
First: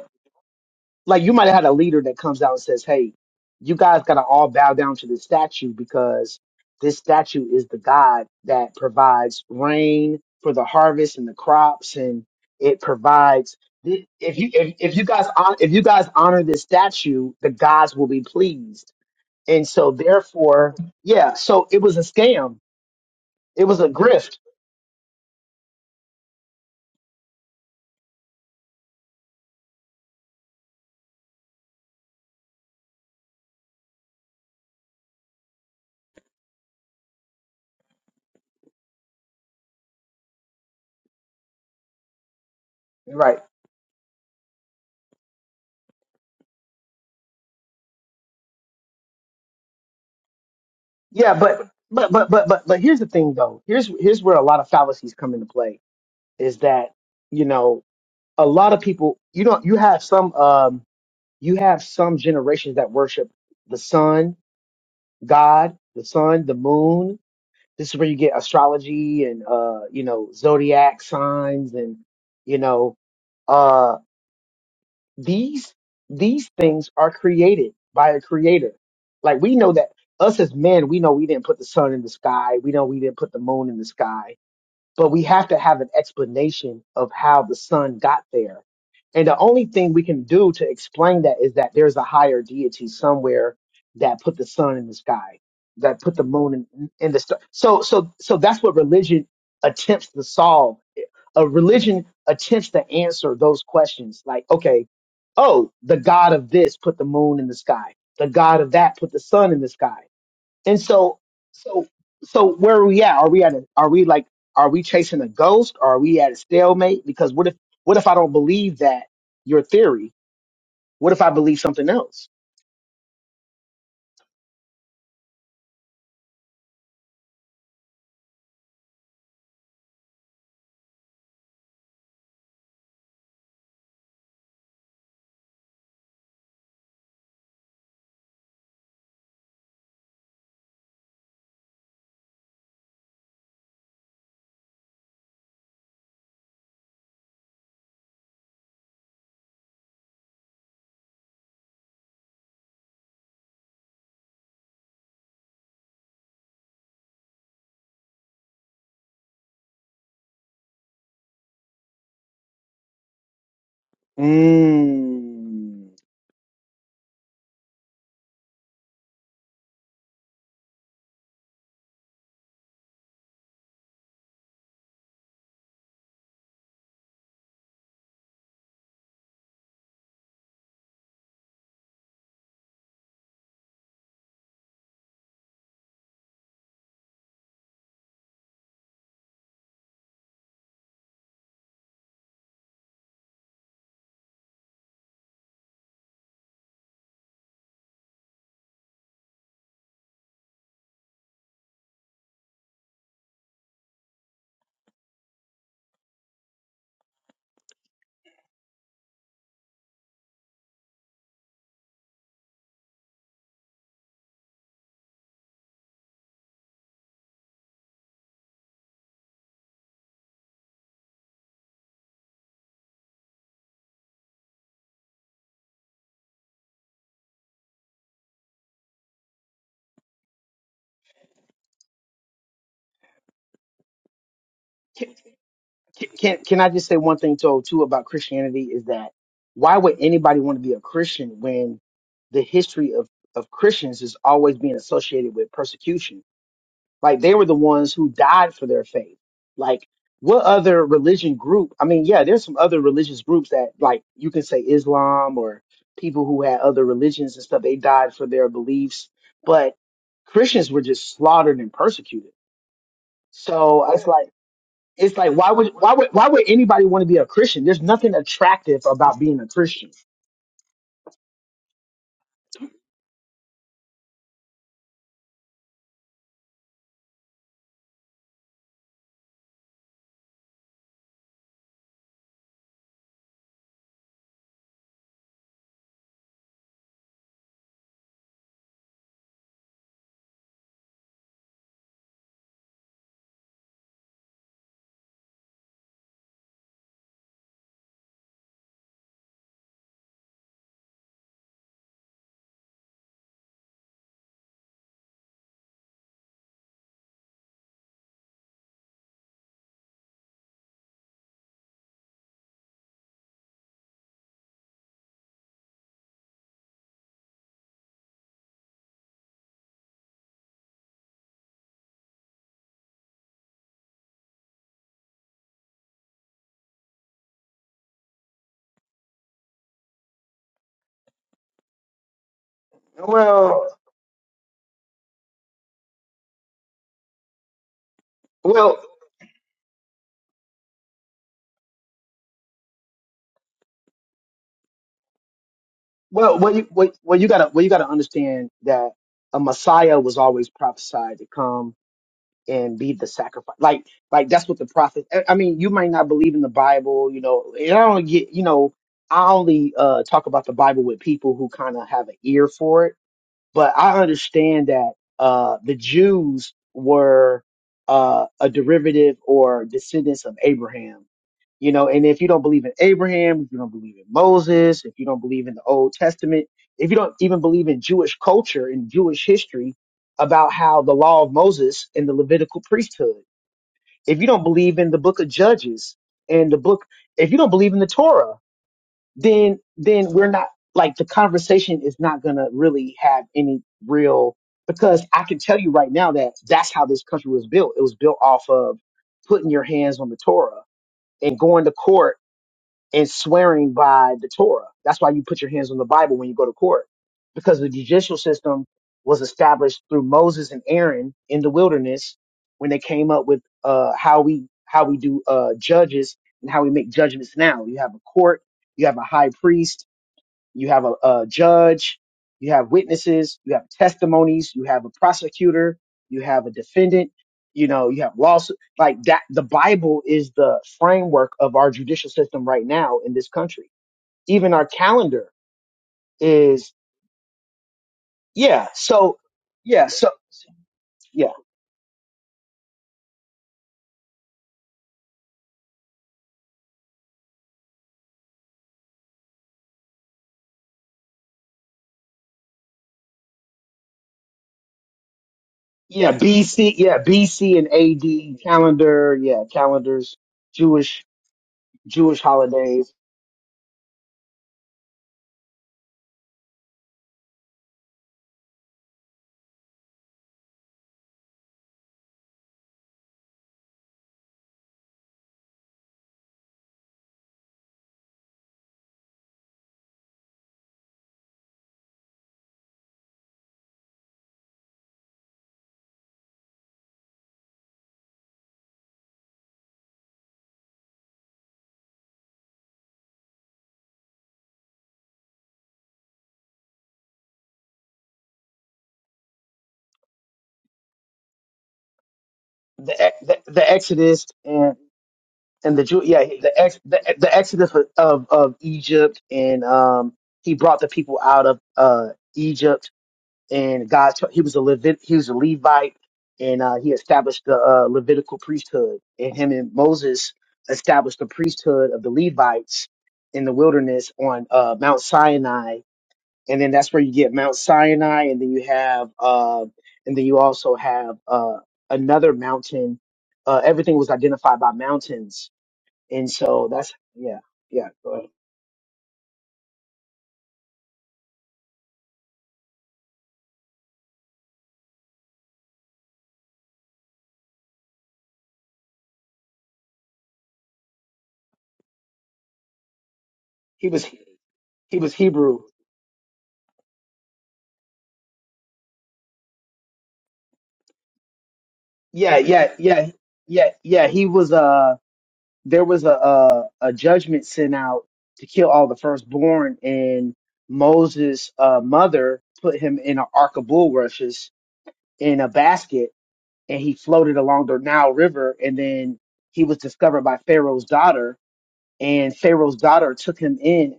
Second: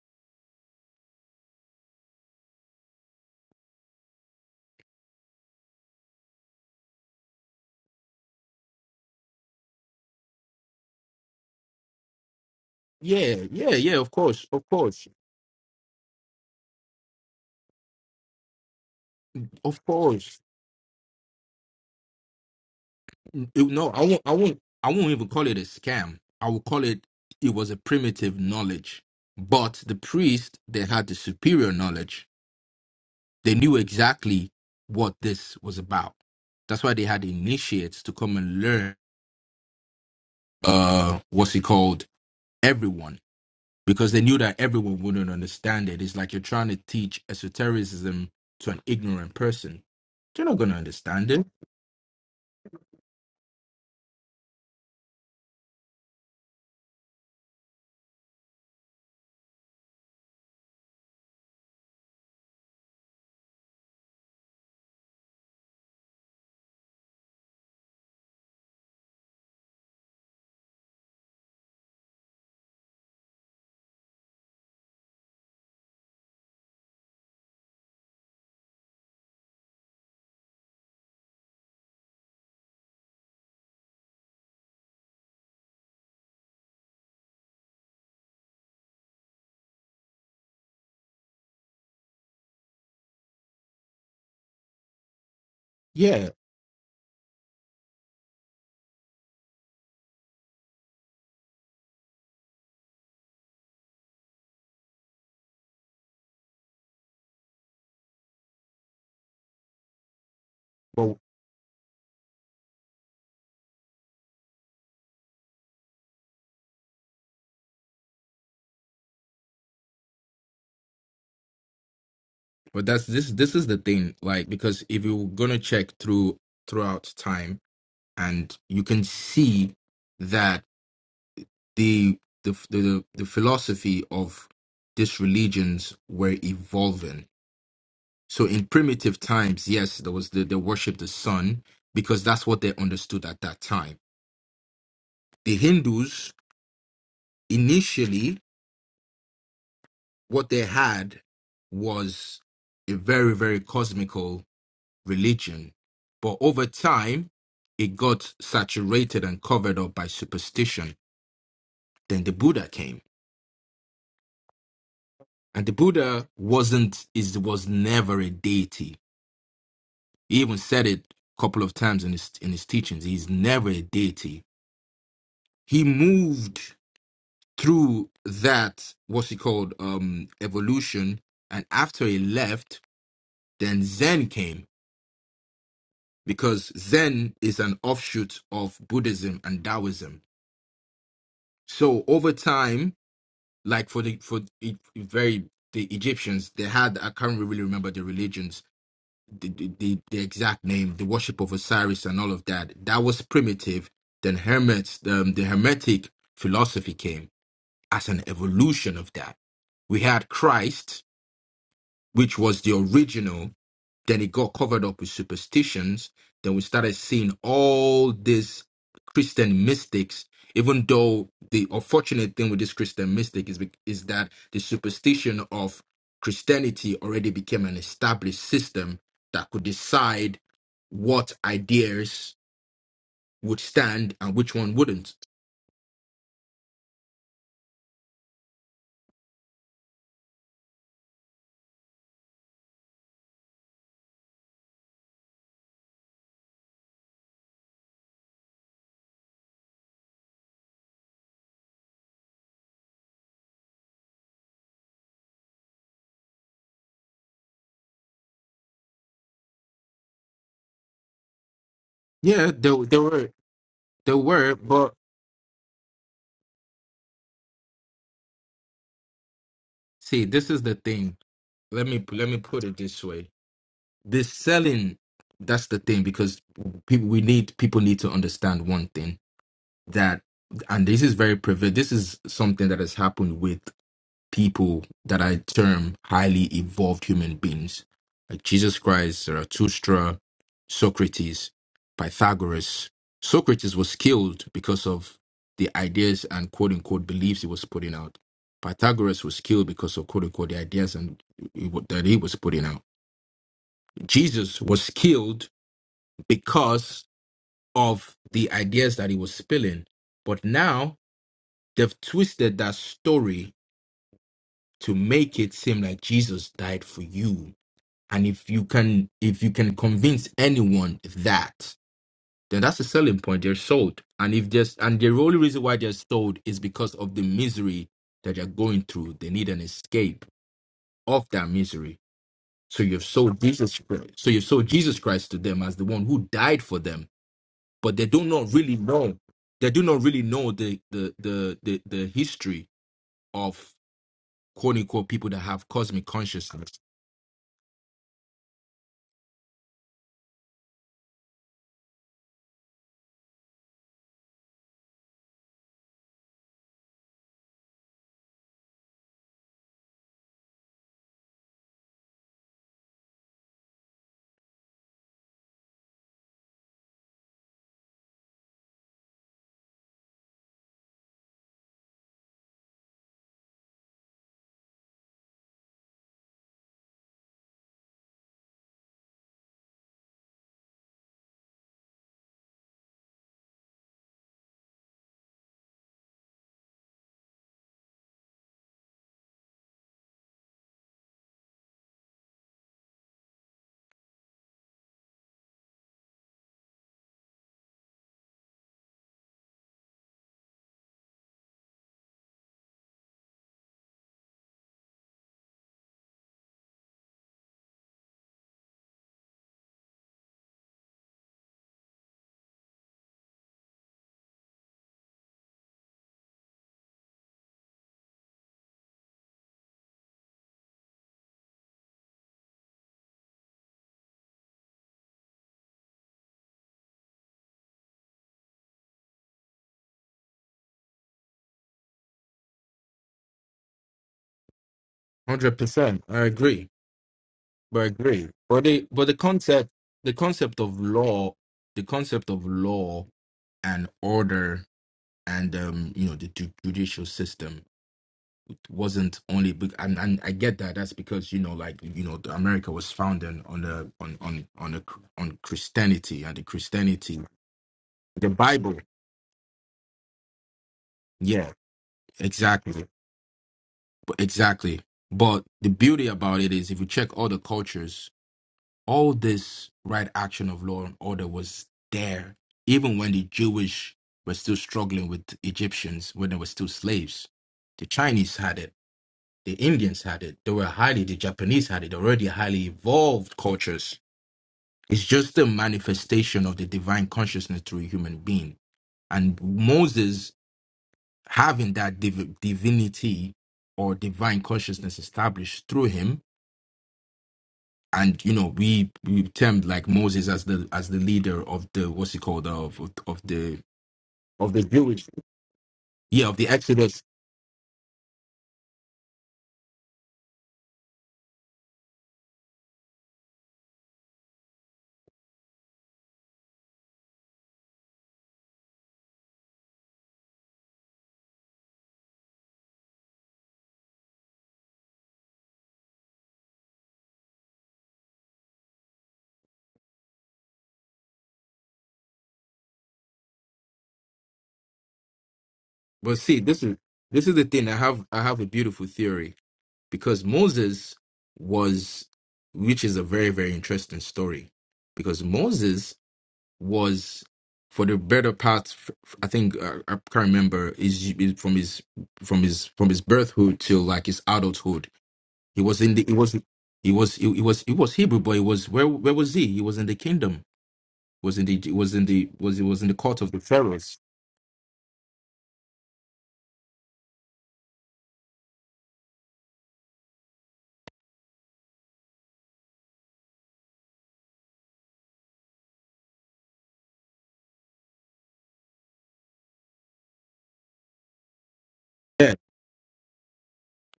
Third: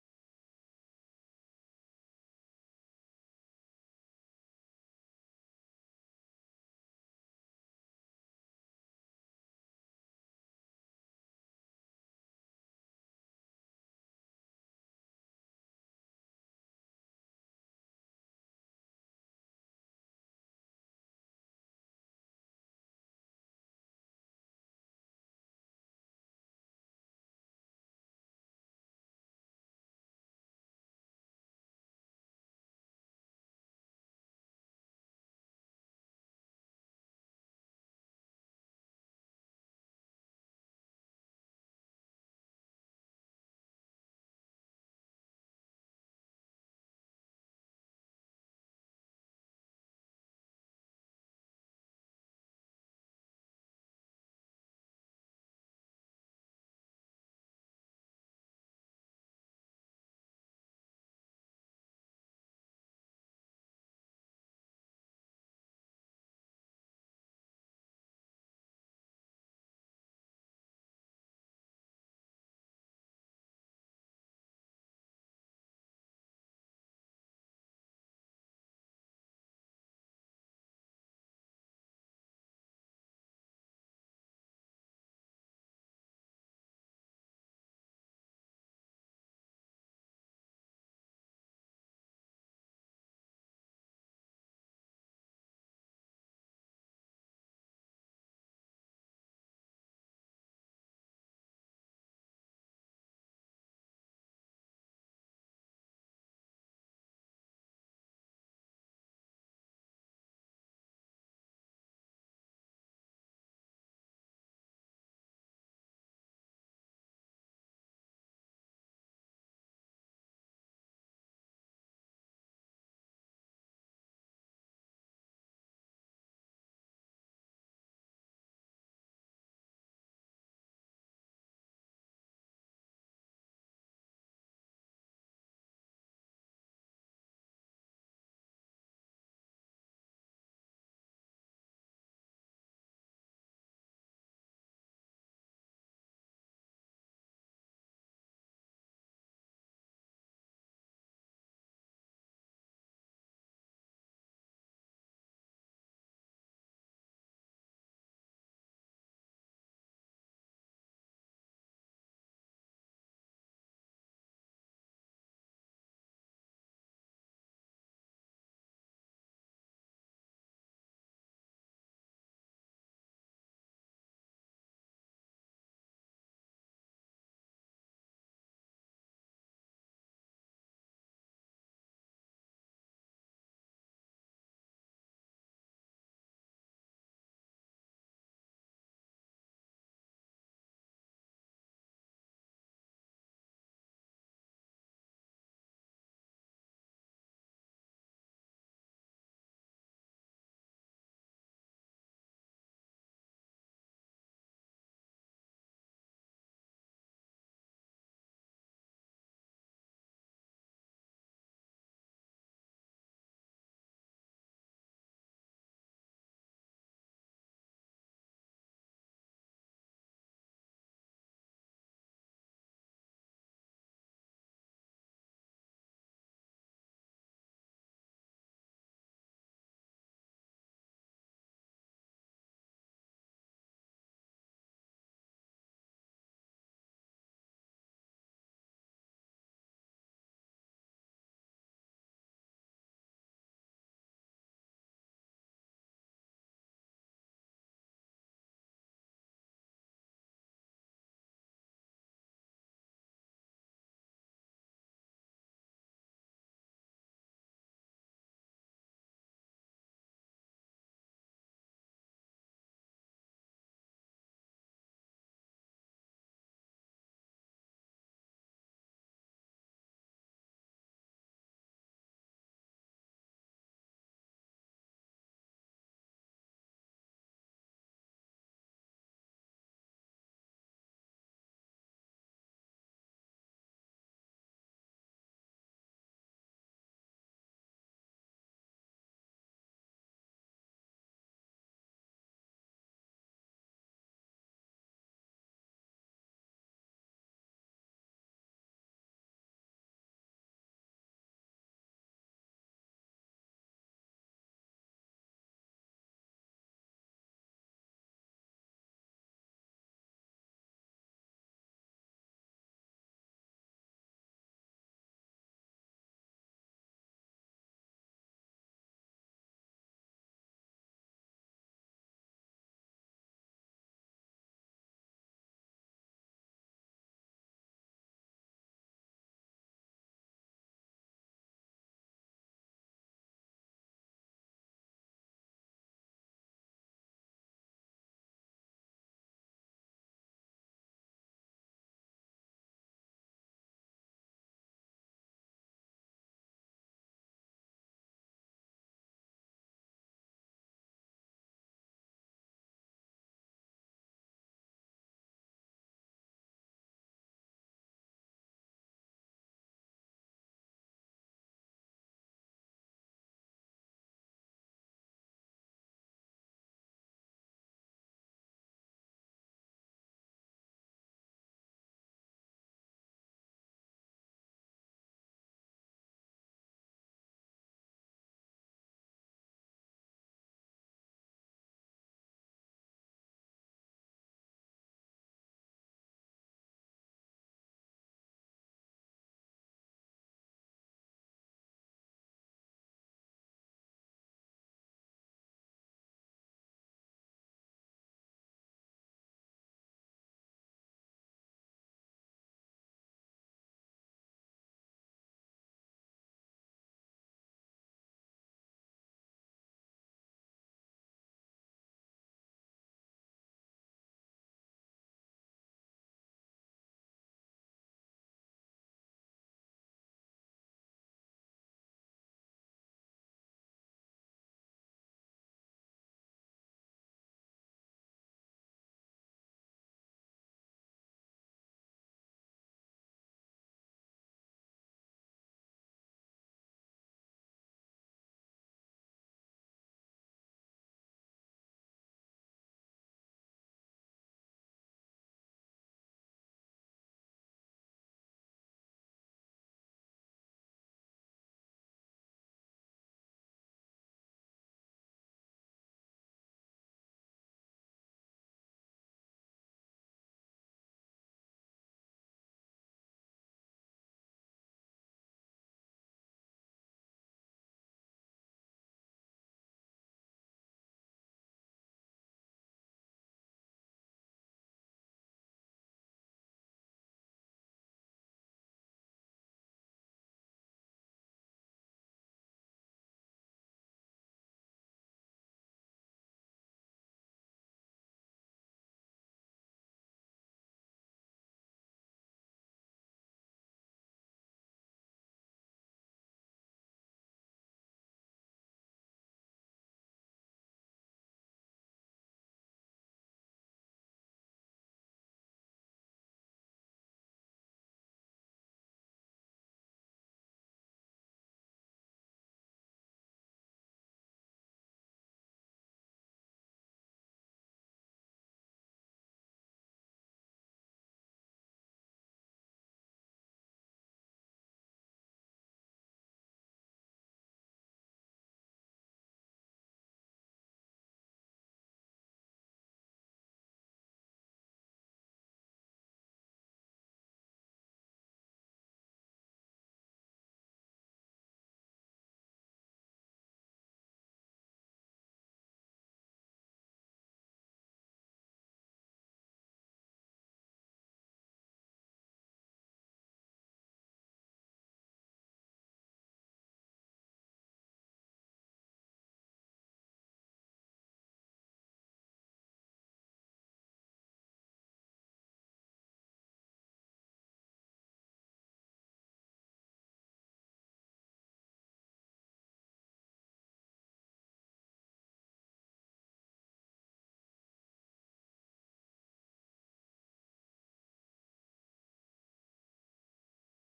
S2: like you might have had a leader that comes out and says, "Hey, you guys got to all bow down to this statue because this statue is the God that provides rain for the harvest and the crops, and it
S3: yeah,
S2: provides."
S3: yeah, yeah,
S2: thi-
S3: of
S2: If
S3: course,
S2: you
S3: of
S2: if, if you
S3: course,
S2: guys hon- if you guys honor this statue, the gods will be pleased, and
S3: of
S2: so
S3: course.
S2: therefore, yeah. So it was a scam. It
S3: It-
S2: was
S3: no,
S2: a
S3: I won't, I
S2: grift,
S3: won't, I won't even call it a scam. I will call it. It was a primitive knowledge, but the priest they had the superior knowledge They knew exactly what this was about. That's why they had initiates to come and learn uh what's it called? Everyone.
S2: right?
S3: Because they knew that everyone wouldn't understand it. It's like you're trying to teach esotericism to an ignorant person. They're not gonna understand
S2: Yeah,
S3: it.
S2: but but but but but but here's the thing, though. Here's here's where a lot of fallacies come into play. Is that you know a lot of people you know you have some um you have some generations that worship the sun god the sun the moon this is where you get astrology and uh you know zodiac signs and you know uh these these things are created by a creator like we know that us as men we know we didn't put the sun in the sky we know we didn't put the moon in the sky but we have to have an explanation of how the son got there. And the only thing we can do to explain that is that there's a higher deity somewhere that put the sun in the sky, that put the
S3: Yeah.
S2: moon in, in the star. So, so, so that's what religion attempts to solve. A religion attempts to answer those questions like, okay, oh, the God of this put the moon in the sky. The God of that put the sun in the sky. And
S3: But
S2: so, so, so where are we at? Are we at? A, are we like? Are we chasing a ghost? Or are we at a stalemate? Because what if? What if I don't believe that your theory? What if I believe something else?
S3: but that's this this is the thing, like because if you're gonna check through throughout time and you can see that the the the the philosophy of these religions were evolving. So in primitive times, yes, there was the they worship the sun because that's what they understood at that time. The Hindus initially what they had was a very very cosmical religion, but over time it got saturated and covered up by superstition. Then the Buddha came, and the
S2: Mm.
S3: Buddha wasn't is was never a deity He even said it a couple of times in his in his teachings. He's never a deity. He moved through that what's he called um evolution, and after he left, then Zen came because Zen is an offshoot of Buddhism and Taoism. So over time, like for the for the very the Egyptians, they had I can't really remember the religions the, the, the the exact name, the worship of Osiris and all of that, that was primitive. Then Hermets, um, the Hermetic philosophy came as an evolution of that. We had Christ, which was the original then it got covered up with superstitions. Then we started seeing all these Christian mystics, even though the unfortunate thing with this Christian mystic is, be- is that the superstition of Christianity already became an established system that could decide what ideas would stand and which one
S2: Can,
S3: wouldn't.
S2: can can I just say one thing too, too about Christianity is that why would anybody want to be a Christian when the history of of Christians is always being associated with persecution? Like they were the ones who died for their faith. Like what other religion group? I mean, yeah, there's some other religious groups that like you can say Islam or people who had other religions and stuff. They died for their beliefs, but Christians were just slaughtered and persecuted.
S3: Yeah, there, there were,
S2: So it's
S3: there
S2: like
S3: were, but
S2: it's like why would why would why would anybody want to be a Christian? There's nothing attractive about being a Christian.
S3: see, this is the thing. Let me let me put it this way the selling that's the thing because people we need people need to understand one thing that and this is very prevalent this is something that has happened with people that i term highly evolved human beings like jesus christ zarathustra socrates pythagoras socrates was killed because of the ideas and quote unquote beliefs he was putting out pythagoras was killed because of quote unquote the ideas and that he was putting out jesus was killed because of the ideas that he was spilling. But now they've twisted that story to make it seem like Jesus died for you. And if you can if you can convince anyone that, then that's a selling point. They're sold. And if there's and the only reason why they're sold is because of the misery that they're going through. They need an escape of that misery. So you've sold
S2: Well,
S3: Jesus Christ. So you've sold Jesus Christ to them as the one who died for them but they do not really
S2: well,
S3: know they do not really know the the the the, the history of quote unquote people that have cosmic
S2: well, well, you,
S3: consciousness.
S2: well, well, you gotta, well, you gotta understand that a Messiah was always prophesied to come and be the sacrifice. Like, like that's what the prophet. I I mean, you might not believe in the Bible, you know. And I don't get, you know, I only uh, talk about the Bible with people who kind of have an ear for it. But I understand that uh, the Jews were uh, a derivative or descendants of Abraham you know, and if you don't believe in Abraham, if you don't believe in Moses, if you don't believe in the Old Testament, if you don't even believe in Jewish culture and Jewish history about how the law of Moses and the Levitical priesthood, if you don't believe in the book of Judges and the book, if you don't believe in the Torah, then, then we're not like the conversation is not going to really have any real, because I can tell you right now that that's how this country was built. It was built off of putting your hands on the Torah and going to court and swearing by the Torah. That's why you put your hands on the Bible when you go to court, because the judicial system was established through Moses and Aaron in the wilderness when they came up with uh, how we how we do uh, judges and how we make judgments. Now you have a court, you have a high priest, you have a, a judge, you have witnesses, you have testimonies, you have a prosecutor, you have a defendant, you know, you have lawsuit. Like that, the Bible is the framework of our judicial system right now in this country. Even our calendar
S3: Hundred percent, I agree.
S2: is,
S3: But I agree. But
S2: yeah.
S3: the but the
S2: So,
S3: concept
S2: yeah. So,
S3: the concept of
S2: yeah,
S3: law the concept of law and order and um you know the ju- judicial system wasn't only be- and, and I get that that's because you know like you know the America was founded on a on on on a, on
S2: yeah.
S3: Christianity and the
S2: BC, yeah,
S3: Christianity
S2: BC and
S3: the
S2: AD
S3: Bible
S2: calendar, yeah, calendars, Jewish,
S3: Yeah,
S2: Jewish
S3: exactly.
S2: holidays,
S3: B- Exactly. But the beauty about it is if you check all the cultures, all this right action of law and order was there, even when the Jewish were still struggling with Egyptians when they were still slaves. The Chinese had it, the Indians had it, they were highly the Japanese had it, already highly evolved cultures. It's just a manifestation of the divine consciousness through a human being. And Moses having that div- divinity or divine consciousness established through him and you know we we termed like moses as the as the leader of the what's he called of of,
S2: the
S3: of
S2: the,
S3: the
S2: the Exodus,
S3: of the
S2: and
S3: jewish
S2: and the Jew, yeah,
S3: yeah of the
S2: the ex,
S3: exodus
S2: the, the exodus of of Egypt, and um, he brought the people out of uh Egypt, and God, t- he was a Levit, he was a Levite, and uh, he established the uh, Levitical priesthood, and him and Moses established the priesthood of the Levites in the wilderness on uh Mount Sinai, and then that's where you get Mount Sinai, and then you have uh, and then you also have uh another mountain. Uh, everything was identified by mountains
S3: but
S2: and
S3: see this
S2: so
S3: is
S2: that's
S3: this is
S2: yeah,
S3: the thing i
S2: yeah.
S3: have
S2: Go
S3: i
S2: ahead.
S3: have a beautiful theory because moses was which is a very very interesting story because moses was for the better part f- f- i think uh, i can't remember is is from his from his from his birthhood till
S2: He
S3: like
S2: was
S3: his adulthood
S2: he was Hebrew.
S3: he was in the he was he was he, he was he was hebrew but he was where where was he he was in the kingdom was in the was in the
S2: Yeah,
S3: was he
S2: yeah,
S3: was in the
S2: yeah,
S3: court of the
S2: yeah,
S3: pharaohs
S2: yeah. He was uh there was a a, a judgment sent out to kill all the firstborn, and Moses' uh, mother put him in an ark of bulrushes in a basket, and he floated along the Nile River, and then he was discovered by Pharaoh's daughter,
S3: yeah
S2: and Pharaoh's daughter took him in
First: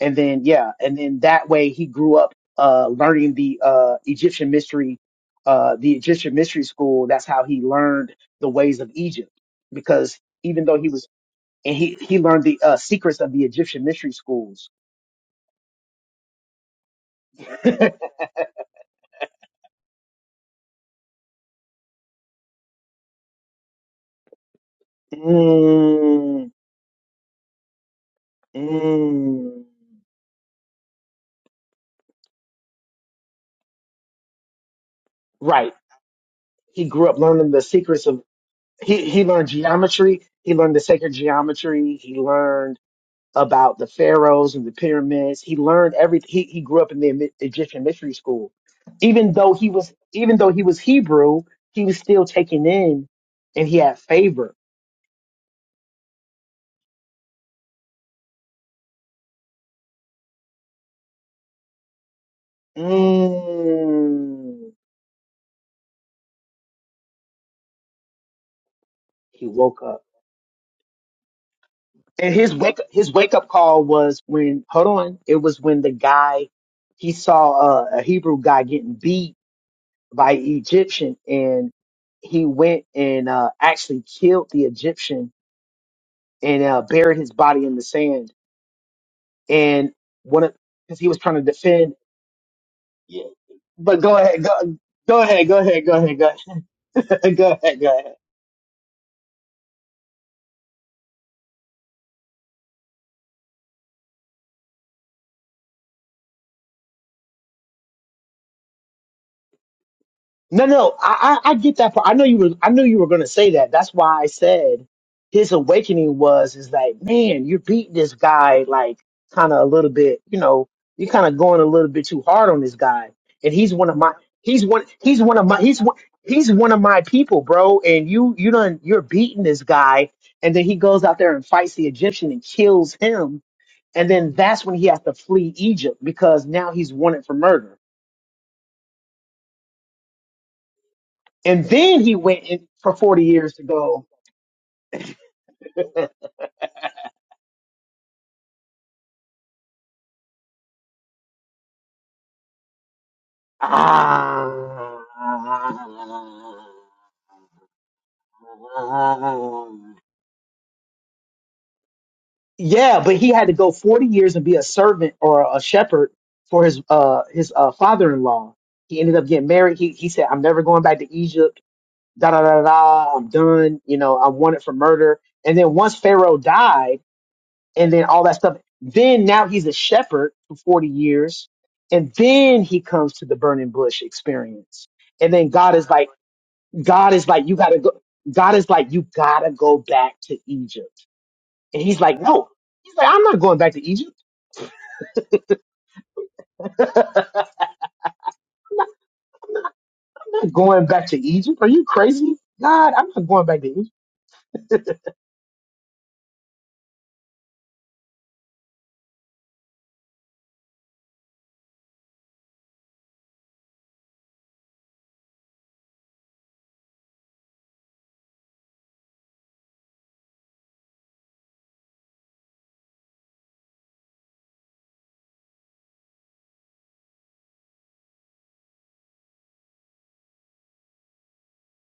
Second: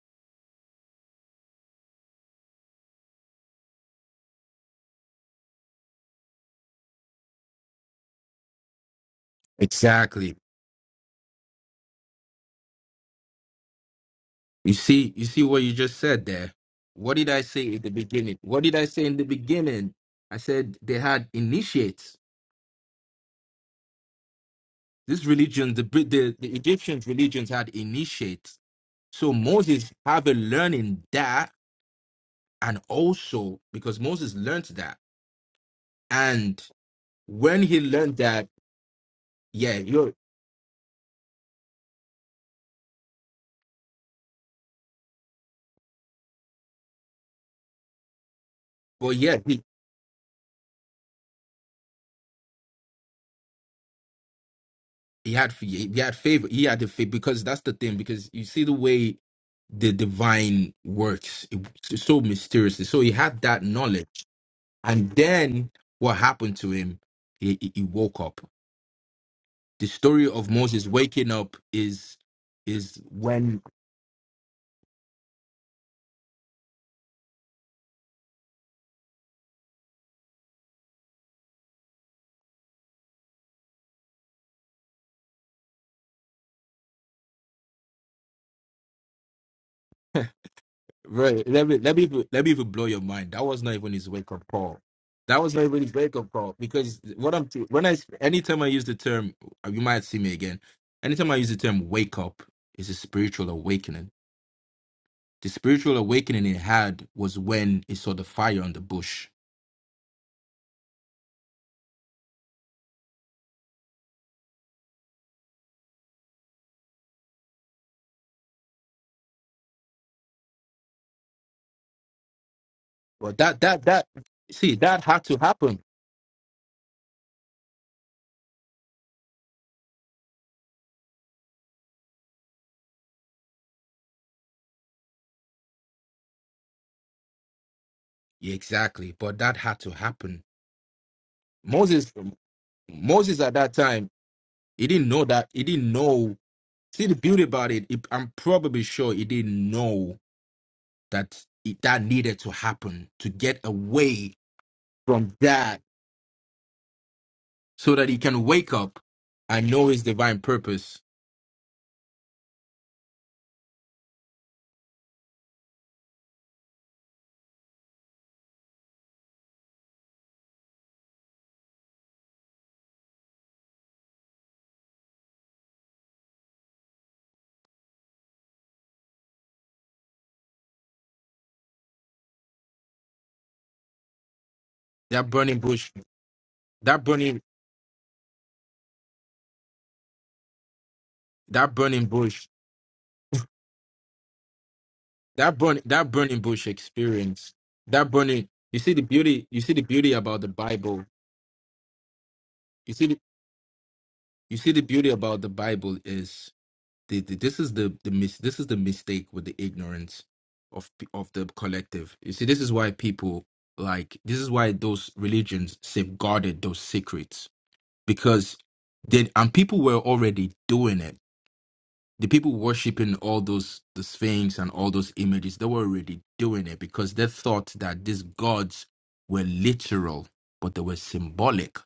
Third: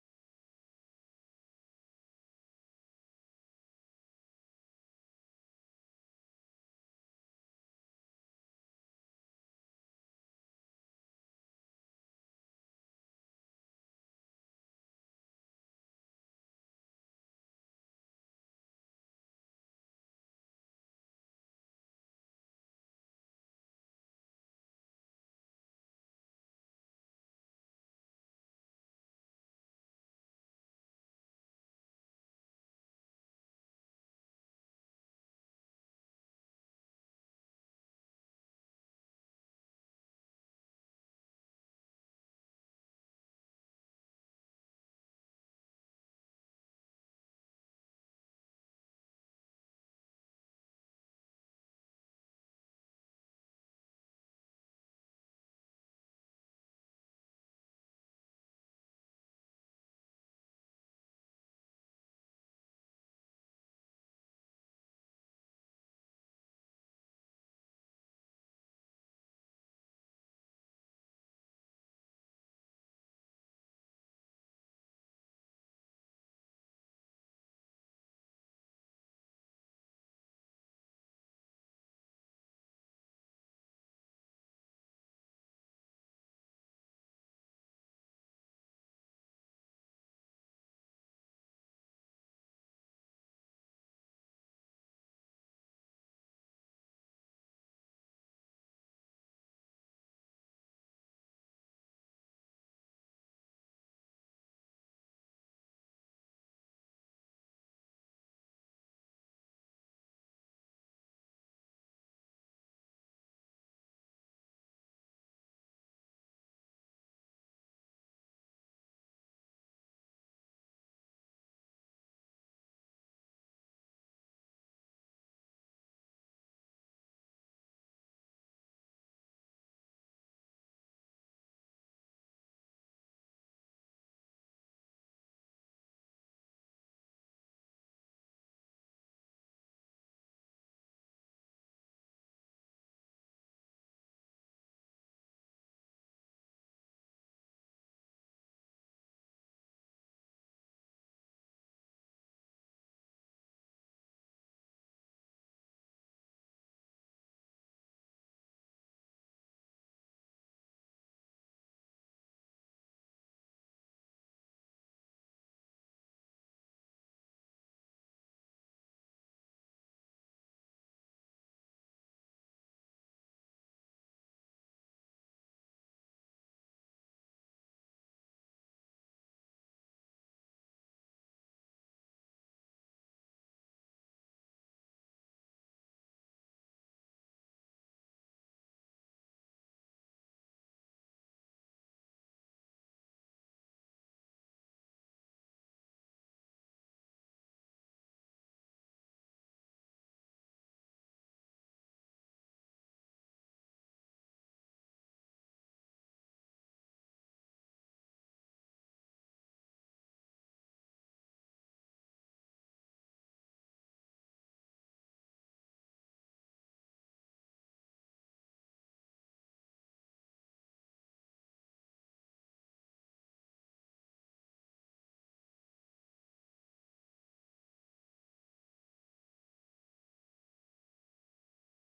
S2: and then yeah, and then that way he grew up uh, learning the uh, Egyptian mystery, uh, the Egyptian mystery school. That's how he learned the ways of Egypt, because
S3: exactly
S2: even though he was and he he learned the uh, secrets of the Egyptian mystery schools.
S3: you see you see what you just said there what did i say at the beginning what did i say in the beginning i said they had initiates this religion the, Brit- the
S2: mm,
S3: the egyptians religions had initiates So
S2: mm.
S3: Moses have a learning that, and also because Moses learned that,
S2: Right,
S3: and
S2: he grew up learning the
S3: when he
S2: secrets
S3: learned
S2: of
S3: that,
S2: he he learned
S3: yeah, you know,
S2: geometry. He learned the sacred geometry. He learned about the pharaohs and the pyramids. He learned everything. He, he grew up in the Emy- Egyptian mystery school.
S3: well,
S2: Even
S3: yeah,
S2: though
S3: he,
S2: he was even though he was Hebrew, he was still taken in, and he had favor.
S3: he had he had favor, he had the favor because that's the thing. Because you see the way the divine works, it's so mysteriously. So he had that knowledge,
S2: Mm,
S3: and then what happened to him? He, he he woke up.
S2: he woke
S3: The
S2: up,
S3: story of Moses waking up is
S2: and his wake
S3: is
S2: his wake up
S3: when
S2: call was when hold on, it was when the guy he saw a, a Hebrew guy getting beat by an Egyptian, and he went and uh, actually killed the Egyptian and uh, buried his body in the sand and one of because he was trying to
S3: Right. Let me
S2: defend.
S3: let me even- let me even blow your
S2: Yeah,
S3: mind. That was not even
S2: but
S3: his
S2: go
S3: wake
S2: ahead,
S3: up
S2: go,
S3: call.
S2: go
S3: That
S2: ahead,
S3: was
S2: go
S3: not even
S2: ahead,
S3: his
S2: go
S3: wake
S2: ahead, go
S3: up call because what
S2: ahead,
S3: I'm
S2: go ahead,
S3: when I
S2: go ahead.
S3: anytime I use the term, you might see me again. Anytime I use the term wake up, is a spiritual awakening. The spiritual awakening he had was when he saw the fire on the bush.
S2: No, no, I, I I get that part. I know you were I knew you were gonna say that. That's why I said his awakening was is like, man, you're beating this guy like kind of a little bit, you know, you're kind of going a little bit too hard on this guy,
S3: But
S2: and
S3: that
S2: he's
S3: that
S2: one of
S3: that
S2: my he's
S3: see
S2: one
S3: that
S2: he's
S3: had to
S2: one of my
S3: happen.
S2: he's one he's one of my people, bro. And you you done you're beating this guy, and then he goes out there and fights the Egyptian and kills him, and then that's when he has to flee Egypt because now he's wanted for murder.
S3: Yeah, exactly. But that had to happen.
S2: And then
S3: Moses
S2: he went in for 40
S3: Moses at
S2: years to
S3: that
S2: go
S3: time he didn't know that he didn't know See, the beauty about it, it- I'm probably sure he didn't know that it, that needed to happen to get away
S2: Ah.
S3: from that so that he can wake up and know his divine purpose.
S2: Yeah, but he had to go 40 years and be a servant or a shepherd for his uh his uh father-in-law. He ended up getting married. He he said, "I'm never going back to Egypt. Da da da da. da. I'm done. You know, I'm wanted for murder." And then once Pharaoh died, and then all that stuff, then now he's a shepherd for 40 years, and then he comes to the burning bush experience.
S3: That
S2: And then
S3: burning
S2: God is
S3: bush,
S2: like,
S3: that
S2: God is
S3: burning,
S2: like, you gotta go. God is like, you gotta go back to Egypt.
S3: that
S2: And he's
S3: burning
S2: like,
S3: bush,
S2: no. He's like, I'm not going back to Egypt.
S3: that burn, that burning bush experience, that burning. You see the beauty. You see the beauty about
S2: I'm
S3: the
S2: not going
S3: Bible.
S2: back to Egypt. Are you crazy?
S3: You
S2: God,
S3: see
S2: I'm
S3: the,
S2: not going back to Egypt.
S3: you see the beauty about the Bible is the, the- this is the the mis- this is the mistake with the ignorance of p- of the collective. You see, this is why people like this is why those religions safeguarded those secrets because then and people were already doing it. The people worshiping all those the sphinx and all those images, they were already doing it because they thought that these gods were literal, but they were symbolic,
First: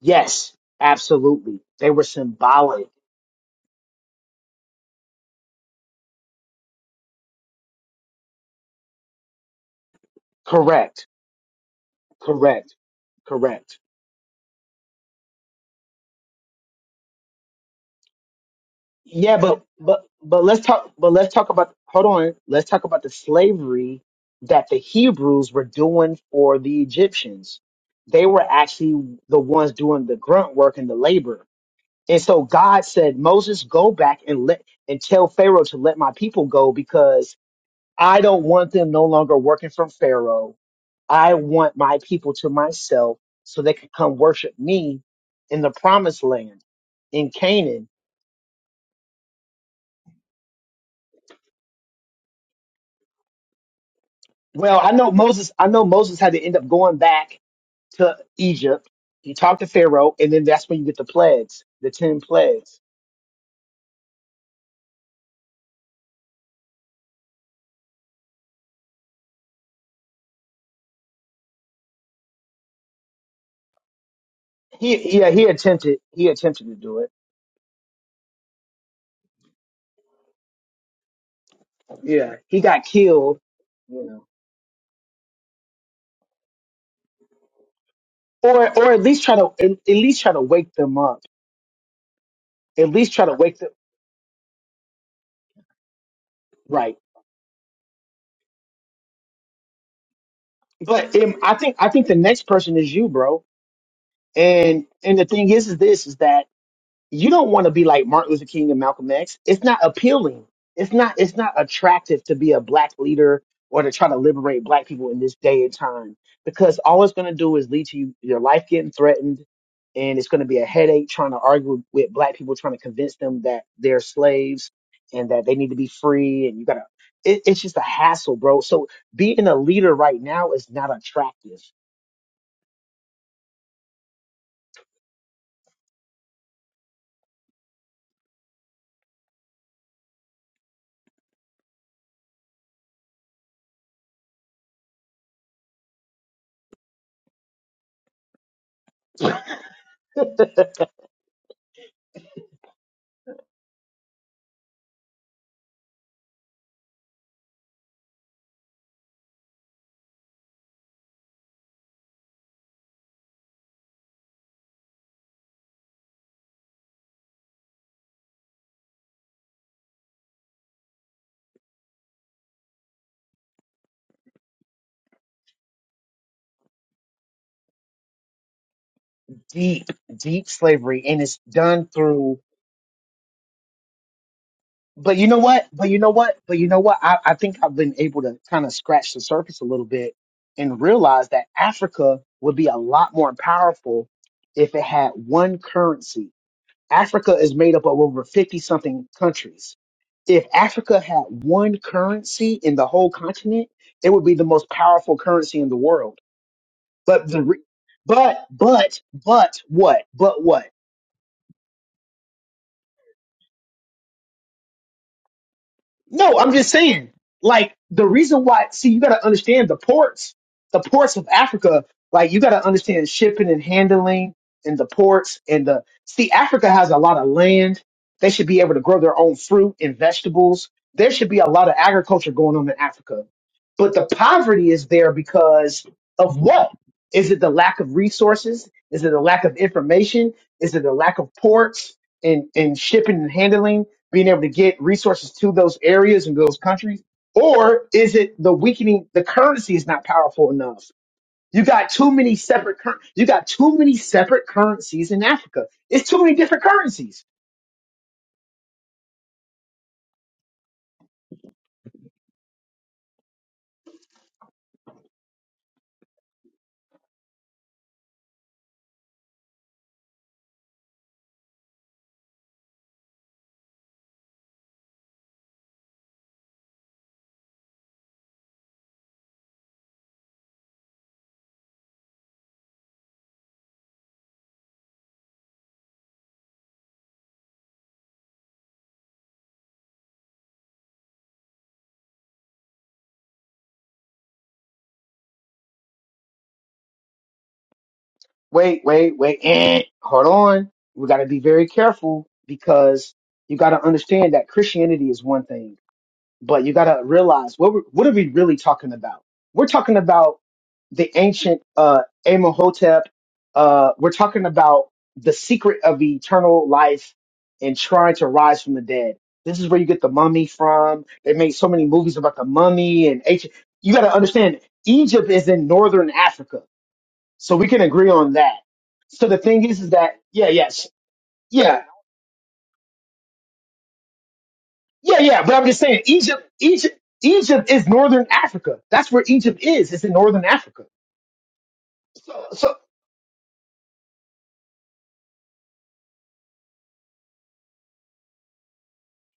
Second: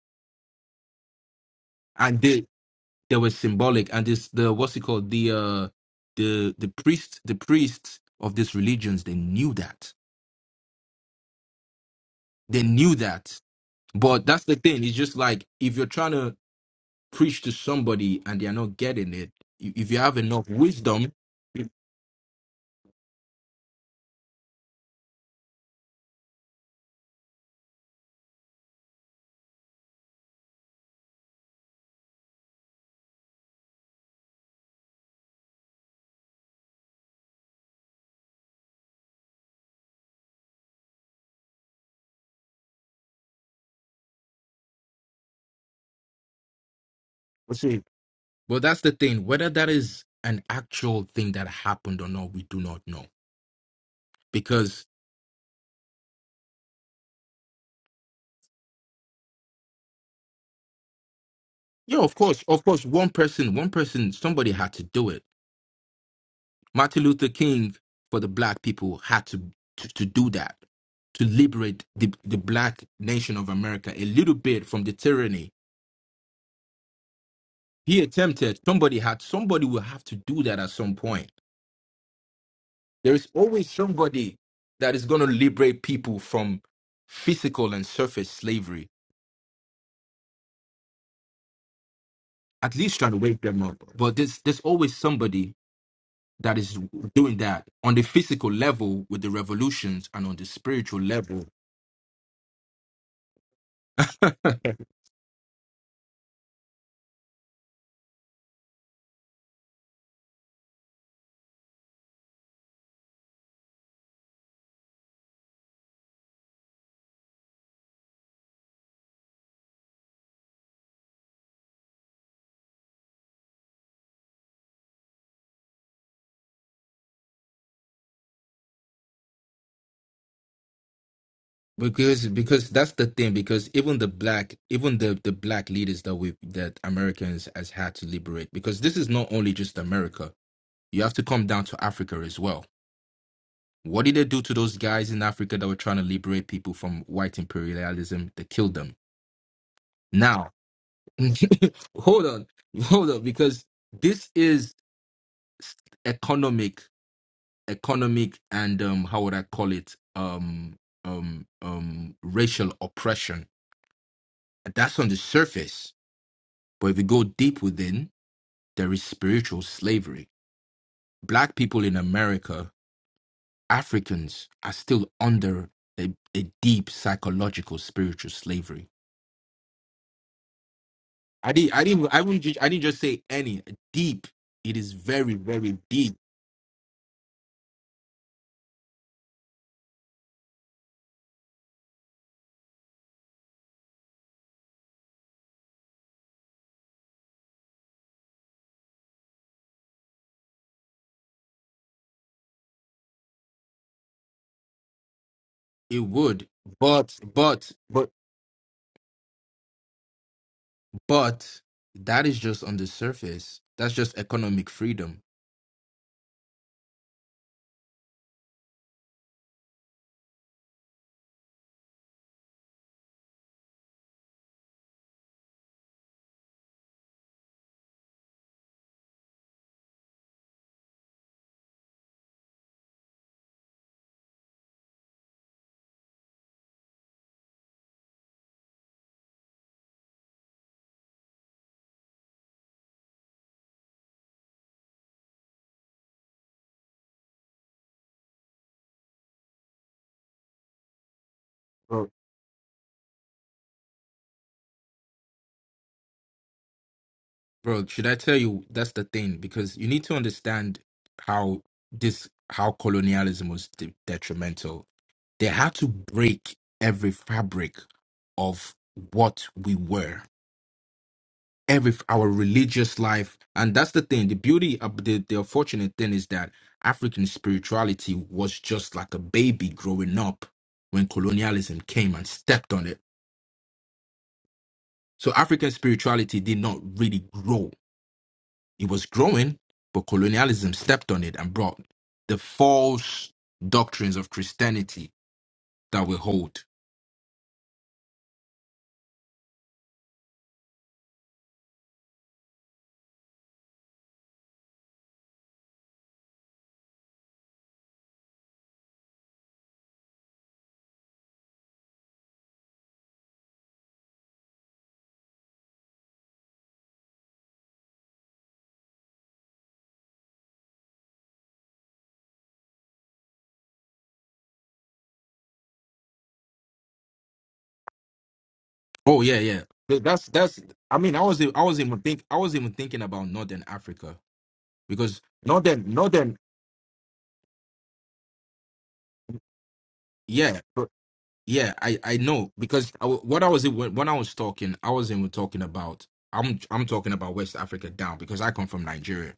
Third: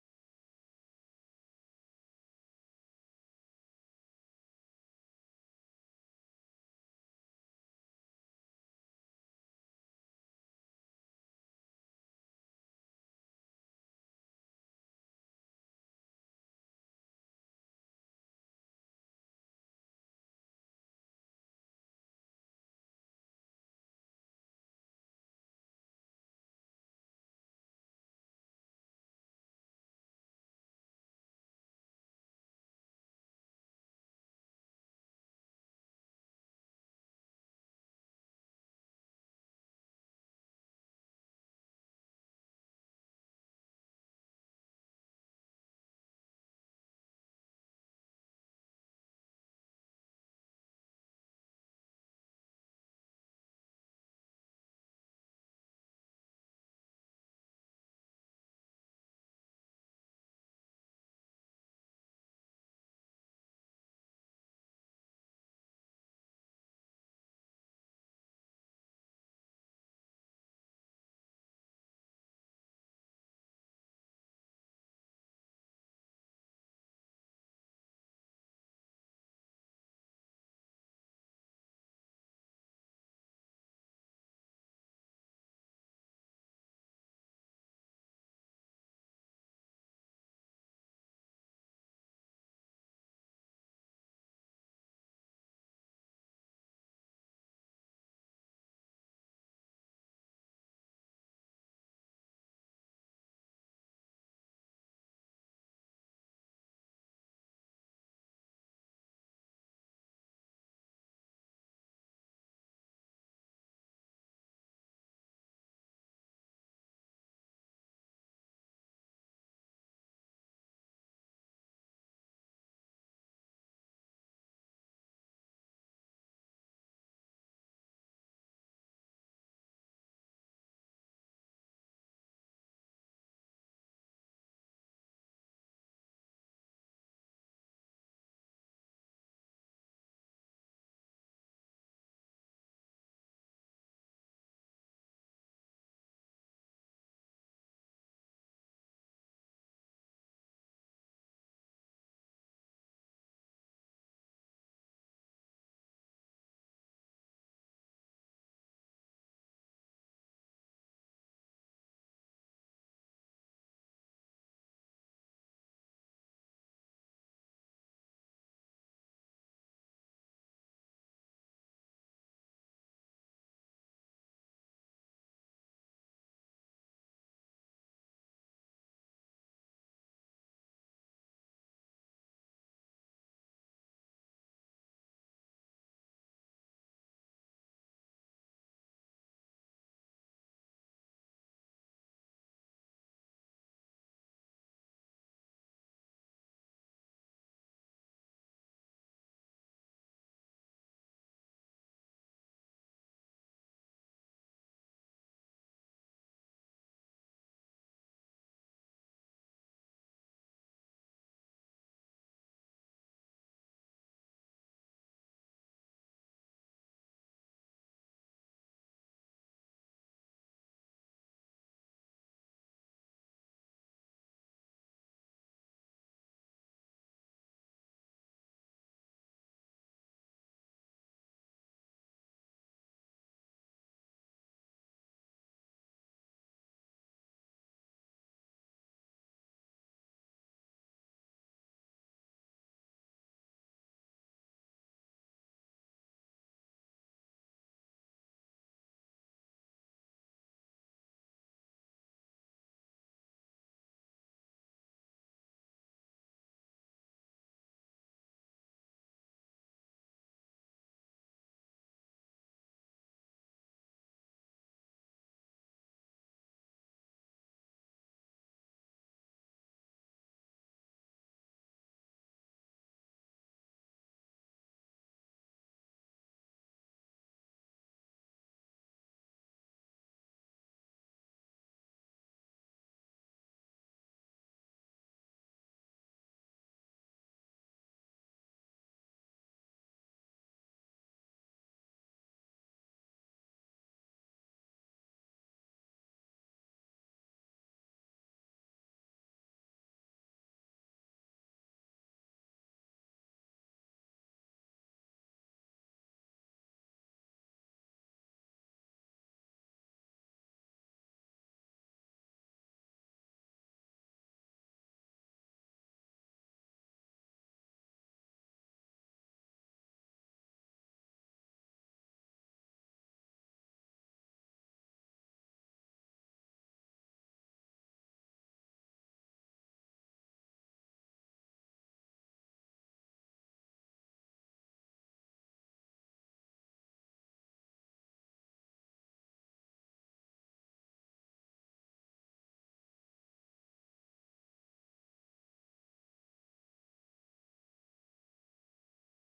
S2: Yes, absolutely. They were
S3: and they
S2: symbolic.
S3: they were symbolic and this the what's it called the uh the the priests the priests of these religions they knew that
S2: Correct.
S3: they
S2: Correct.
S3: knew that
S2: Correct.
S3: but that's the thing it's just like if you're trying to preach to somebody and they're not getting it
S2: Yeah, but
S3: i- if you
S2: but
S3: have
S2: but
S3: enough
S2: let's talk
S3: wisdom
S2: but let's talk about hold on. Let's talk about the slavery that the Hebrews were doing for the Egyptians. They were actually the ones doing the grunt work and the labor And so God said, Moses, go back and let and tell Pharaoh to let my people go because I don't want them no longer working from Pharaoh. I want my people to myself so they can come worship me in the promised land in
S3: let's see
S2: Canaan.
S3: well that's the thing whether that is an actual thing that happened or not we do not know
S2: Well,
S3: because
S2: I know Moses, I know Moses had to end up going back to Egypt. He talked to Pharaoh, and then that's when you get the plagues, the
S3: yeah of
S2: ten
S3: course of
S2: plagues.
S3: course one person one person somebody had to do it Martin Luther King for the black people had to to, to do that to liberate the, the black nation of America a little bit from the
S2: He yeah, he
S3: tyranny.
S2: attempted he attempted to do it.
S3: He attempted. Somebody had. Somebody will have to do that at some point.
S2: Yeah. He got
S3: There is
S2: killed.
S3: always
S2: You know.
S3: somebody that is going to liberate people from physical and surface
S2: or
S3: slavery.
S2: or at least try to at, at least try to wake them up.
S3: At
S2: At
S3: least try
S2: least
S3: to
S2: try to
S3: wake
S2: wake
S3: them
S2: them
S3: up. But there's there's always somebody that is
S2: right.
S3: doing that on the physical level with the revolutions and on the spiritual
S2: But um,
S3: level
S2: I think I think the next person is you, bro. And and the thing is, is this is that you don't want to be like Martin Luther King and Malcolm X. It's not appealing. It's not it's not attractive to be a black leader or to try to liberate black people in this day and time because all it's going to do is lead to you, your life getting threatened and it's going to be a headache trying to argue with, with black people trying to convince them that they're slaves and that they need to be free and you got to it, it's just a hassle, bro. So being a leader right now is not attractive.
S3: Because because that's the thing. Because even the black, even the the black leaders that we that Americans has had to liberate. Because this is not only just America. You have to come down to Africa as well. What did they do to those guys in Africa that were trying to liberate people from white imperialism? They killed them. Now, hold on, hold on, because this is economic, economic, and um, how would I call it? Um, um, um, racial oppression. That's on the surface But if you go deep within, there is spiritual slavery. Black people in America, Africans, are still under a, a deep psychological spiritual slavery.
S2: Deep, deep slavery, and it's
S3: I didn't, I
S2: done
S3: didn't, I
S2: through
S3: wouldn't, ju- I didn't just say any deep. It is
S2: But you
S3: very,
S2: know what?
S3: very
S2: But you know
S3: deep.
S2: what? But you know what? I, I think I've been able to kind of scratch the surface a little bit and realize that Africa would be a lot more powerful if it had one currency. Africa is made up of over 50 something countries. If Africa had one currency in the whole continent, it would be the most powerful currency in the
S3: It
S2: world.
S3: would, but,
S2: But the, re-
S3: but, but,
S2: but, but, but what? But what?
S3: but that is just on the surface. That's just economic freedom.
S2: No, I'm just saying, like the reason why. See, you got to understand the ports, the ports of Africa. Like you got to understand shipping and handling, and the ports and the. See, Africa has a lot of land. They should be able to grow their own fruit and vegetables. There should be a lot of agriculture going on in Africa, but the poverty is there because of what? Is it the lack of resources? Is it the lack of information? Is it the lack of ports and, and shipping and handling? being able to get resources to those areas and those countries? Or is it the weakening, the currency is not powerful enough? You got too many separate, cur- you got too many separate currencies in Africa. It's too many different currencies.
S3: Bro, should I tell you that's the thing? Because you need to understand how this how colonialism was de- detrimental. They had to break every fabric of what we were, every our religious life, and that's the thing. The beauty of the, the unfortunate thing is that African spirituality was just like a baby growing up when colonialism came and stepped on it. So African spirituality did not really grow It was growing, but colonialism stepped on it and brought the false doctrines of Christianity that we hold.
S2: Wait, wait, wait. Eh, hold on. We got to be very careful because you got to understand that Christianity is one thing But you got to realize what we- what are we really talking about? We're talking about the ancient uh, Amohotep. Uh, we're talking about the secret of eternal life and trying to rise from the dead. This is where you get the mummy from. They made so many movies about the mummy and ancient. You got to understand, Egypt is in northern Africa, so we can agree on that.
S3: Oh
S2: So the
S3: yeah, yeah.
S2: thing is, is
S3: Th-
S2: that
S3: That's
S2: yeah,
S3: that's.
S2: yes,
S3: I mean, I was I
S2: yeah.
S3: was even think I was even thinking about Northern Africa
S2: Yeah,
S3: because
S2: yeah, but I'm just
S3: Northern
S2: saying
S3: Northern
S2: Egypt, Egypt, Egypt is northern Africa. That's where Egypt is. It's in northern
S3: yeah
S2: Africa.
S3: but- yeah I I
S2: So,
S3: know
S2: so
S3: because I, w- what I was when when I was talking I was even talking about I'm I'm talking about West Africa down because I come from Nigeria.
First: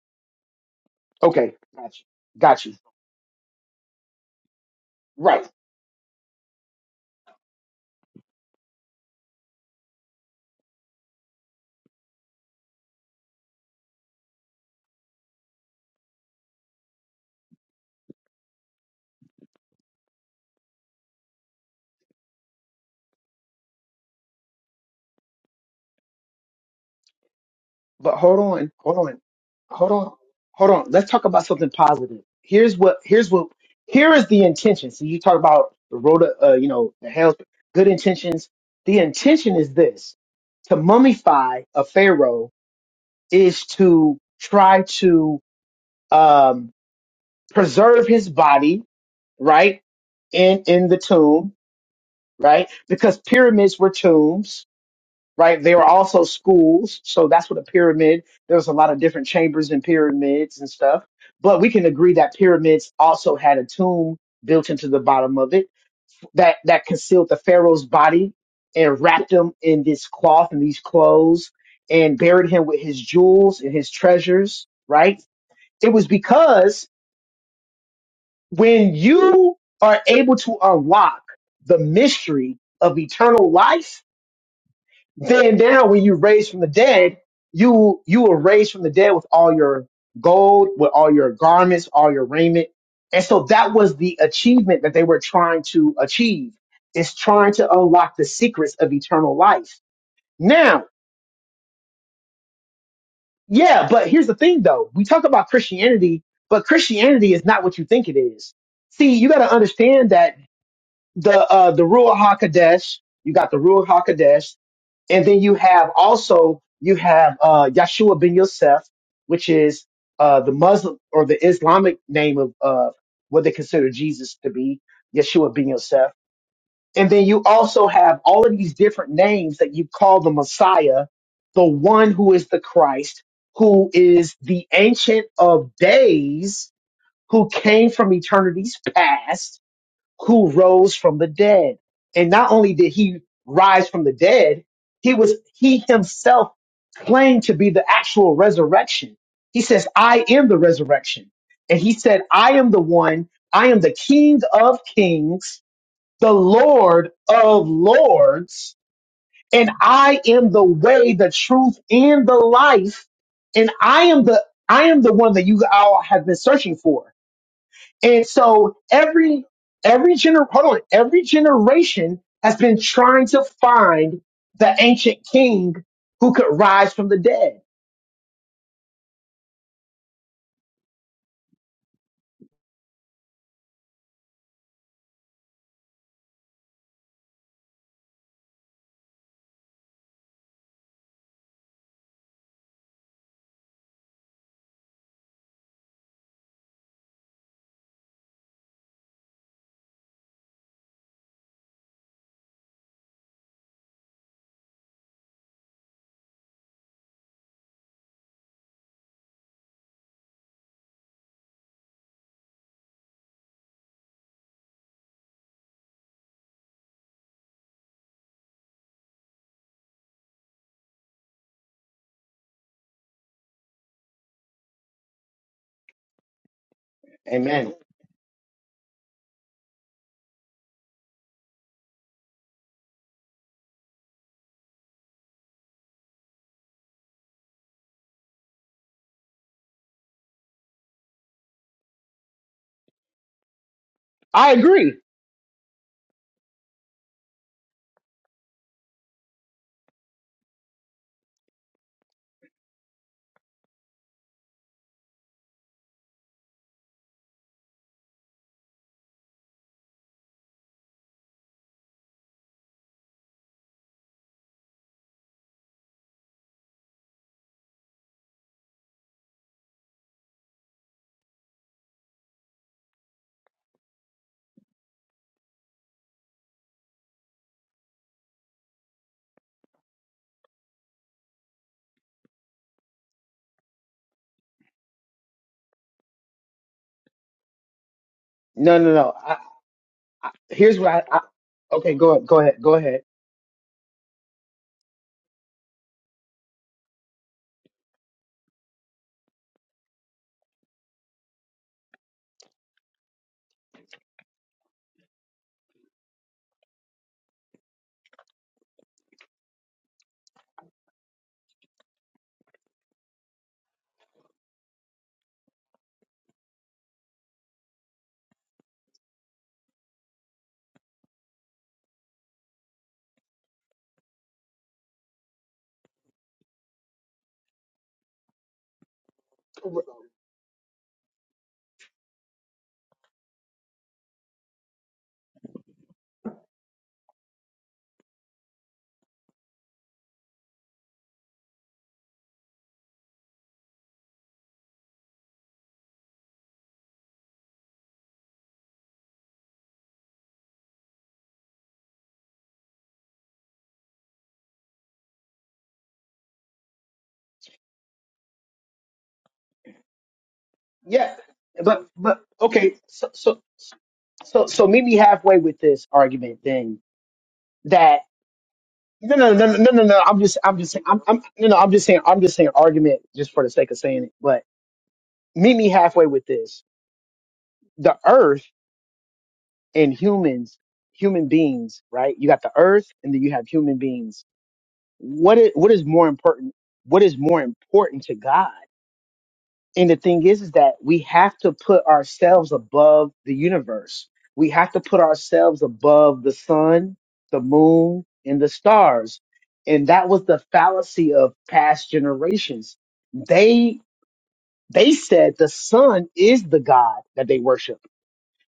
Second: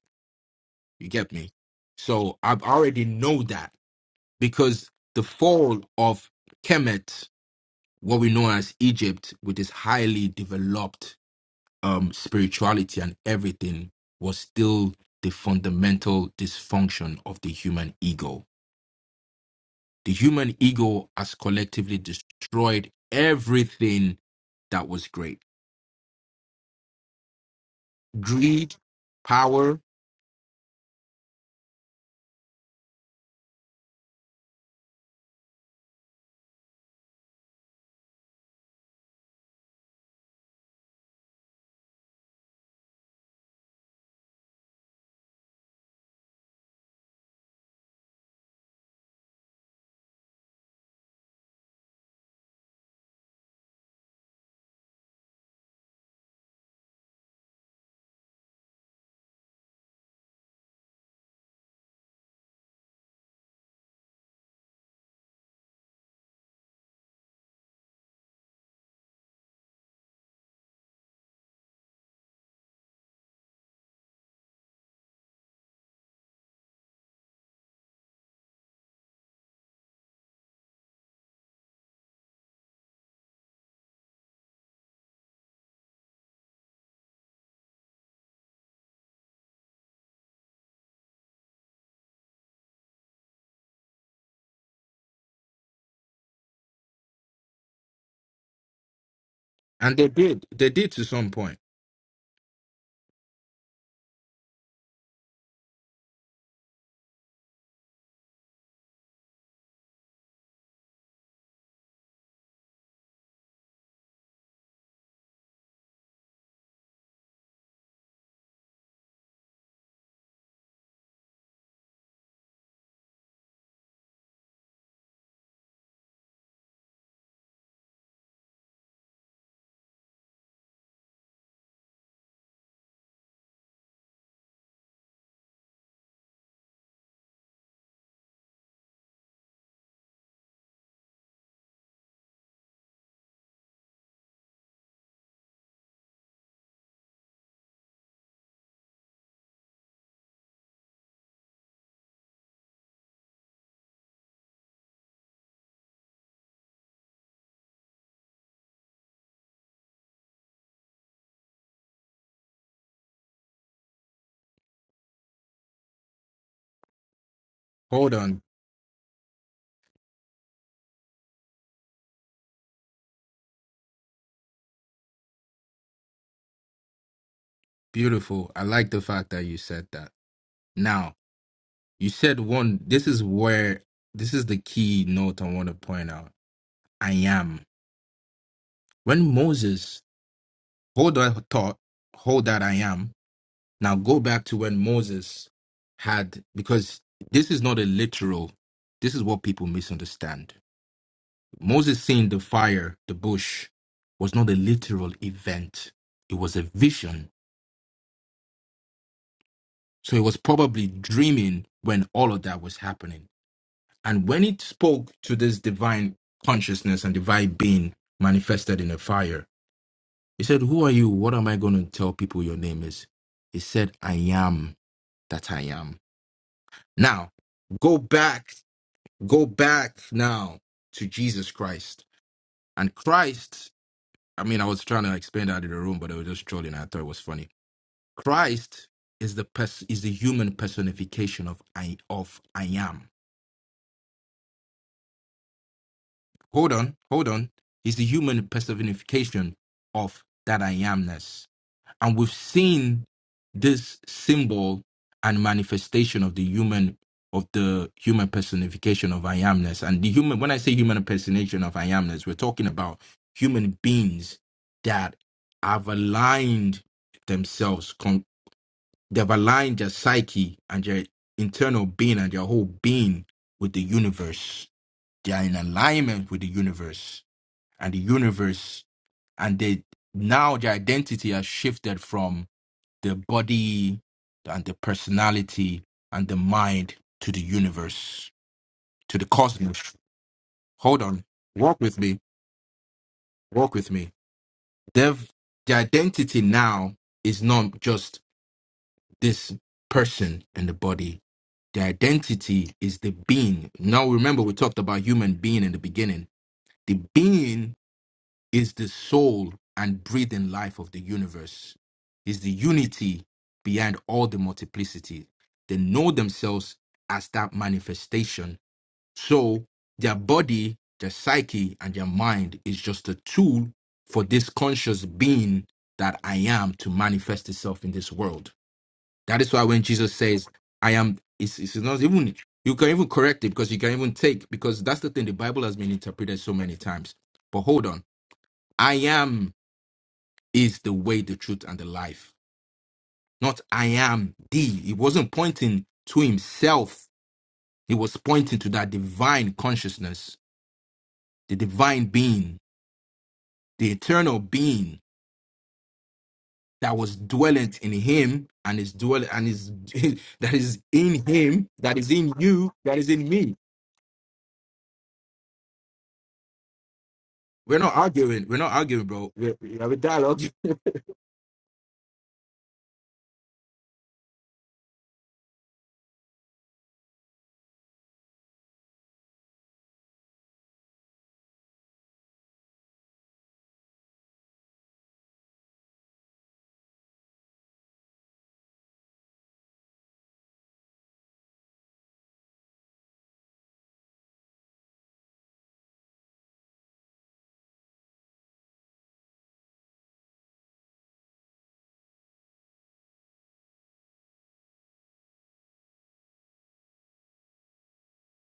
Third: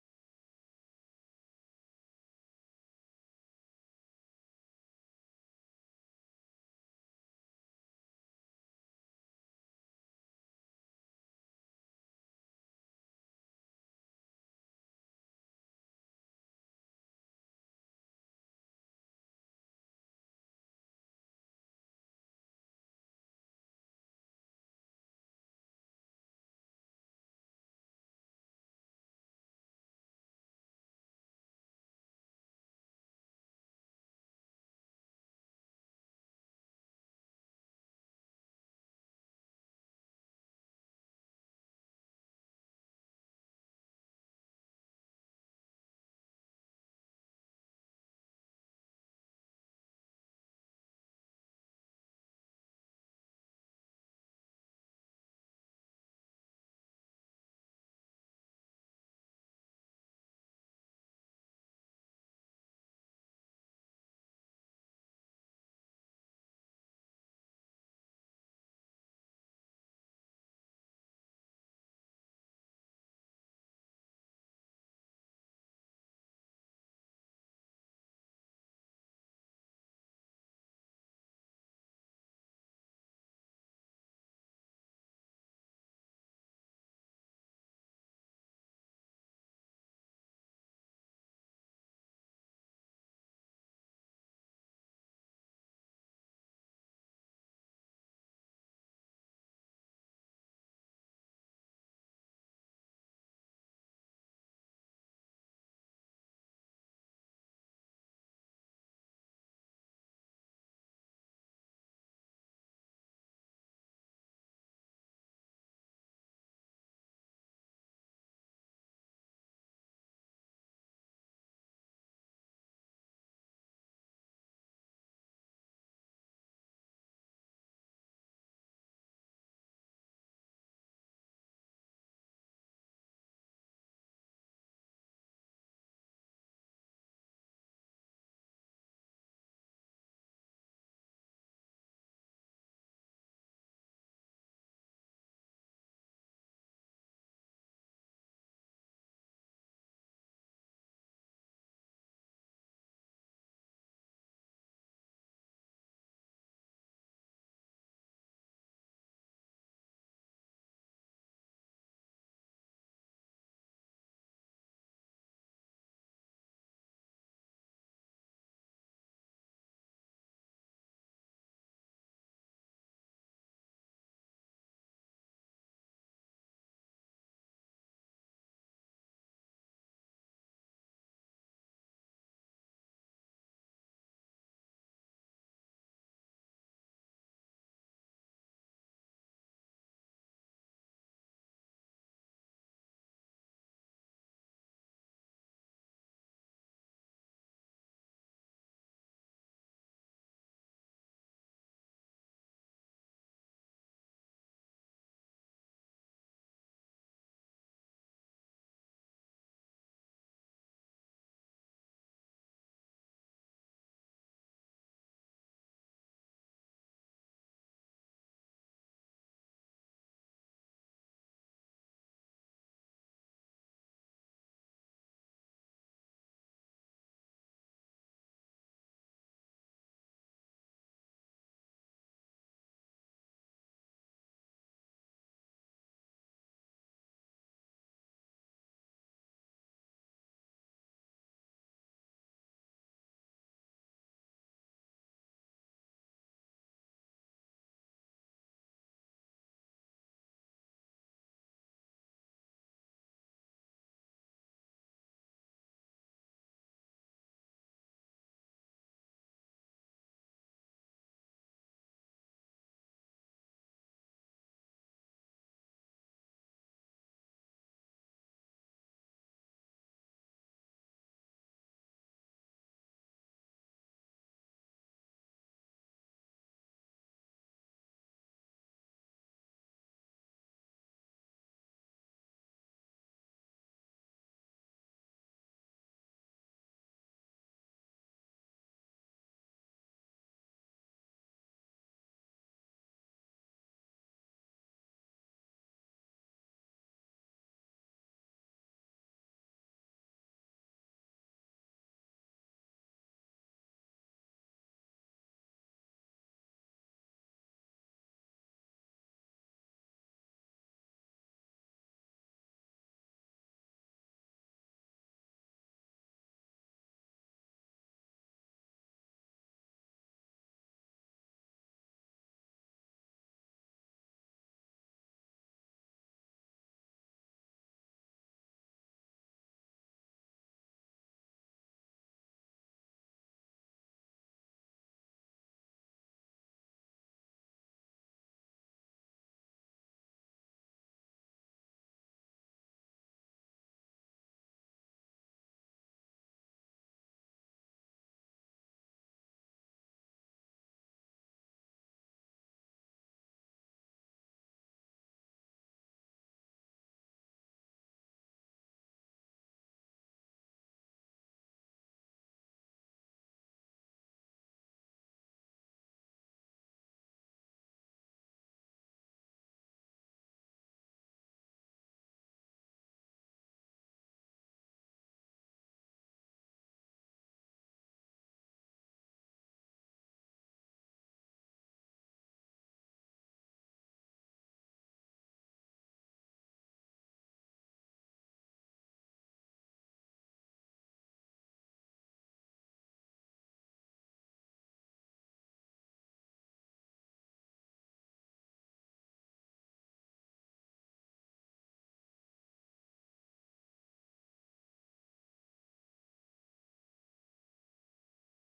S3: You get me?
S2: okay, got you,
S3: So I
S2: got you.
S3: already know that because the
S2: Right,
S3: fall of Kemet what we know as Egypt, with its highly developed um, spirituality and everything, was still the fundamental dysfunction of the human ego. The human ego has collectively destroyed everything that was great
S2: but hold on,
S3: greed,
S2: hold on,
S3: power,
S2: hold on, hold on. Let's talk about something positive. Here's what, here's what, here is the intention. So you talk about the road, of, uh, you know, the hell's good intentions. The intention is this: to mummify a pharaoh is to try to um, preserve his body right? In in the tomb, right? Because pyramids were tombs, right? They were also schools, so that's what a pyramid. There was a lot of different chambers in pyramids and stuff. But we can agree that pyramids also had a tomb built into the bottom of it that that concealed the pharaoh's body and wrapped him in this cloth and these clothes and buried him with his jewels and his treasures, right? It was because when you are able to unlock the mystery of eternal life, then now when you're raised from the dead, you you are raised from the dead with all your gold, with all your garments, all your raiment. And so that was the achievement that they were trying to achieve is trying to unlock the secrets of eternal life.
S3: and they did. They
S2: Now,
S3: did to some point.
S2: yeah, but here's the thing though. We talk about Christianity, but Christianity is not what you think it is. See, you got to understand that the uh the Ruach Hakodesh. You got the Ruach Hakodesh, and then you have also you have uh Yeshua ben Yosef, which is uh the Muslim or the Islamic name of uh what they consider Jesus to be, Yeshua ben Yosef. And then you also have all of these different names that you call the Messiah, the one who is the Christ, who is the ancient of days, who came from eternities past who rose from the dead. And not only did he rise from the dead, he was, he himself claimed to be the actual resurrection. He says, I am the resurrection. And he said, I am the one, I am the king of kings, the Lord of lords, and I am the way, the truth, and the life. And I am the, I am the one that you all have been searching for.
S3: Hold
S2: And
S3: on.
S2: so every every gener hold on, every generation has been trying to find the ancient king who could rise from the dead.
S3: Beautiful. I like the fact that you said that. Now, you said one, this is where, this is the key note I want to point out. I am. When Moses, hold that thought, hold that I am. Now go back to when Moses had, because this is not a literal, this is what people misunderstand. Moses seeing the fire, the bush, was not a literal event, it was a vision. So he was probably dreaming when all of that was happening. And when it spoke to this divine consciousness and divine being manifested in a fire, He said, Who are you? What am I going to tell people your name is? He said, I am that I am. Now,
S2: Amen.
S3: go back, go back now to Jesus Christ. And Christ, I mean, I was trying to explain that in the room, but I was just trolling. I thought it was funny. Christ is the pers- is the human personification of I of I am.
S2: I agree.
S3: Hold on, hold on. He's the human personification of that I amness. And we've seen this symbol and manifestation of the human of the human personification of I amness. And the human when I say human impersonation of I amness, we're talking about human beings that have aligned themselves, con- they've aligned their psyche and their internal being and their whole being with the universe. They are in alignment with the universe and the universe and they now their identity has shifted the body and the personality and the mind to the universe,
S2: No, no, no.
S3: to the
S2: I,
S3: cosmos.
S2: here's what
S3: Hold
S2: I, I
S3: on. Walk
S2: okay.
S3: with
S2: Go
S3: me.
S2: ahead. Go ahead. Go ahead.
S3: Walk with me. They've, the identity now is not just this person and the body. The identity is the being. Now, remember, we talked about human being in the beginning. The being is the soul and breathing life of the universe, is the unity behind all the multiplicity. They know themselves as that manifestation. So their body, their psyche, and their mind is just a tool for this conscious being that I am to manifest itself in this world. That is why when Jesus says, I am, it's, it's not even, you can even correct it because you can even take, because that's the thing, the Bible has been interpreted so many times. But hold on. I am is the way, the truth, and the life. Not I am the. He wasn't pointing to himself. He was pointing to that divine consciousness, the divine being, the eternal being that was dwellent in him and is dwell and is that is
S2: Yeah,
S3: in him,
S2: but
S3: that is
S2: but
S3: in you,
S2: okay.
S3: that is
S2: So
S3: in
S2: so
S3: me.
S2: so so meet me halfway with this argument then
S3: We're not
S2: that
S3: arguing. We're not arguing,
S2: no
S3: bro.
S2: no no
S3: We're,
S2: no
S3: we're
S2: no
S3: having
S2: no I'm just
S3: dialogue.
S2: I'm just saying I'm I'm no no I'm just saying I'm just saying argument just for the sake of saying it but meet me halfway with this the earth and humans, human beings, right? You got the earth and then you have human beings. What is, what is more important? What is more important to God? And the thing is, is that we have to put ourselves above the universe. We have to put ourselves above the sun, the moon, and the stars. And that was the fallacy of past generations. They, they said the sun is the God that they worship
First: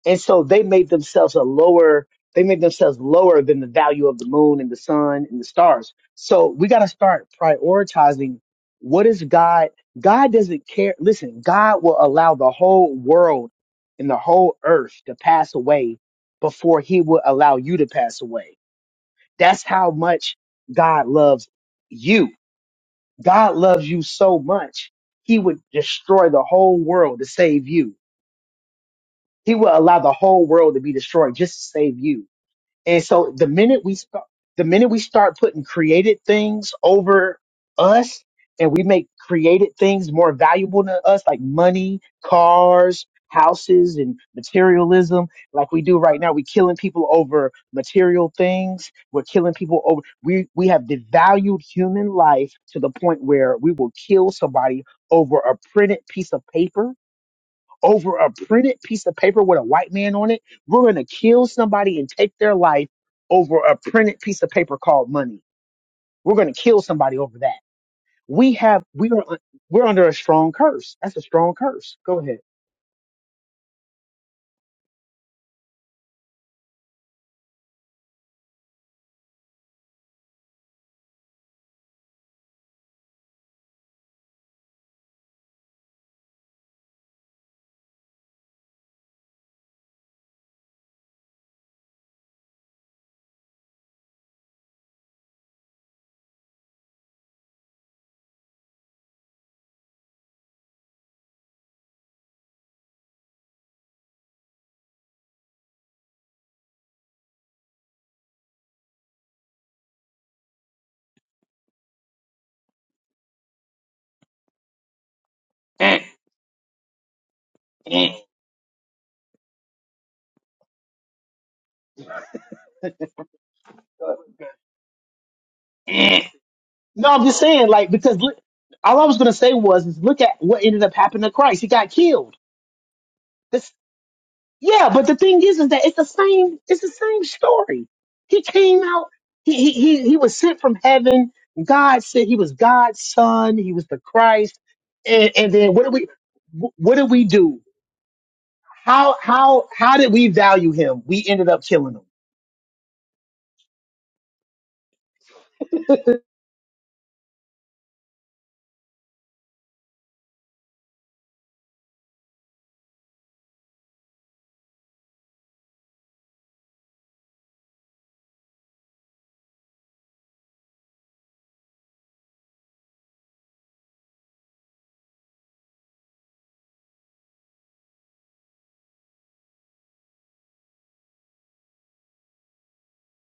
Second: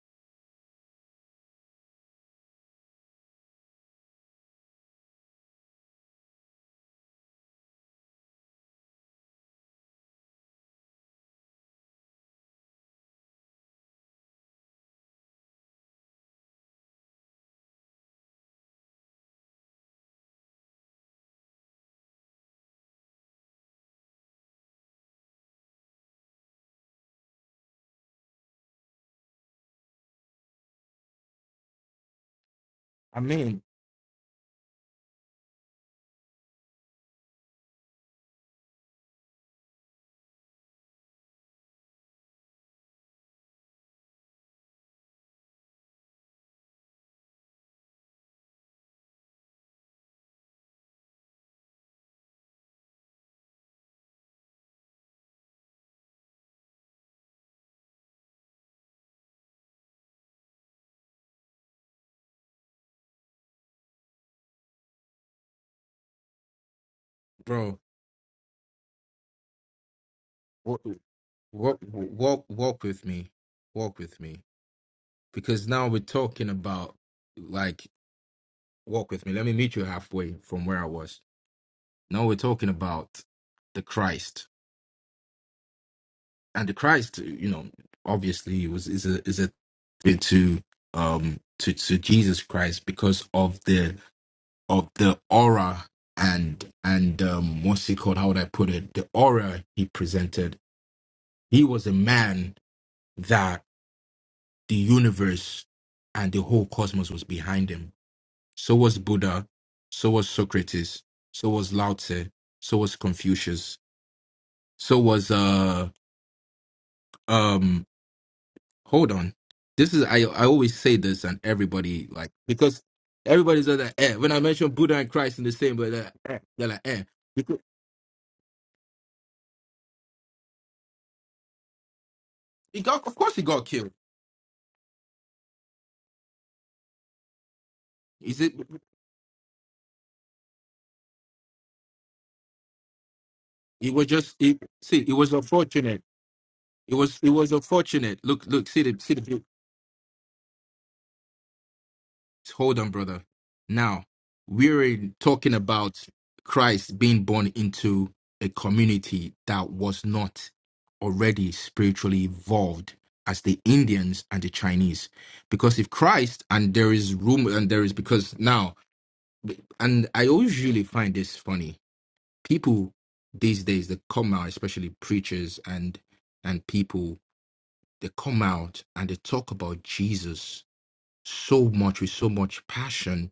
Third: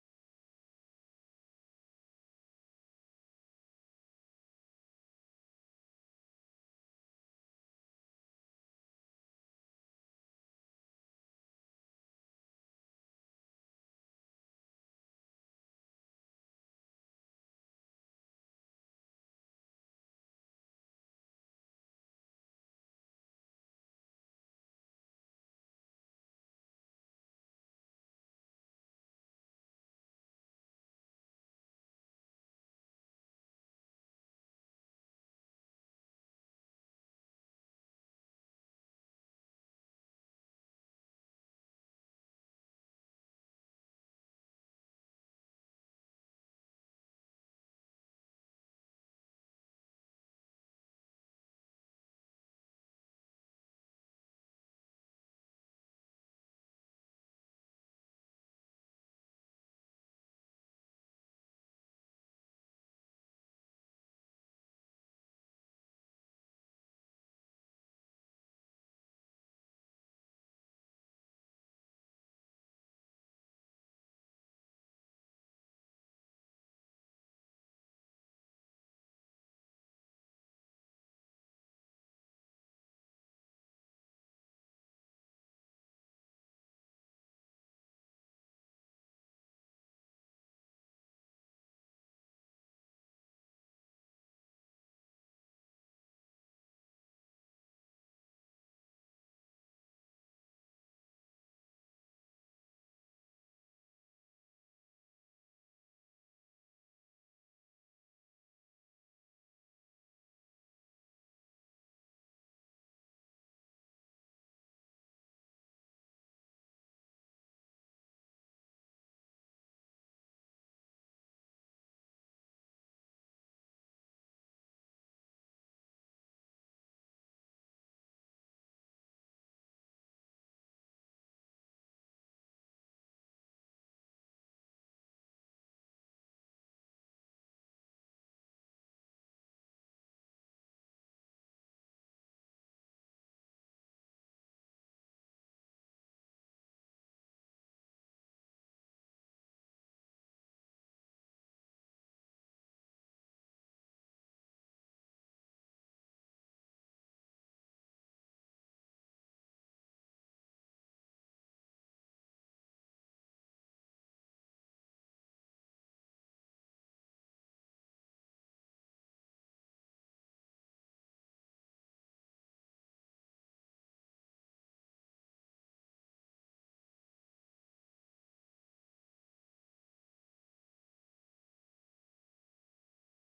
S2: and so they made themselves a lower they made themselves lower than the value of the moon and the sun and the stars so we got to start prioritizing what is god god doesn't care listen god will allow the whole world and the whole earth to pass away before he will allow you to pass away that's how much god loves you god loves you so much he would destroy the whole world to save you he will allow the whole world to be destroyed just to save you and
S3: I
S2: so the
S3: mean,
S2: minute we start, the minute we start putting created things over us and we make created things more valuable to us, like money, cars, houses, and materialism, like we do right now, we're killing people over material things. We're killing people over, we, we have devalued human life to the point where we will kill somebody over a printed piece of paper over a printed piece of paper with a white man on it. We're going to kill somebody and take their life over a printed piece of paper called money. We're going to kill somebody over that.
S3: bro,
S2: We have we are un- we're under a strong
S3: walk,
S2: curse. That's a strong
S3: walk,
S2: curse. Go ahead.
S3: walk, walk with me. Walk with me. Because now we're talking about like walk with me. Let me meet you halfway from where I was. Now we're talking about the Christ, and the Christ, you know, obviously was is a is a to um to to Jesus Christ because of the of the aura and and um what's he called? How would I put it? The aura he presented. He was a man that the universe and the whole cosmos was behind him So was Buddha. So was Socrates. So was Lao Tse. So was Confucius. So was uh um
S2: Eh,
S3: hold on. This is I I always say this and everybody like because
S2: eh,
S3: everybody's like eh. when I mention Buddha and Christ in the same but they're like
S2: eh.
S3: eh, they're like eh.
S2: no, I'm just
S3: Because
S2: saying like because look, all I was going to say was is look at what ended up happening to Christ. He got killed.
S3: he got of course he got killed.
S2: Yeah, but the thing is, is that it's the same. It's the same story.
S3: Is
S2: He
S3: it
S2: came out. He he he he was sent from heaven. God said he was God's son. He was
S3: it
S2: the
S3: was just it,
S2: Christ.
S3: see it
S2: And
S3: was
S2: and then what did
S3: unfortunate.
S2: we wh-
S3: It
S2: what did
S3: was
S2: we
S3: it was
S2: do?
S3: unfortunate. Look look see the see
S2: How
S3: the
S2: how how did we value him? We ended up killing him.
S3: hold on, brother. Now, we're talking about Christ being born into a community that was not already spiritually evolved as the Indians and the Chinese. Because if Christ, and there is room, and there is, because now, and I always usually find this funny. People these days, that come out, especially preachers and and people, they come out and they talk about Jesus so much with so much passion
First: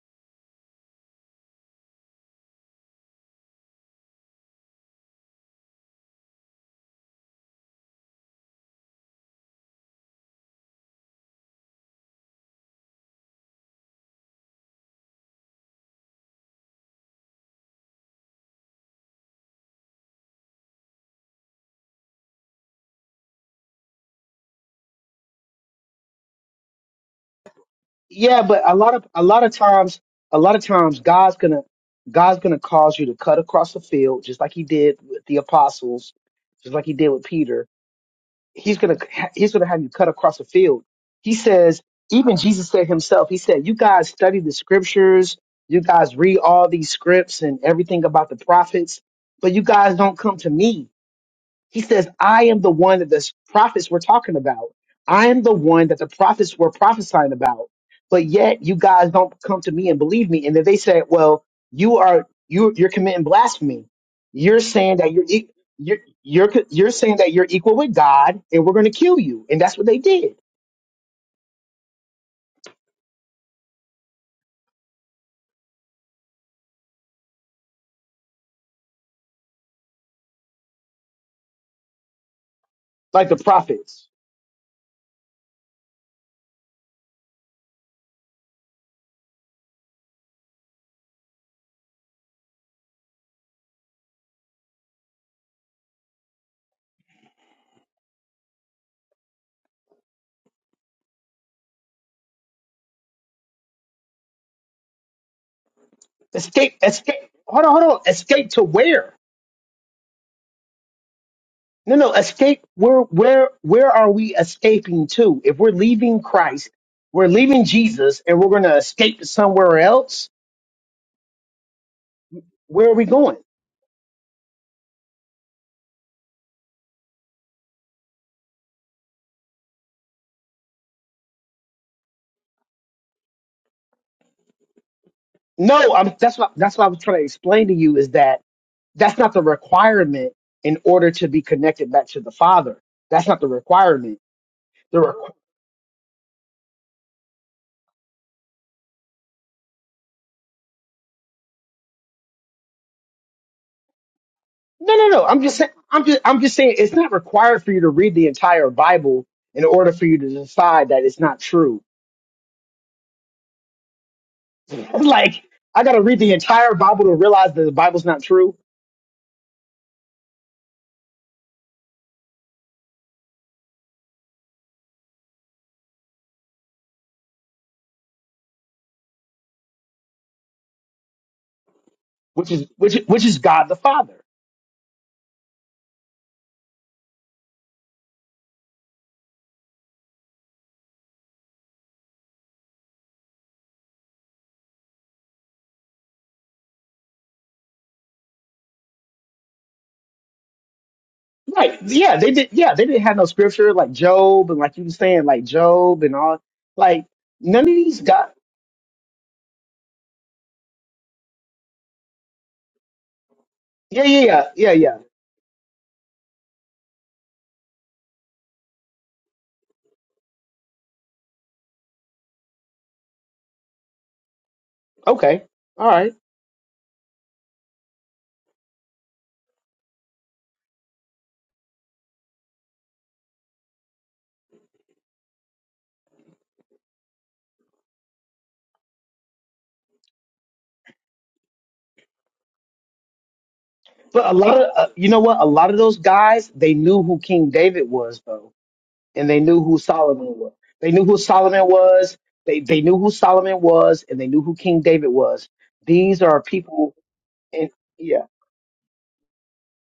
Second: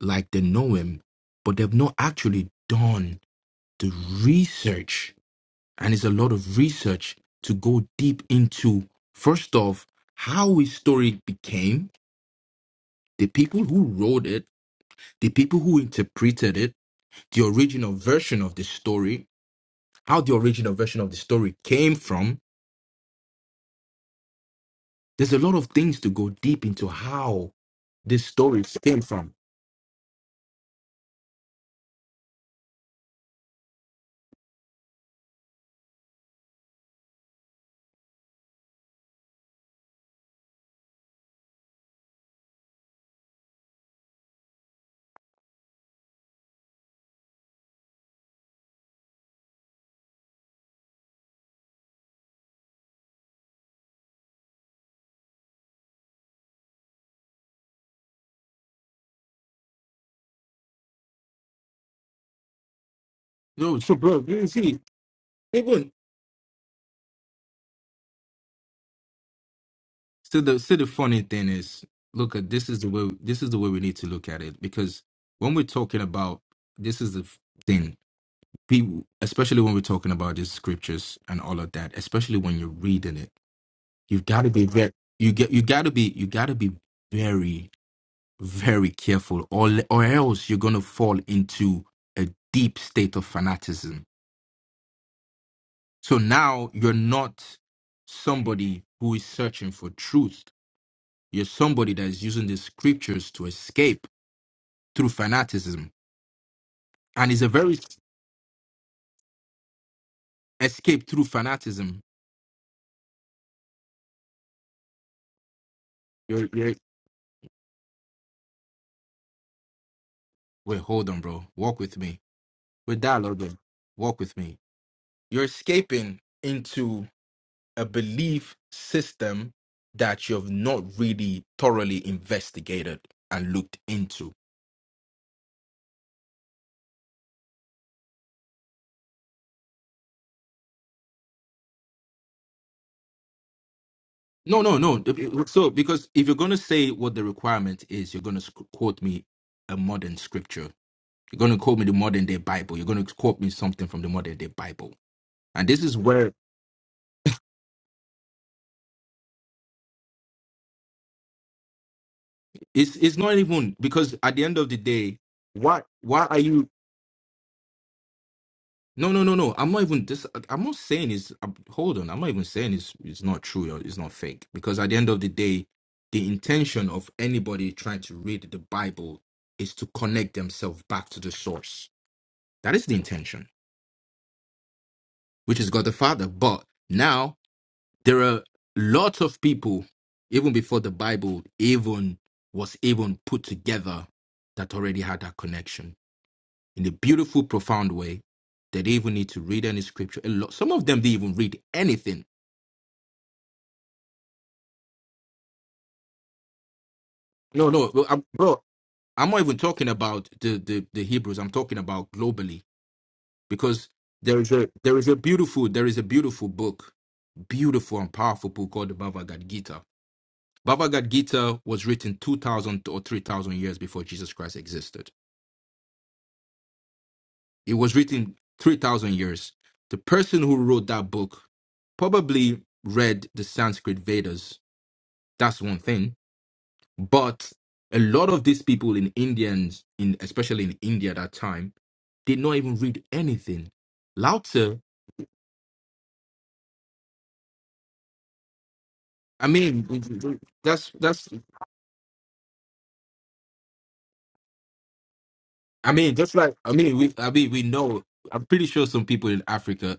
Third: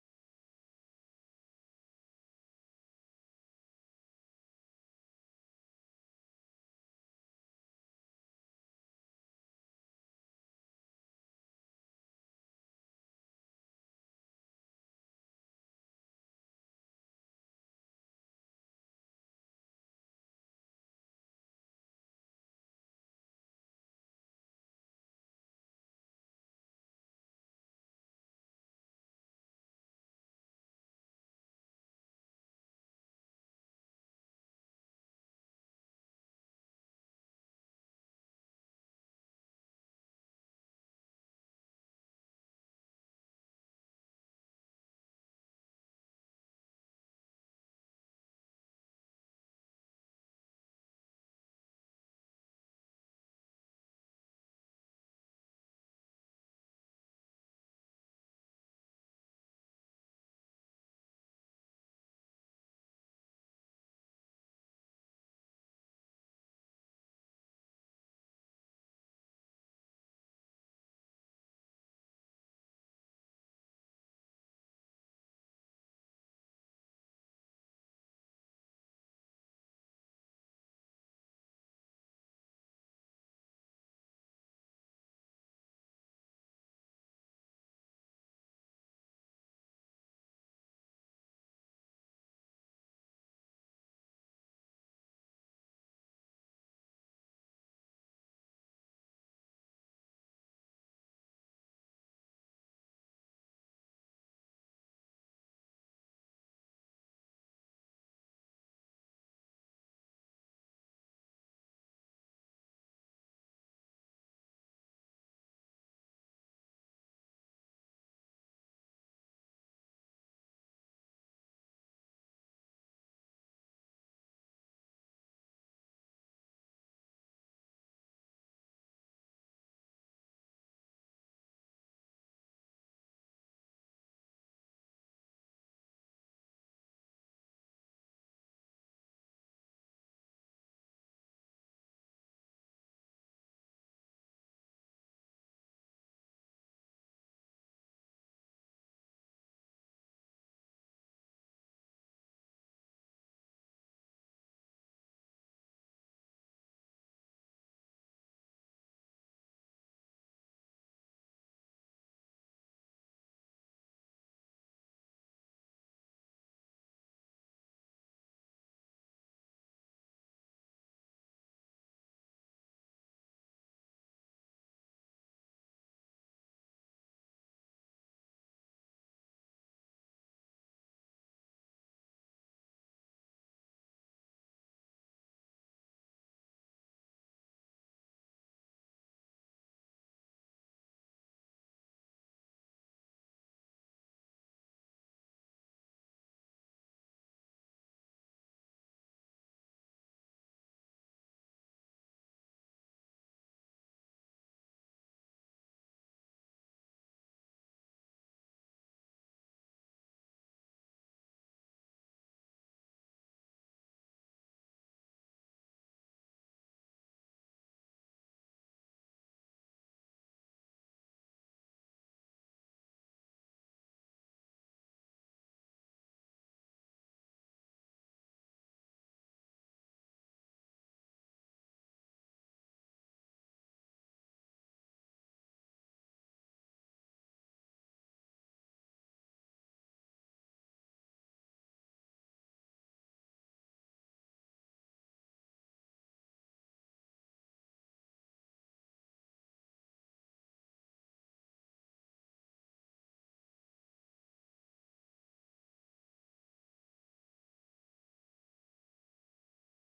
S3: like they know him, but they've not actually done the research. And it's a lot of research to go deep into, first off, how his story became, the people who wrote it, the people who interpreted it, the original version of the story, how the original version of the story came from. There's a lot of things to go deep into how this
S2: Yeah,
S3: story
S2: but a lot
S3: came
S2: of a
S3: from.
S2: lot of times a lot of times God's gonna God's gonna cause you to cut across the field, just like he did with the apostles, just like he did with Peter he's gonna he's gonna have you cut across the field. He says, even Jesus said himself, he said, You guys study the scriptures, you guys read all these scripts and everything about the prophets, but you guys don't come to me. He says, I am the one that the prophets were talking about. I am the one that the prophets were prophesying about. But yet you guys don't come to me and believe me. And then they said, well, you are, you, you're committing
S3: No,
S2: blasphemy.
S3: so bro, you
S2: You're
S3: see,
S2: saying that you're, e-
S3: even
S2: you're, you're, co- you're saying that you're equal with God and we're going to kill you. And that's what they did.
S3: So the so the funny thing is, look at this is the way this is the way we need to look at it because when we're talking about this is the f- thing people, especially when we're talking about these scriptures and all of that, especially when you're reading
S2: Like
S3: it,
S2: the prophets
S3: you've got to be very you get you got to be you got to be very very careful or le- or else you're gonna fall into a deep state of fanaticism. So now you're not somebody who is searching for truth You're somebody that is using the scriptures to escape through fanaticism.
S2: escape, escape.
S3: And it's a
S2: Hold on,
S3: very
S2: hold on. Escape to where?
S3: escape through
S2: No,
S3: fanaticism.
S2: no, escape. Where, where, where are we escaping to? If we're leaving
S3: You're,
S2: Christ,
S3: you're,
S2: we're leaving Jesus, and we're going to escape to somewhere else.
S3: wait, hold on, bro. Walk with me.
S2: Where are
S3: With
S2: we
S3: that,
S2: going?
S3: Lord, bro. walk with me. You're escaping into a belief system that you've not really thoroughly investigated and looked into.
S2: No, I'm. That's what. That's what I was trying to explain to you is that that's not the requirement in order to be connected back to the Father. That's not the requirement.
S3: No, no,
S2: The
S3: no.
S2: requ-
S3: So, because if you're going to say what the requirement is, you're going to sc- quote me a modern scripture You're going to quote me the modern day Bible. You're going to quote me something from the modern day Bible.
S2: no, no, no. I'm just
S3: And
S2: saying.
S3: this is
S2: I'm just.
S3: where
S2: I'm just saying it's not required for you to read the entire Bible in order for you to decide that it's not true.
S3: it's it's not even because at the end of the day,
S2: like I
S3: what
S2: got to read
S3: why
S2: the
S3: are you?
S2: entire Bible to realize that the Bible's not true
S3: No, no, no, no. I'm not even this. I'm not saying it's. uh, Hold on. I'm not even saying it's it's not true or it's not fake. Because at the end of the day, the intention of anybody trying to read the Bible is to connect themselves back to the source.
S2: which is
S3: That is the
S2: which is- which is
S3: intention,
S2: God the Father.
S3: which is God the Father. But now There are lots of people, even before the Bible even was even put together, that already had that connection in a beautiful, profound way. They didn't even need to read any scripture. A lot, some of them didn't even read
S2: Right. Yeah,
S3: anything.
S2: they did yeah, they didn't have no scripture like Job and like you were saying, like Job and all like none of
S3: No, no,
S2: these
S3: bro. I'm,
S2: God
S3: bro, I'm not even talking about the, the the Hebrews. I'm talking about globally because
S2: Yeah, yeah,
S3: there
S2: yeah,
S3: is a
S2: yeah,
S3: there
S2: yeah.
S3: is a beautiful there is a beautiful book, beautiful and powerful book called the Bhagavad Gita Bhagavad Gita was written 2,000 or 3,000 years before Jesus Christ existed.
S2: Okay. All right.
S3: It was written 3,000 years. The person who wrote that book probably read the Sanskrit Vedas. That's one thing. But a lot of these people in Indians, in especially in India at that time, did not even read anything.
S2: But a
S3: Lao
S2: lot of
S3: Tzu,
S2: uh, you know what? A lot of those guys, they knew who King David was though, and they
S3: I
S2: knew who
S3: mean,
S2: Solomon was.
S3: that's
S2: They knew who
S3: that's.
S2: Solomon was. They they knew who Solomon was and they knew who King David was.
S3: I mean,
S2: These
S3: just
S2: are
S3: like I
S2: people
S3: mean, we I mean we
S2: and
S3: know.
S2: yeah.
S3: I'm pretty sure some people in Africa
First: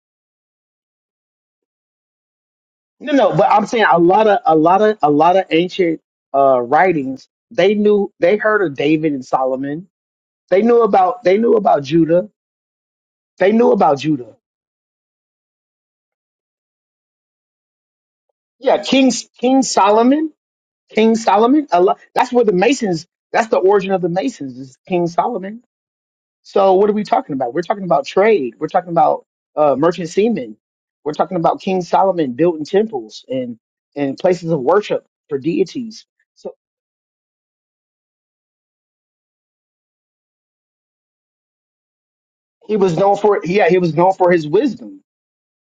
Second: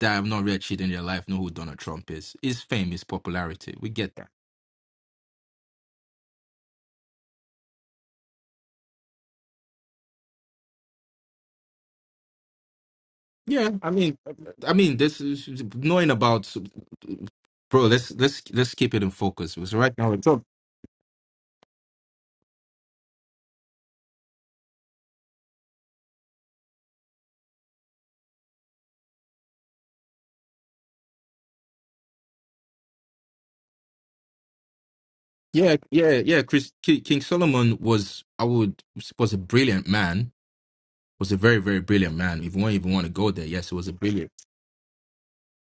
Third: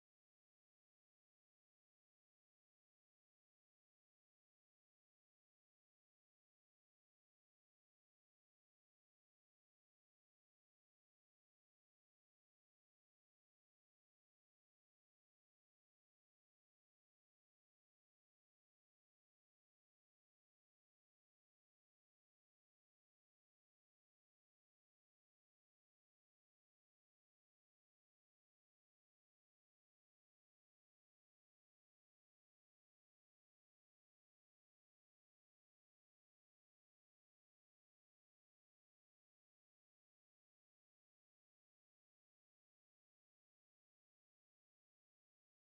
S3: that have not read shit in their life know who Donald Trump is. His fame, his
S2: No, no, but I'm
S3: popularity.
S2: saying
S3: We
S2: a
S3: get
S2: lot
S3: that.
S2: of a lot of a lot of ancient uh writings, they knew they heard of David and Solomon. They knew about they knew about Judah. They
S3: Yeah,
S2: knew
S3: I
S2: about
S3: mean,
S2: Judah.
S3: I mean, this is knowing about, bro. Let's let's let's
S2: Yeah,
S3: keep it in
S2: King
S3: focus.
S2: King
S3: Because right now, it's
S2: Solomon,
S3: up.
S2: King Solomon. A lot, that's where the Masons. That's the origin of the Masons is King Solomon. So what are we talking about? We're talking about trade. We're talking about uh, merchant seamen. We're talking about King Solomon building temples and and places of worship for
S3: Yeah,
S2: deities.
S3: yeah, yeah.
S2: So
S3: Chris Ki- King Solomon was, I would was a brilliant man. Was a very very brilliant man. If you want,
S2: he
S3: even
S2: was
S3: want to
S2: known
S3: go
S2: for
S3: there,
S2: yeah
S3: yes, it
S2: he
S3: was a
S2: was known for
S3: brilliant.
S2: his wisdom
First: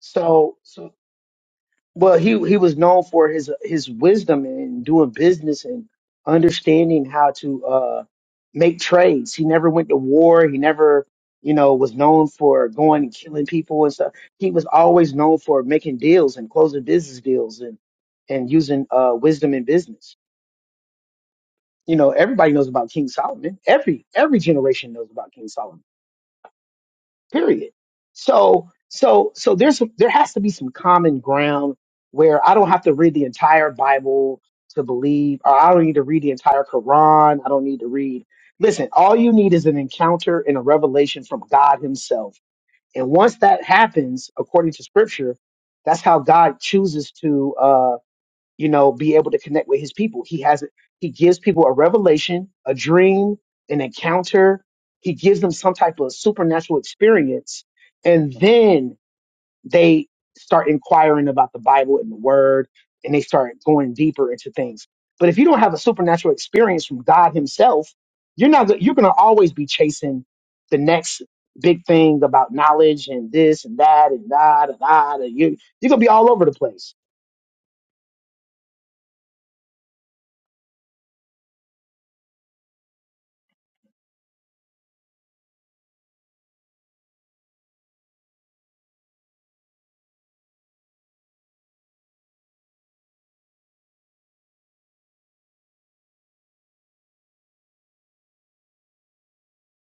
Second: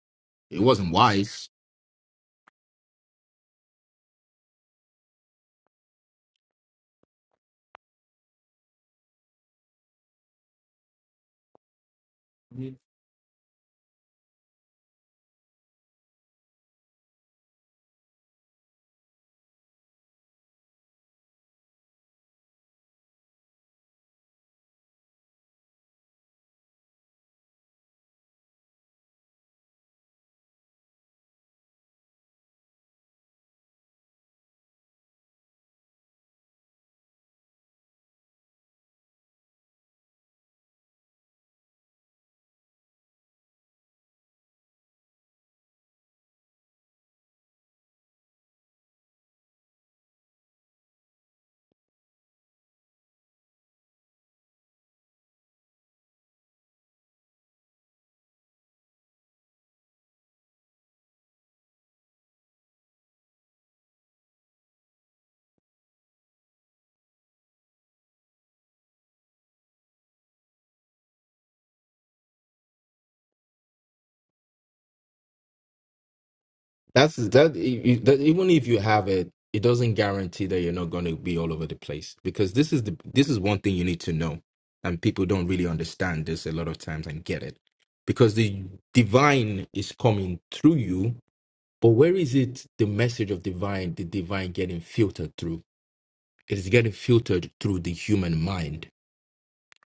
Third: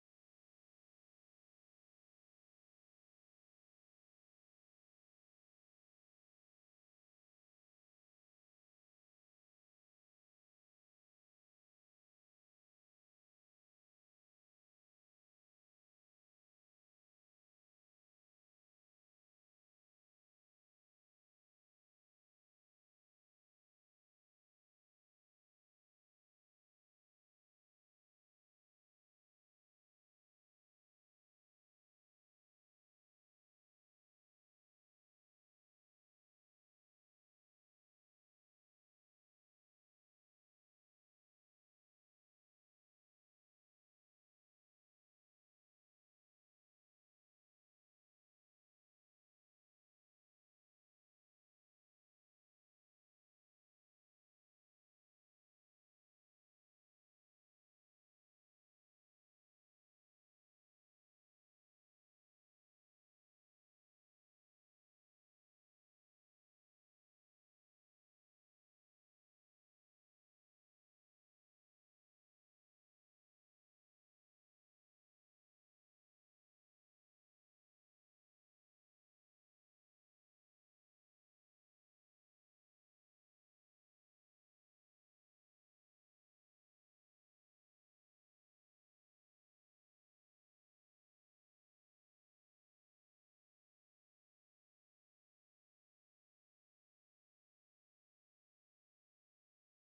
S2: so
S3: It
S2: so
S3: wasn't wise.
S2: well he he was known for his his wisdom and doing business and understanding how to uh make trades he never went to war he never you know was known for going and killing people and stuff he was always known for making deals and closing business deals and and using uh wisdom in business you know everybody knows about king solomon every every generation knows about king solomon period so so so there's there has to be some common ground where i don't have to read the entire bible to believe or i don't need to read the entire quran i don't need to read listen all you need is an encounter and a revelation from god himself and once that happens according to scripture that's how god chooses to uh, you know, be able to connect with his people. He has he gives people a revelation, a dream, an encounter. He gives them some type of supernatural experience, and then they start inquiring about the Bible and the Word, and they start going deeper into things. But if you don't have a supernatural experience from God Himself, you're not go- you're going to always be chasing the next big thing about knowledge and this and that and da da da. da. You you're gonna be all over the place.
S3: That's that, you- you- that. Even if you have it, it doesn't guarantee that you're not going to be all over the place because this is the this is one thing you need to know, and people don't really understand this a lot of times and get it because the divine is coming through you, but where is it the message of divine? The divine getting filtered through? It is getting filtered through the human mind,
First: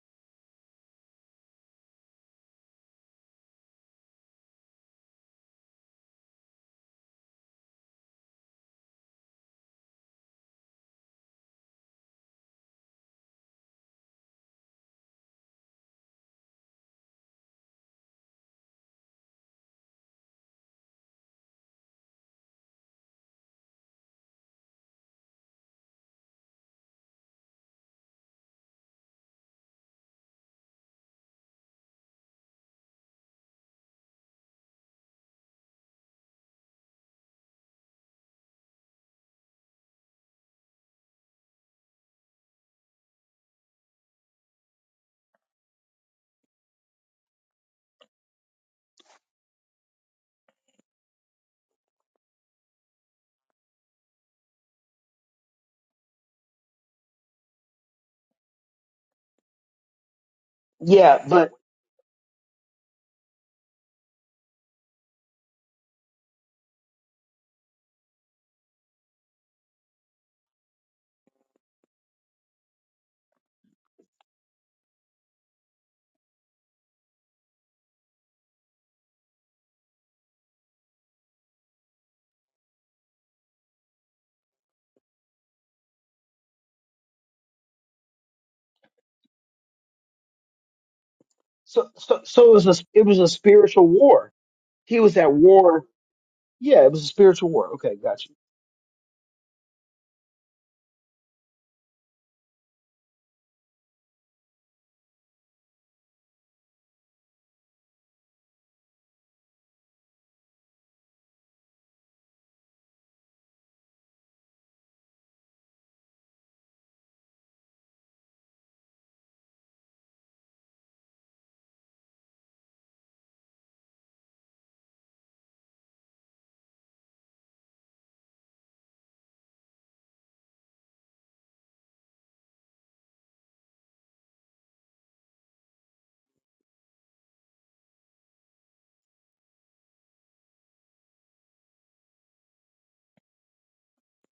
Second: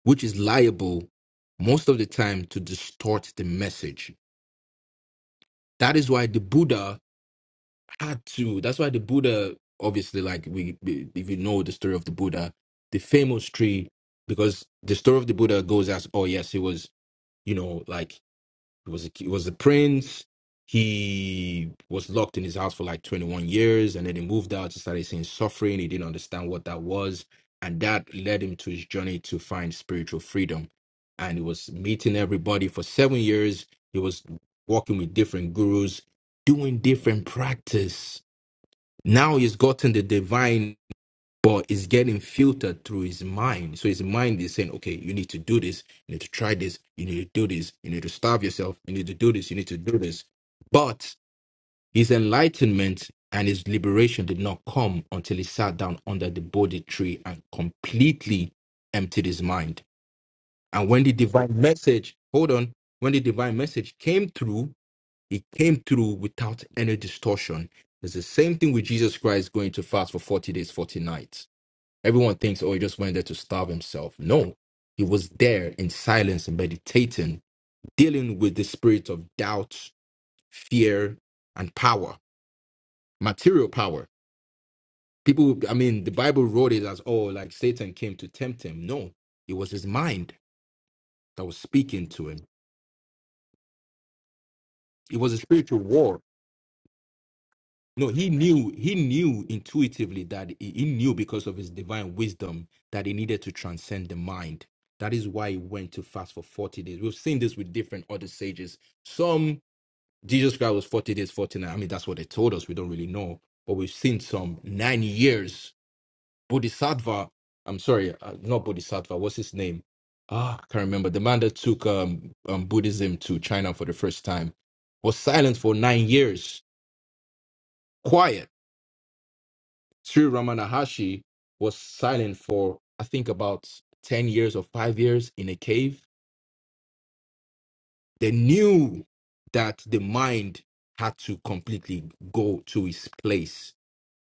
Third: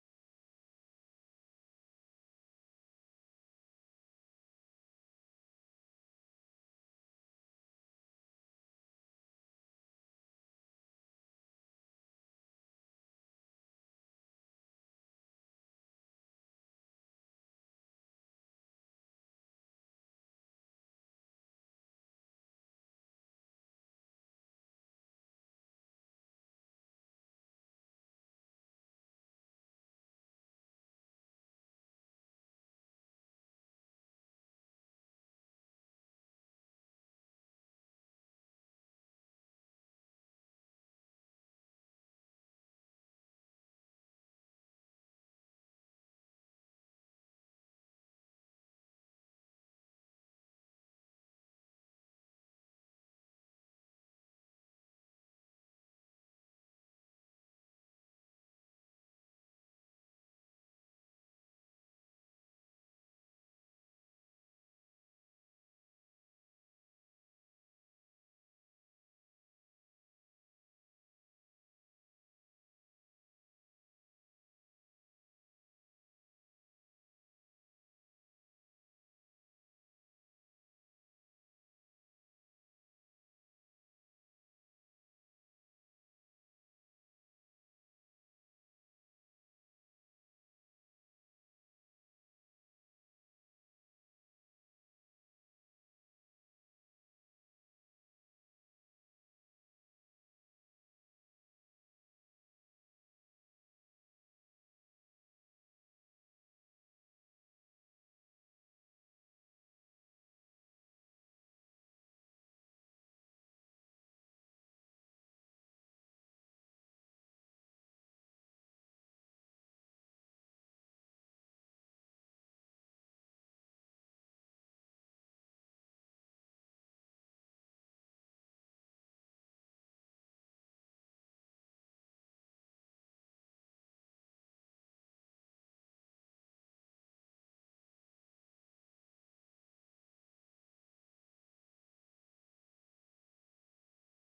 S3: which is liable most of the time to distort the message. That is why the Buddha had to. That's why the Buddha, obviously, like we, we- if you know the story of the Buddha, the famous tree, because the story of the Buddha goes as, oh yes, he was, you know, like he was, a, he was a prince. He was locked in his house for like 21 years, and then he moved out. He started seeing suffering. He didn't understand what that was, and that led him to his journey to find spiritual freedom. And he was meeting everybody for seven years. He was walking with different gurus, doing different practice now he's gotten the divine, but it's getting filtered through his mind. So his mind is saying, okay, you need to do this, you need to try this, you need to do this, you need to starve yourself, you need to do this, you need to do this. But his enlightenment and his liberation did not come until he sat down under the Bodhi tree and completely emptied his mind. And when the
S2: Yeah,
S3: divine message, hold on, when the divine message came through, he came through without any distortion. It's the same thing with Jesus Christ going to fast for 40 days, 40 nights. Everyone thinks, oh, he just went there to starve himself. No, he was there in silence and meditating, dealing with the spirit of doubt, fear, and power, material power. People, I mean, the Bible wrote it as, oh, like Satan came to tempt him. No, it was his mind that was
S2: So,
S3: speaking
S2: so,
S3: to him.
S2: so it was a it was a spiritual war. He was
S3: It
S2: at
S3: was a spiritual
S2: war.
S3: war
S2: Yeah, it was a spiritual war. Okay,
S3: No,
S2: got
S3: he
S2: you.
S3: knew, he knew intuitively that he he knew because of his divine wisdom that he needed to transcend the mind. That is why he went to fast for 40 days. We've seen this with different other sages. Some, Jesus Christ was 40 days, 40 nights. I mean, that's what they told us. We don't really know. But we've seen some nine years. Bodhisattva, I'm sorry, uh, not Bodhisattva, what's his name? Ah, I can't remember. The man that took um, um, Buddhism to China for the first time was silent for nine years, quiet Sri Ramanahashi was silent for, I think, about 10 years or five years in a cave. They knew that the mind had to completely go to its place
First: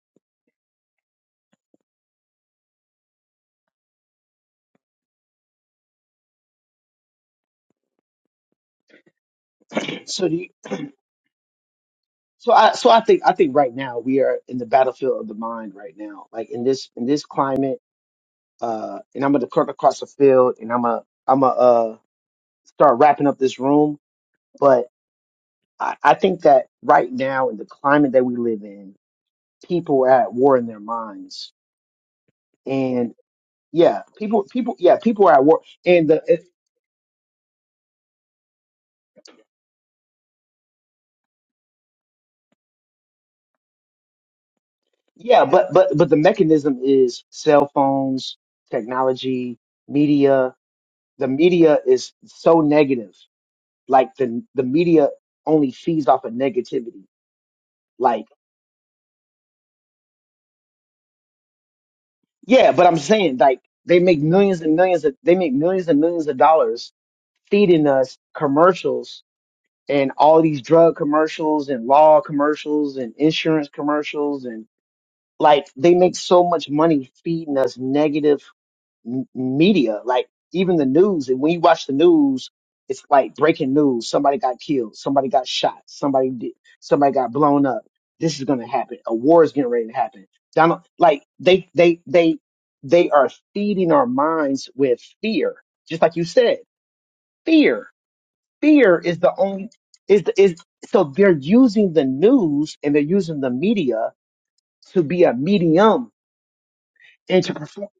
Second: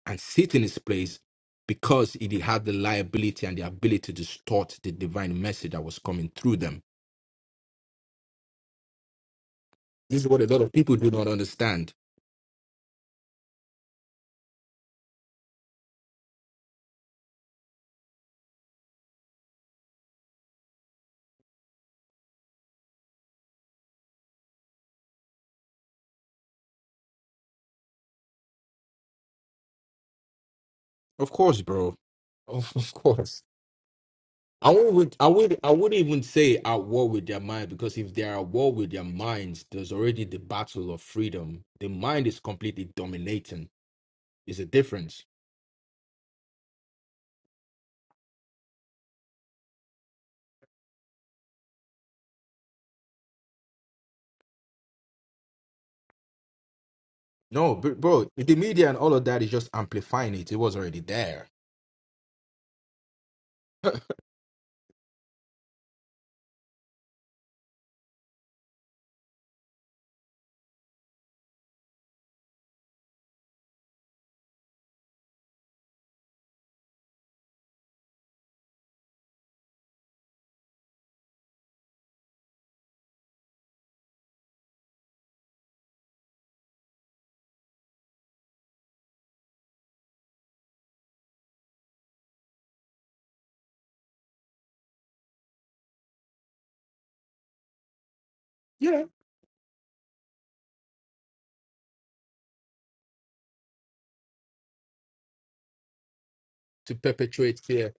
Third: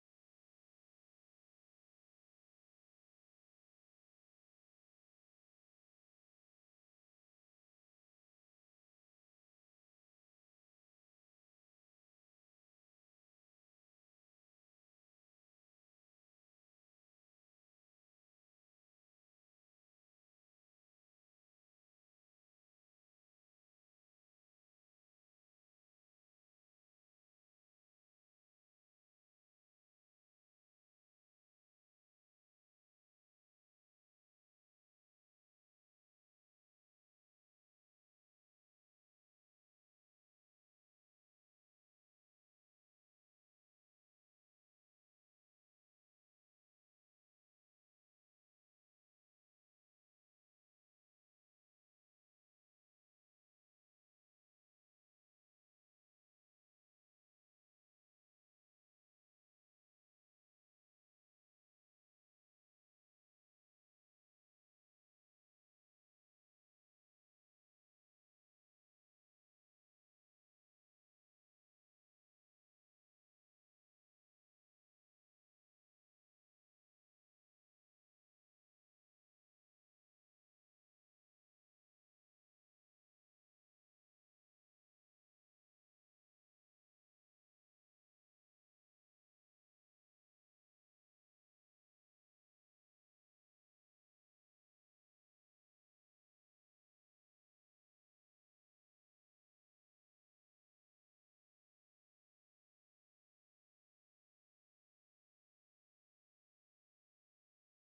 S3: and sit in its place because it had the liability and the ability to distort the divine message that was coming through them. This is
S2: So, do
S3: what a
S2: you,
S3: lot of people do not understand.
S2: so I so I think I think right now we are in the battlefield of the mind right now. Like in this in this climate, uh, and I'm gonna cut across the field, and I'm a I'm a uh start wrapping up this room. But I, I think that right now in the climate that we live in, people are at war in their
S3: Of
S2: minds,
S3: course, bro. Of, of
S2: and
S3: course.
S2: yeah, people
S3: I
S2: people yeah
S3: would,
S2: people
S3: I
S2: are at
S3: would,
S2: war,
S3: I would
S2: and
S3: even
S2: the
S3: say at war with their mind because if they are at war with their minds, there's already the battle of freedom. The mind is completely dominating. Is a difference.
S2: Yeah, but but but the mechanism is cell phones, technology, media. The media is so negative. Like the the media only feeds off of negativity.
S3: No, br-
S2: Like
S3: bro, the media and all of that is just amplifying it. It was already there.
S2: yeah, but I'm saying like they make millions and millions of they make millions and millions of dollars feeding us commercials and all these drug commercials and law commercials and insurance commercials and like they make so much money feeding us negative m- media, like even the news. And when you watch the news, it's like breaking news. Somebody got killed. Somebody got shot. Somebody did. Somebody got blown up. This is going to happen. A war is getting ready to happen. Donald, like they, they, they, they are feeding our minds with fear. Just like you said, fear, fear
S3: Yeah,
S2: is the only, is, the, is, so they're using the news and they're using the media to be a medium
S3: to
S2: and to
S3: perpetuate
S2: perform.
S3: fear.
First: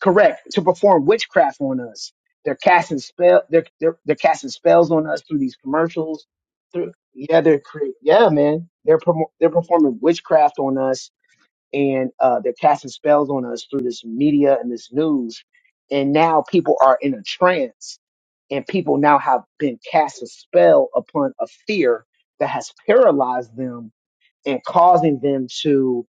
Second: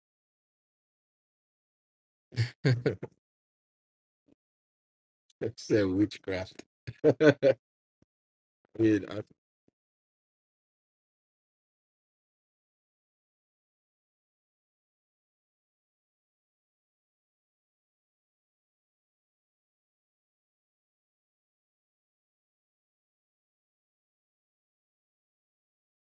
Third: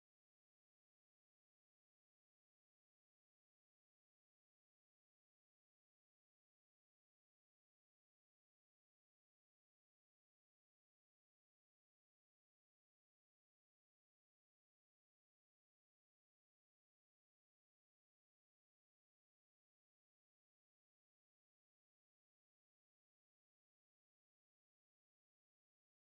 S2: correct to perform witchcraft on us. They're casting spell. They're they're, they're casting spells on us through these
S3: That's uh,
S2: commercials.
S3: witchcraft.
S2: Through yeah,
S3: I
S2: they're cre- yeah, man. They're
S3: mean, I-
S2: promo they're performing witchcraft on us, and uh, they're casting spells on us through this media and this news. And now people are in a trance, and people now have been cast a spell upon a fear that has paralyzed them and causing them to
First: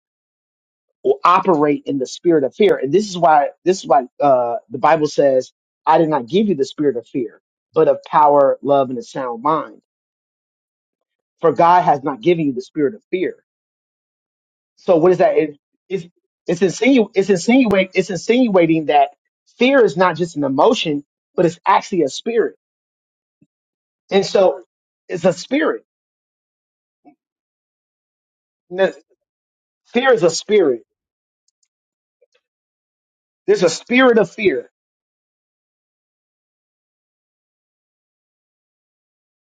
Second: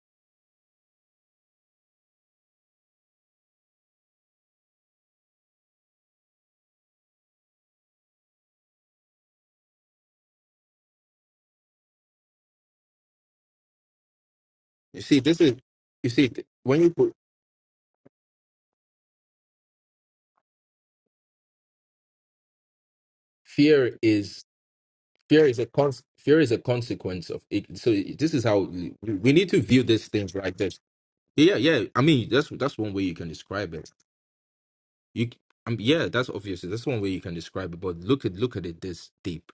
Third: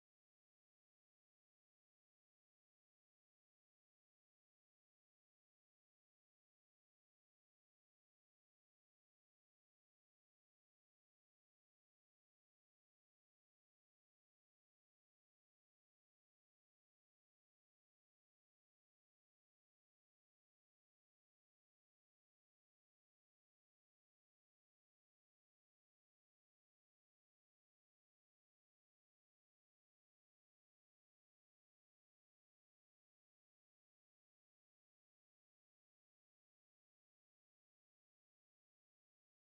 S2: or operate in the spirit of fear. And this is why this is why uh, the Bible says, "I did not give you the spirit of fear, but of power, love, and a sound mind." For God has not given you the spirit of fear. So
S3: you
S2: what is
S3: see,
S2: that?
S3: this is
S2: It, it's
S3: you see th-
S2: it's
S3: when you
S2: insinu-
S3: put
S2: it's insinuating it's insinuating that fear is not just an emotion, but it's actually a spirit.
S3: fear
S2: And
S3: is
S2: so it's a
S3: fear is a
S2: spirit.
S3: cons- fear is a consequence of it. So this is how
S2: No,
S3: we, we need to view these
S2: Fear is a
S3: things right
S2: spirit.
S3: Yeah, yeah. I mean, that's that's one way you can
S2: There's a
S3: describe it.
S2: spirit of fear.
S3: You, c- I mean, yeah, that's obviously that's one way you can describe it. But look at look at it this deep.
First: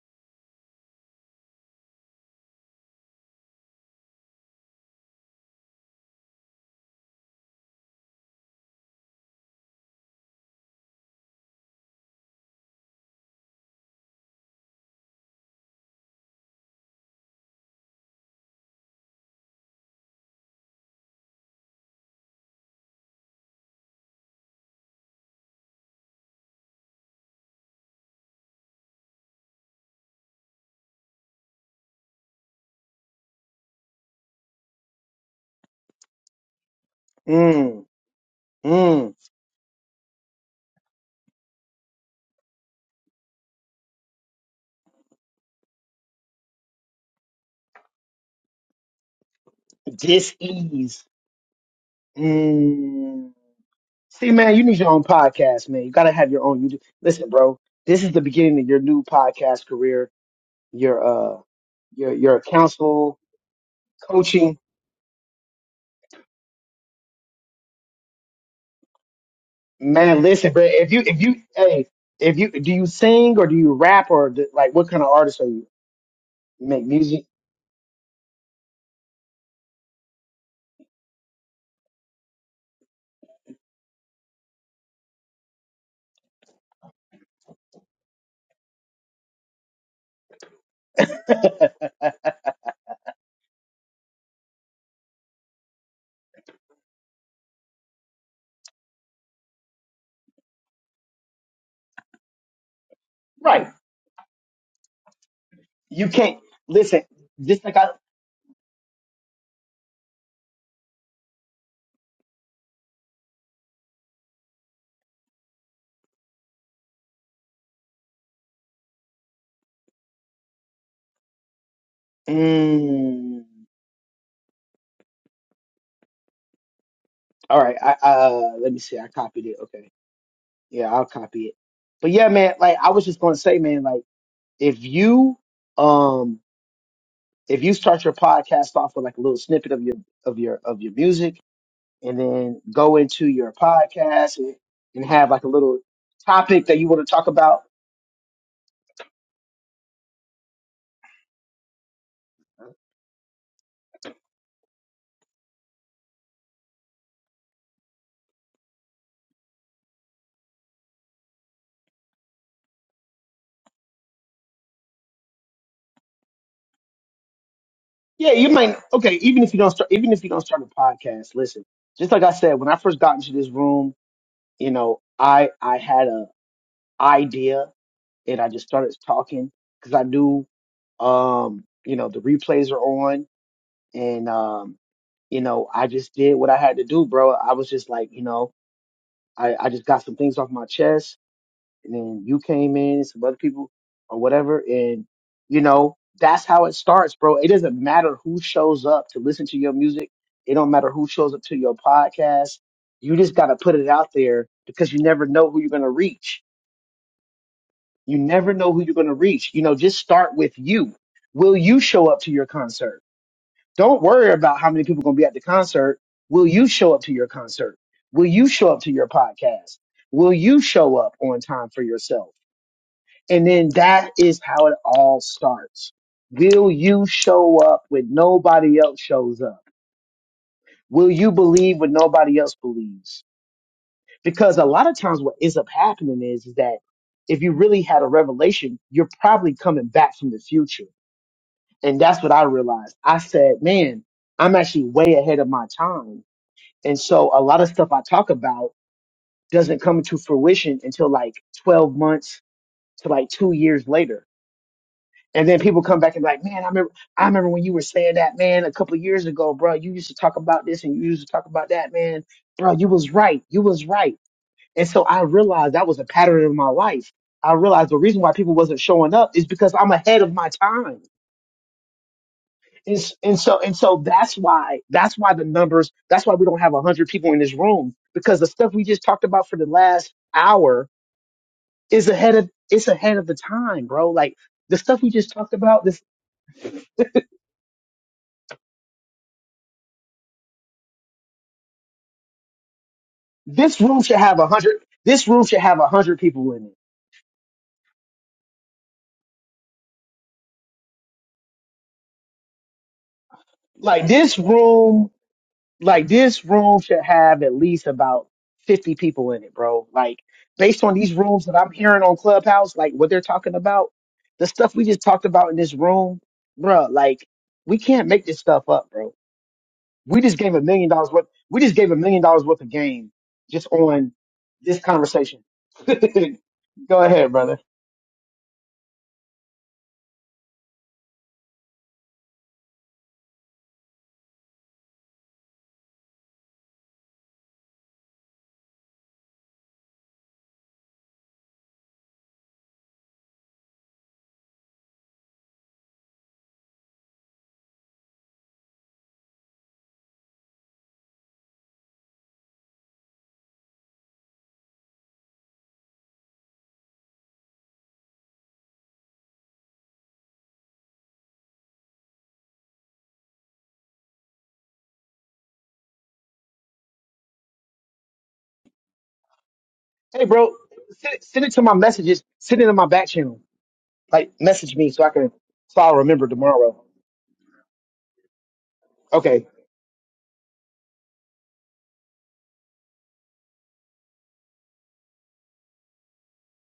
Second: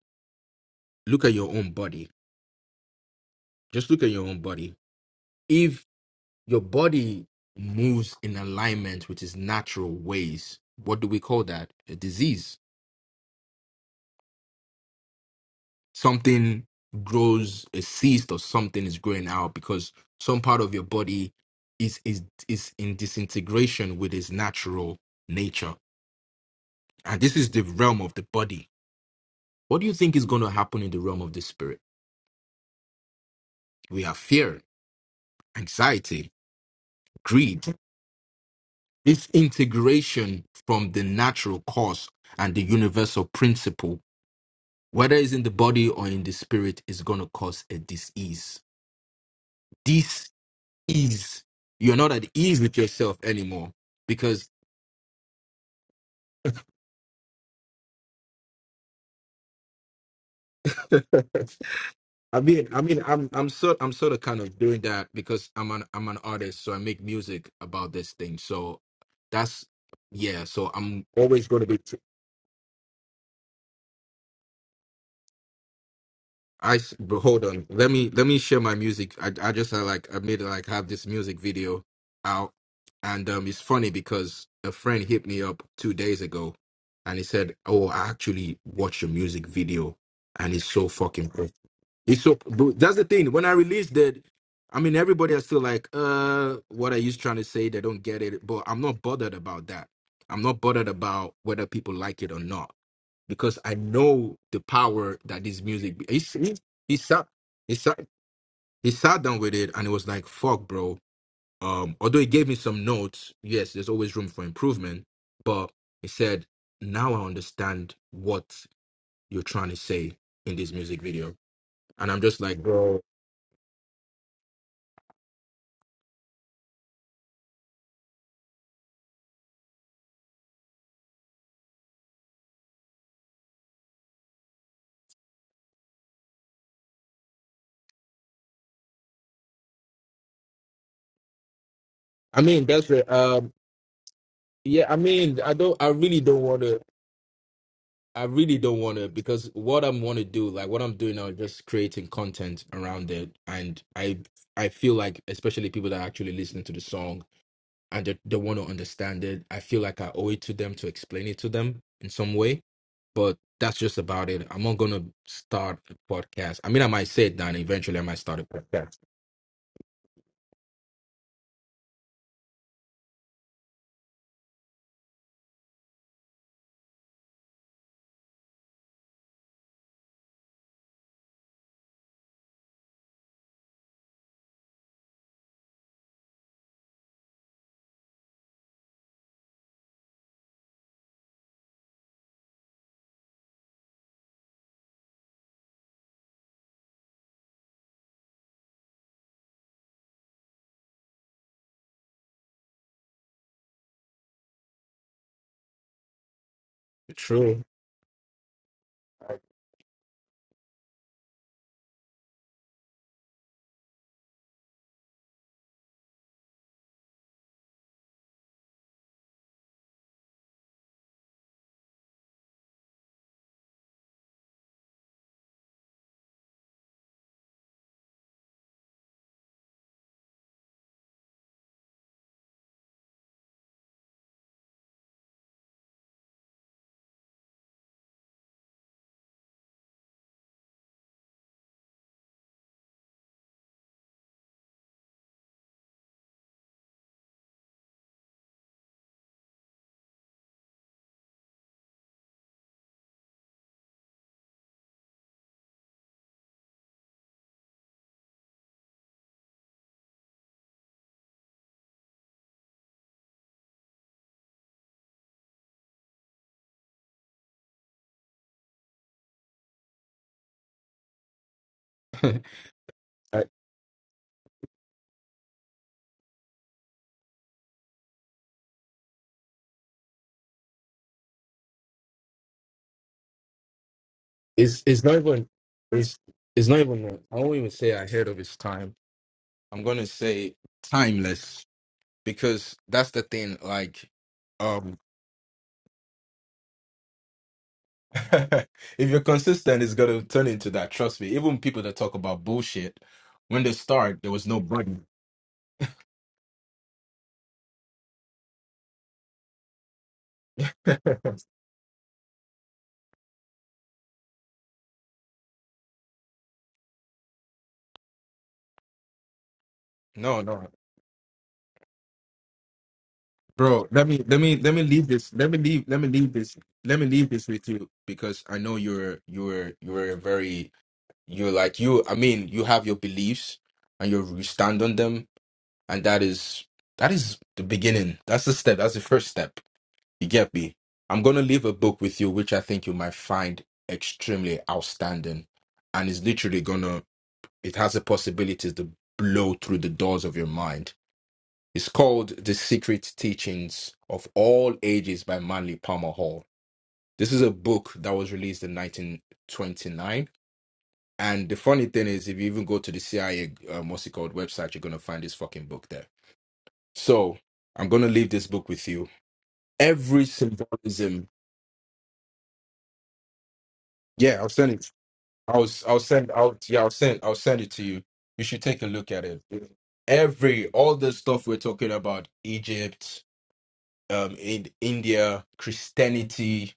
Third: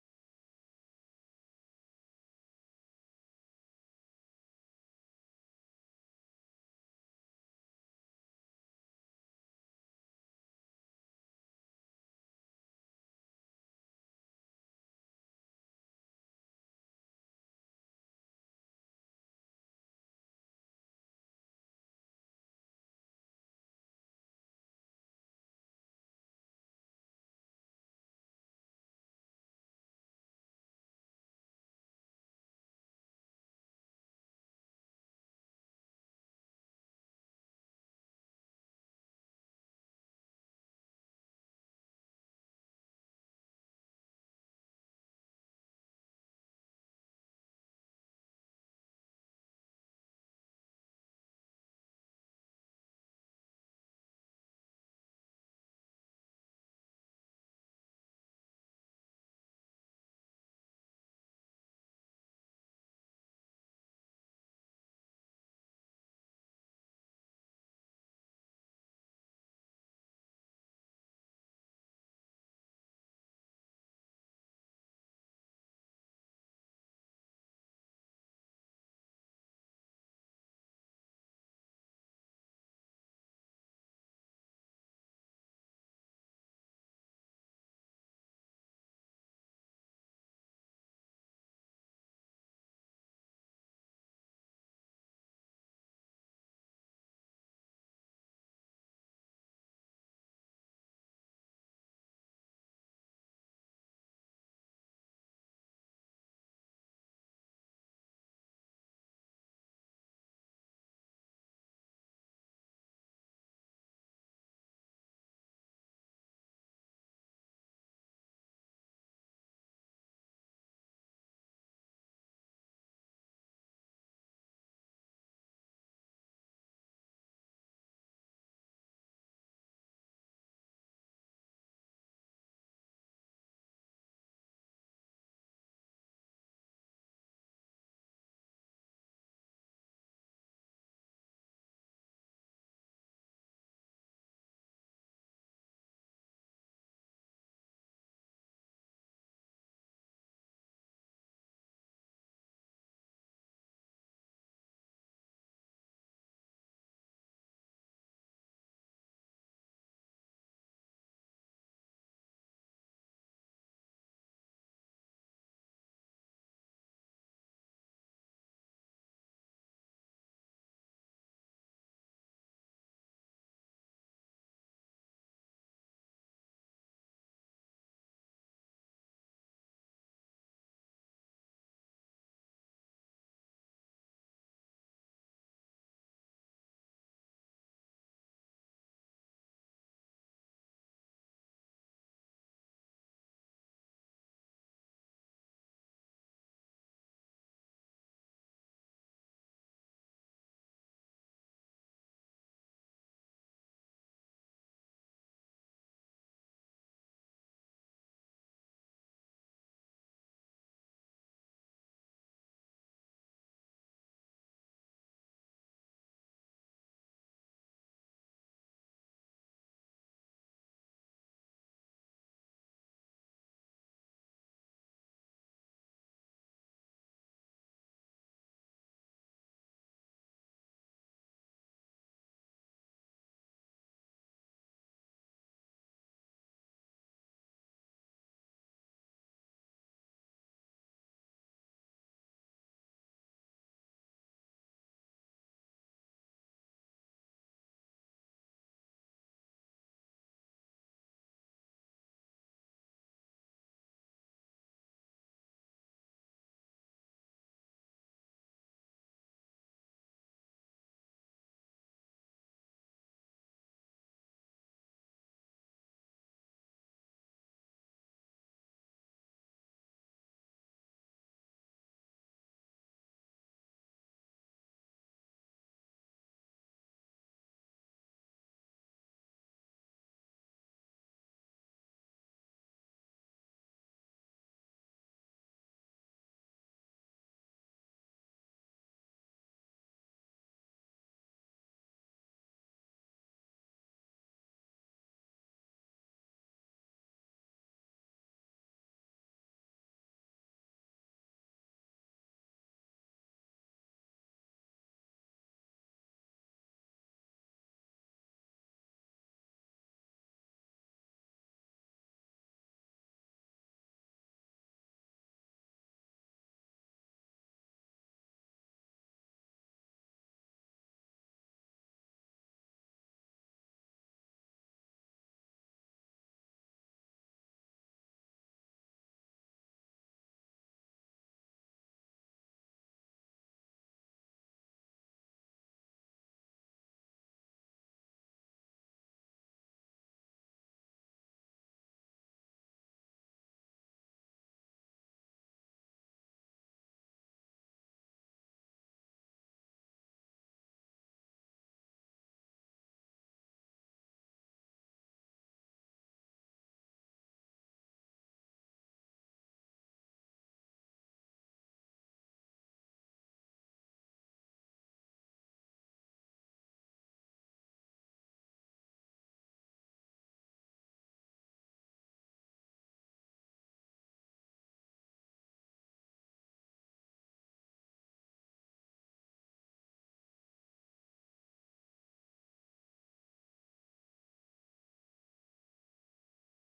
S3: Look at your own body. Just look at your own body. If your body moves in alignment with its natural ways, what do we call that? A disease. Something grows a cyst or something is growing out because some part of your body is is is in disintegration with its natural nature. And this is the realm of the body What do you think is going to happen in the realm of the spirit? We have fear, anxiety, greed,
S2: Mm, mm.
S3: disintegration from the natural cause and the universal principle, whether it's in the body or in the spirit, is going to cause a dis ease. Dis
S2: Dis ease.
S3: ease. You're not at ease with yourself anymore
S2: See,
S3: because
S2: man, you need your own podcast, man. You gotta have your own. You do- listen, bro. This is the beginning of your new podcast career. Your uh, your your
S3: I mean, I mean,
S2: counsel
S3: I'm I'm sort I'm sort of kind of
S2: coaching,
S3: doing that because I'm an I'm an artist, so I make music about this thing. So that's
S2: man.
S3: yeah.
S2: Listen, bro.
S3: So
S2: If you
S3: I'm
S2: if you
S3: always going to
S2: hey,
S3: be.
S2: if you do you sing or do you rap or do, like what kind of artist are you? You
S3: I
S2: make
S3: s- but
S2: music,
S3: hold on. Let me let me share my music. I I just uh, like I made like have this music video out, and um, it's funny because a friend hit me up two days ago, and he said, "Oh, I actually watched your music video, and it's so fucking." It's so but that's the thing. When I released that, I mean everybody are still like, uh, what are you trying to say? They don't get it. But I'm not bothered about that. I'm not bothered about whether people like it or not. Because
S2: right?
S3: I know the power that this music
S2: You
S3: he
S2: can't
S3: he, he
S2: listen.
S3: sat
S2: Just
S3: he
S2: like I.
S3: sat he sat down with it and it was like, fuck, bro. Um, although he gave me some notes, yes, there's always room for improvement, but he said, Now I understand what you're trying to say in this music video. And I'm just like, bro,
S2: Mm, all right. I uh, let me see. I copied it. Okay. Yeah, I'll copy it. But yeah, man. Like I was just gonna say, man. Like. if you um if you start your podcast off with like a little snippet of your of your of your music and
S3: I
S2: then
S3: mean, that's
S2: go
S3: it.
S2: into
S3: Um,
S2: your podcast and,
S3: yeah, I
S2: and have
S3: mean,
S2: like a
S3: I
S2: little
S3: don't, I really don't want
S2: topic that
S3: to,
S2: you want to talk about
S3: I really don't want to, because what I'm want to do, like what I'm doing now, is just creating content around it, and I, I feel like, especially people that are actually listening to the song, and they, they want to understand it. I feel like I owe it to them to explain it to them in some way, but that's just about it. I'm not gonna start a podcast. I mean, I might say it down eventually. I might
S2: yeah
S3: start a
S2: you might
S3: podcast.
S2: okay even if you don't start even if you don't start a podcast listen just like i said when i first got into this room you know i i had a idea and i just started talking because i knew um you know the replays are on and um, you know, I just did what I had to do, bro. I was just like, you know, I, I just got some things off my chest, and then you came in, some other people or whatever, and you know, that's how it starts, bro. It doesn't matter who shows up to listen to your music. It don't matter who shows up to your podcast. You just gotta put it out there because you never know who you're gonna reach.
S3: True.
S2: You never know who you're gonna
S3: I-
S2: reach. You know, just start with you. Will you show up to your concert? Don't worry about how many people are going to be at the concert. Will you show up to your concert? Will you show up to your podcast? Will you show up on time for yourself? And then that is how it all starts. Will you show up when nobody else shows up? Will you believe when nobody else believes? Because a lot of times what ends up happening is, is that if you really had a revelation, you're probably coming back from the future. And that's what I realized. I said, man, I'm actually way ahead of my time And so a lot of stuff I talk about doesn't come to fruition until like 12 months to like two years later. And then people come back and be like, man, I remember, I remember when you were saying that, man, a couple of years ago, bro, you used to talk about this and you used to talk about that, man. Bro, you was right. You was right. And so I realized that was a pattern in my life. I realized the reason why people wasn't showing up is because I'm ahead of my time. And, s- and
S3: I,
S2: so and so that's why that's why the numbers that's why we don't have 100 people in this room because the stuff we just talked about for the last hour is ahead of it's ahead of the time bro like the
S3: it's
S2: stuff
S3: it's
S2: we
S3: not
S2: just
S3: even
S2: talked about this
S3: it's it's not even a- I won't even say ahead of its time. I'm gonna say timeless because that's the thing.
S2: this room
S3: Like,
S2: should have 100
S3: um,
S2: this room should have 100 people in it
S3: If you're consistent, it's gonna turn into that. Trust me. Even people that talk about bullshit, when they
S2: like
S3: start, there
S2: this
S3: was no button.
S2: room like this room should have at least about 50 people in it, bro. Like based on these rooms that I'm hearing on Clubhouse, like what they're talking about, the stuff we just talked about in this room, bro, like we can't make this stuff up, bro. We just
S3: No,
S2: gave a
S3: no.
S2: million dollars worth. We just gave a million dollars worth of game just
S3: Bro, let
S2: on
S3: me let me let
S2: this
S3: me leave this.
S2: conversation.
S3: Let me leave let me leave this. Let
S2: Go
S3: me leave
S2: ahead,
S3: this
S2: brother.
S3: with you because I know you're you're you're a very you're like you I mean, you have your beliefs and you you stand on them and that is that is the beginning. That's the step. That's the first step. You get me? I'm going to leave a book with you, which I think you might find extremely outstanding. And it's literally going to, it has the possibilities to blow through the doors of your mind. It's called The Secret Teachings of All Ages by Manly Palmer Hall. This is a book that was released in 1929. And the funny thing is, if you even go to the CIA, um, what's it called, website, you're going to find this fucking book there. So I'm going to leave this book with you. Every
S2: Hey, bro, send, it-
S3: symbolism.
S2: send it to my messages. Send it in my back channel. Like
S3: Yeah, I'll send
S2: message
S3: it
S2: me so I can
S3: I'll
S2: so
S3: s-
S2: I'll
S3: I'll
S2: remember
S3: send out yeah
S2: tomorrow.
S3: I'll send I'll send it to you. You should take a look at
S2: Okay,
S3: it. Every all the stuff we're talking about Egypt, um, in India, Christianity,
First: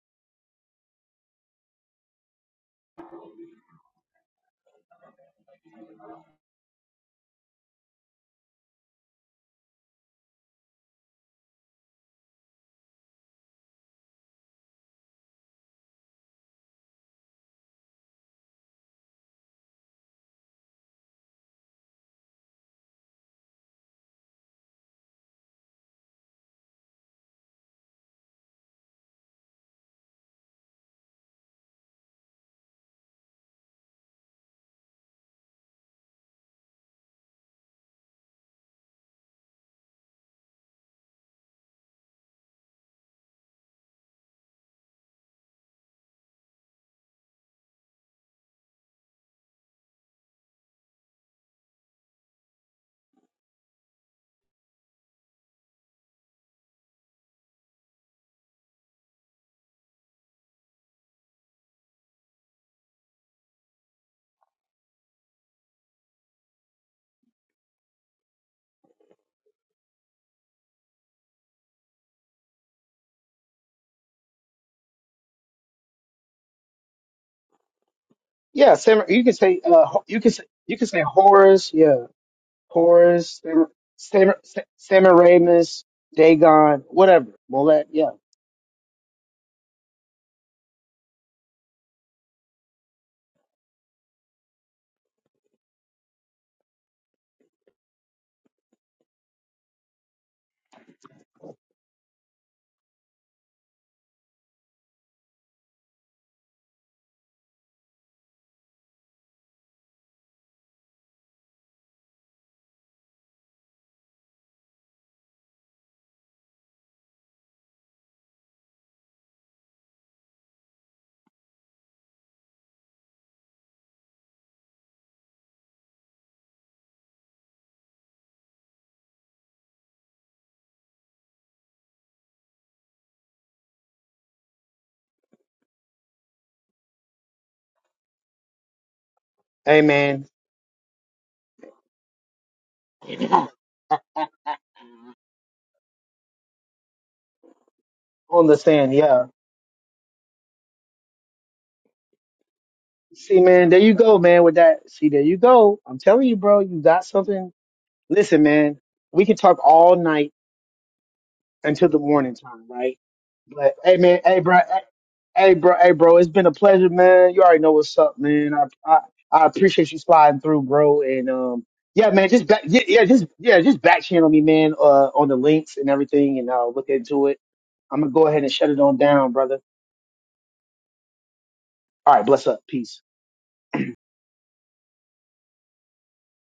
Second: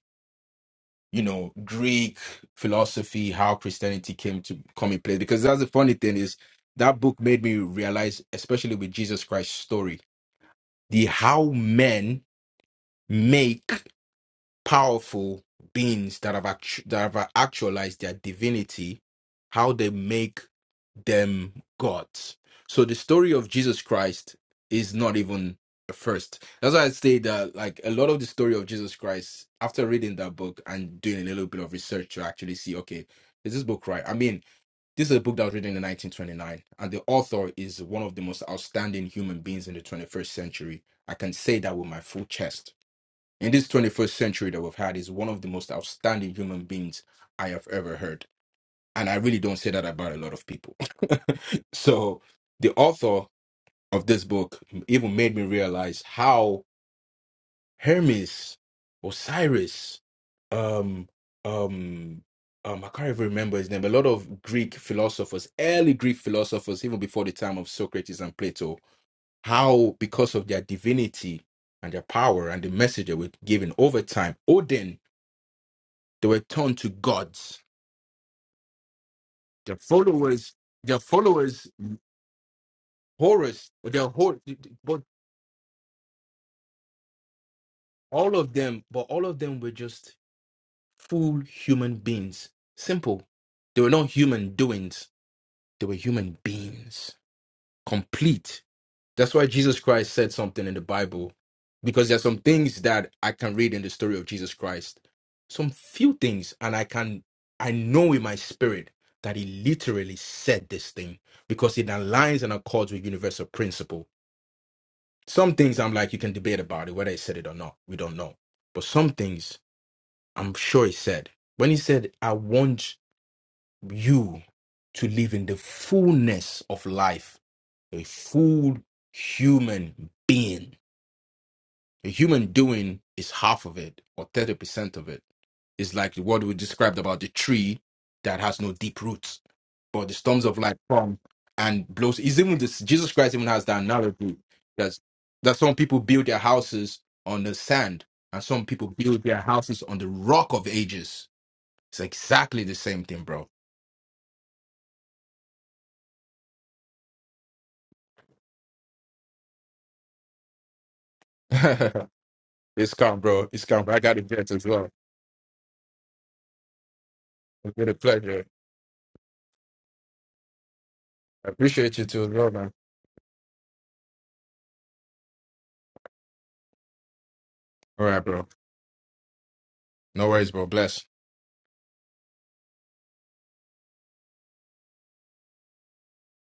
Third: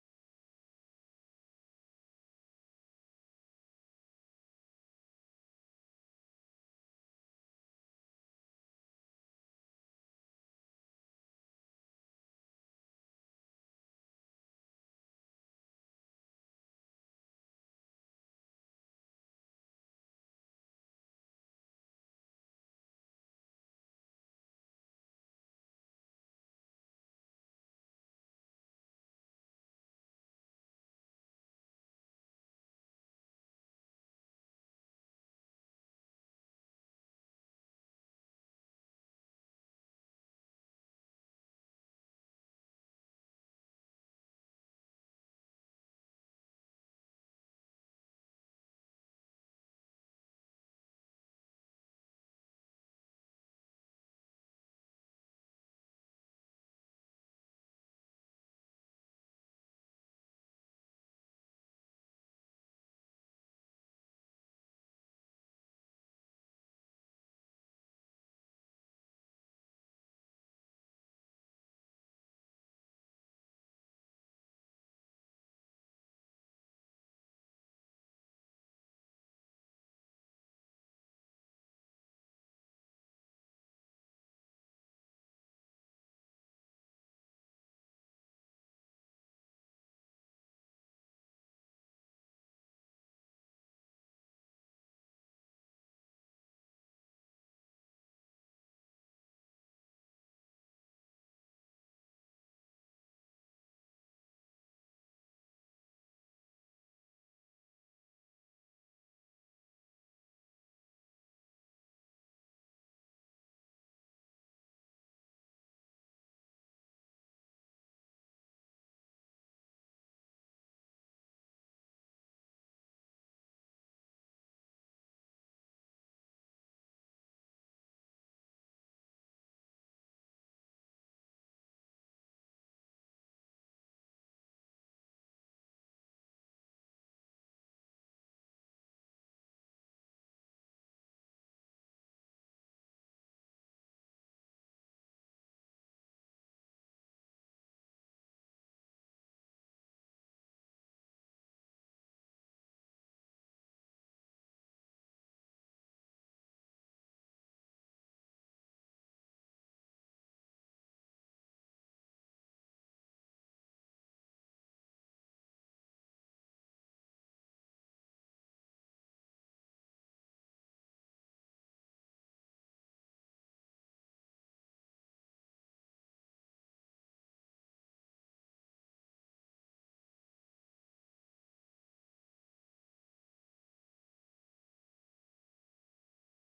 S3: you know, Greek philosophy, how Christianity came to come in place. Because that's the funny thing is that book made me realize, especially with Jesus Christ's story, the how men make powerful beings that have actu- that have actualized their divinity, how they make them gods. So the story of Jesus Christ is not even a first. That's why I say that like a lot of the story of Jesus Christ, after reading that book and doing a little bit of research to actually see, okay, is this book right? I mean, this is a book that was written in 1929, and the author is one of the most outstanding human beings in the 21st century. I can say that with my full chest in this 21st century that we've had is one of the most outstanding human beings I have ever heard. And I really don't say that about a lot of people. so the author of this book even made me realize how Hermes, Osiris, um, um, um, I can't even remember his name. A lot of Greek philosophers, early Greek philosophers, even before the time of Socrates and Plato, how because of their divinity and their power and the message they were given over time, Odin They were turned to gods.
S2: Yeah, samurai. You can say
S3: Their
S2: uh, ho- you can say
S3: followers,
S2: you can
S3: their
S2: say
S3: followers,
S2: Horus. Yeah, Horus, Sam,
S3: Horus, their
S2: Sam,
S3: whole, but
S2: Sam, Samaramus, Dagon, whatever. Molet. Yeah.
S3: all of them, but all of them were just full human beings. Simple. They were not human doings. They were human beings, complete That's why Jesus Christ said something in the Bible, because there's some things that I can read in the story of Jesus Christ, some few things, and I can I know in my spirit that he literally said this thing because it aligns and accords with universal principle. Some things I'm like you can debate about it whether he said it or not. We don't know, but some things I'm sure he said when he said, "I want you to live in the fullness of life, a full human being." The human doing is half of it or 30% of it. It's like what we described about the tree that has no deep roots,
S2: Hey
S3: but the
S2: man,
S3: storms of life come and blows. Is even this Jesus Christ even has that analogy that that some people build their houses on the sand and
S2: on the
S3: some people
S2: sand.
S3: build
S2: Yeah.
S3: their houses on the rock of ages. It's exactly the same thing,
S2: See
S3: bro.
S2: man, there you go, man. With that, see there you go. I'm telling you, bro, you got something. Listen, man, we can talk all night until the
S3: it's
S2: morning time, right?
S3: calm, bro. It's
S2: But
S3: calm.
S2: hey,
S3: I got
S2: man,
S3: a
S2: hey,
S3: jet
S2: bro,
S3: as
S2: hey,
S3: well.
S2: Hey, bro. Hey, bro. It's been a pleasure, man. You already know
S3: It's been a
S2: what's up,
S3: pleasure.
S2: man. I I, I appreciate you sliding through, bro. And
S3: I
S2: um,
S3: appreciate you
S2: yeah,
S3: too
S2: man.
S3: as
S2: Just
S3: well,
S2: back,
S3: man.
S2: yeah, yeah, just yeah, just back channel me, man. Uh, on the links and everything, and I'll look into it. I'm
S3: All
S2: gonna
S3: right,
S2: go ahead
S3: bro.
S2: and shut it on down, brother.
S3: No worries, bro. Bless.
S2: All right. Bless up. Peace.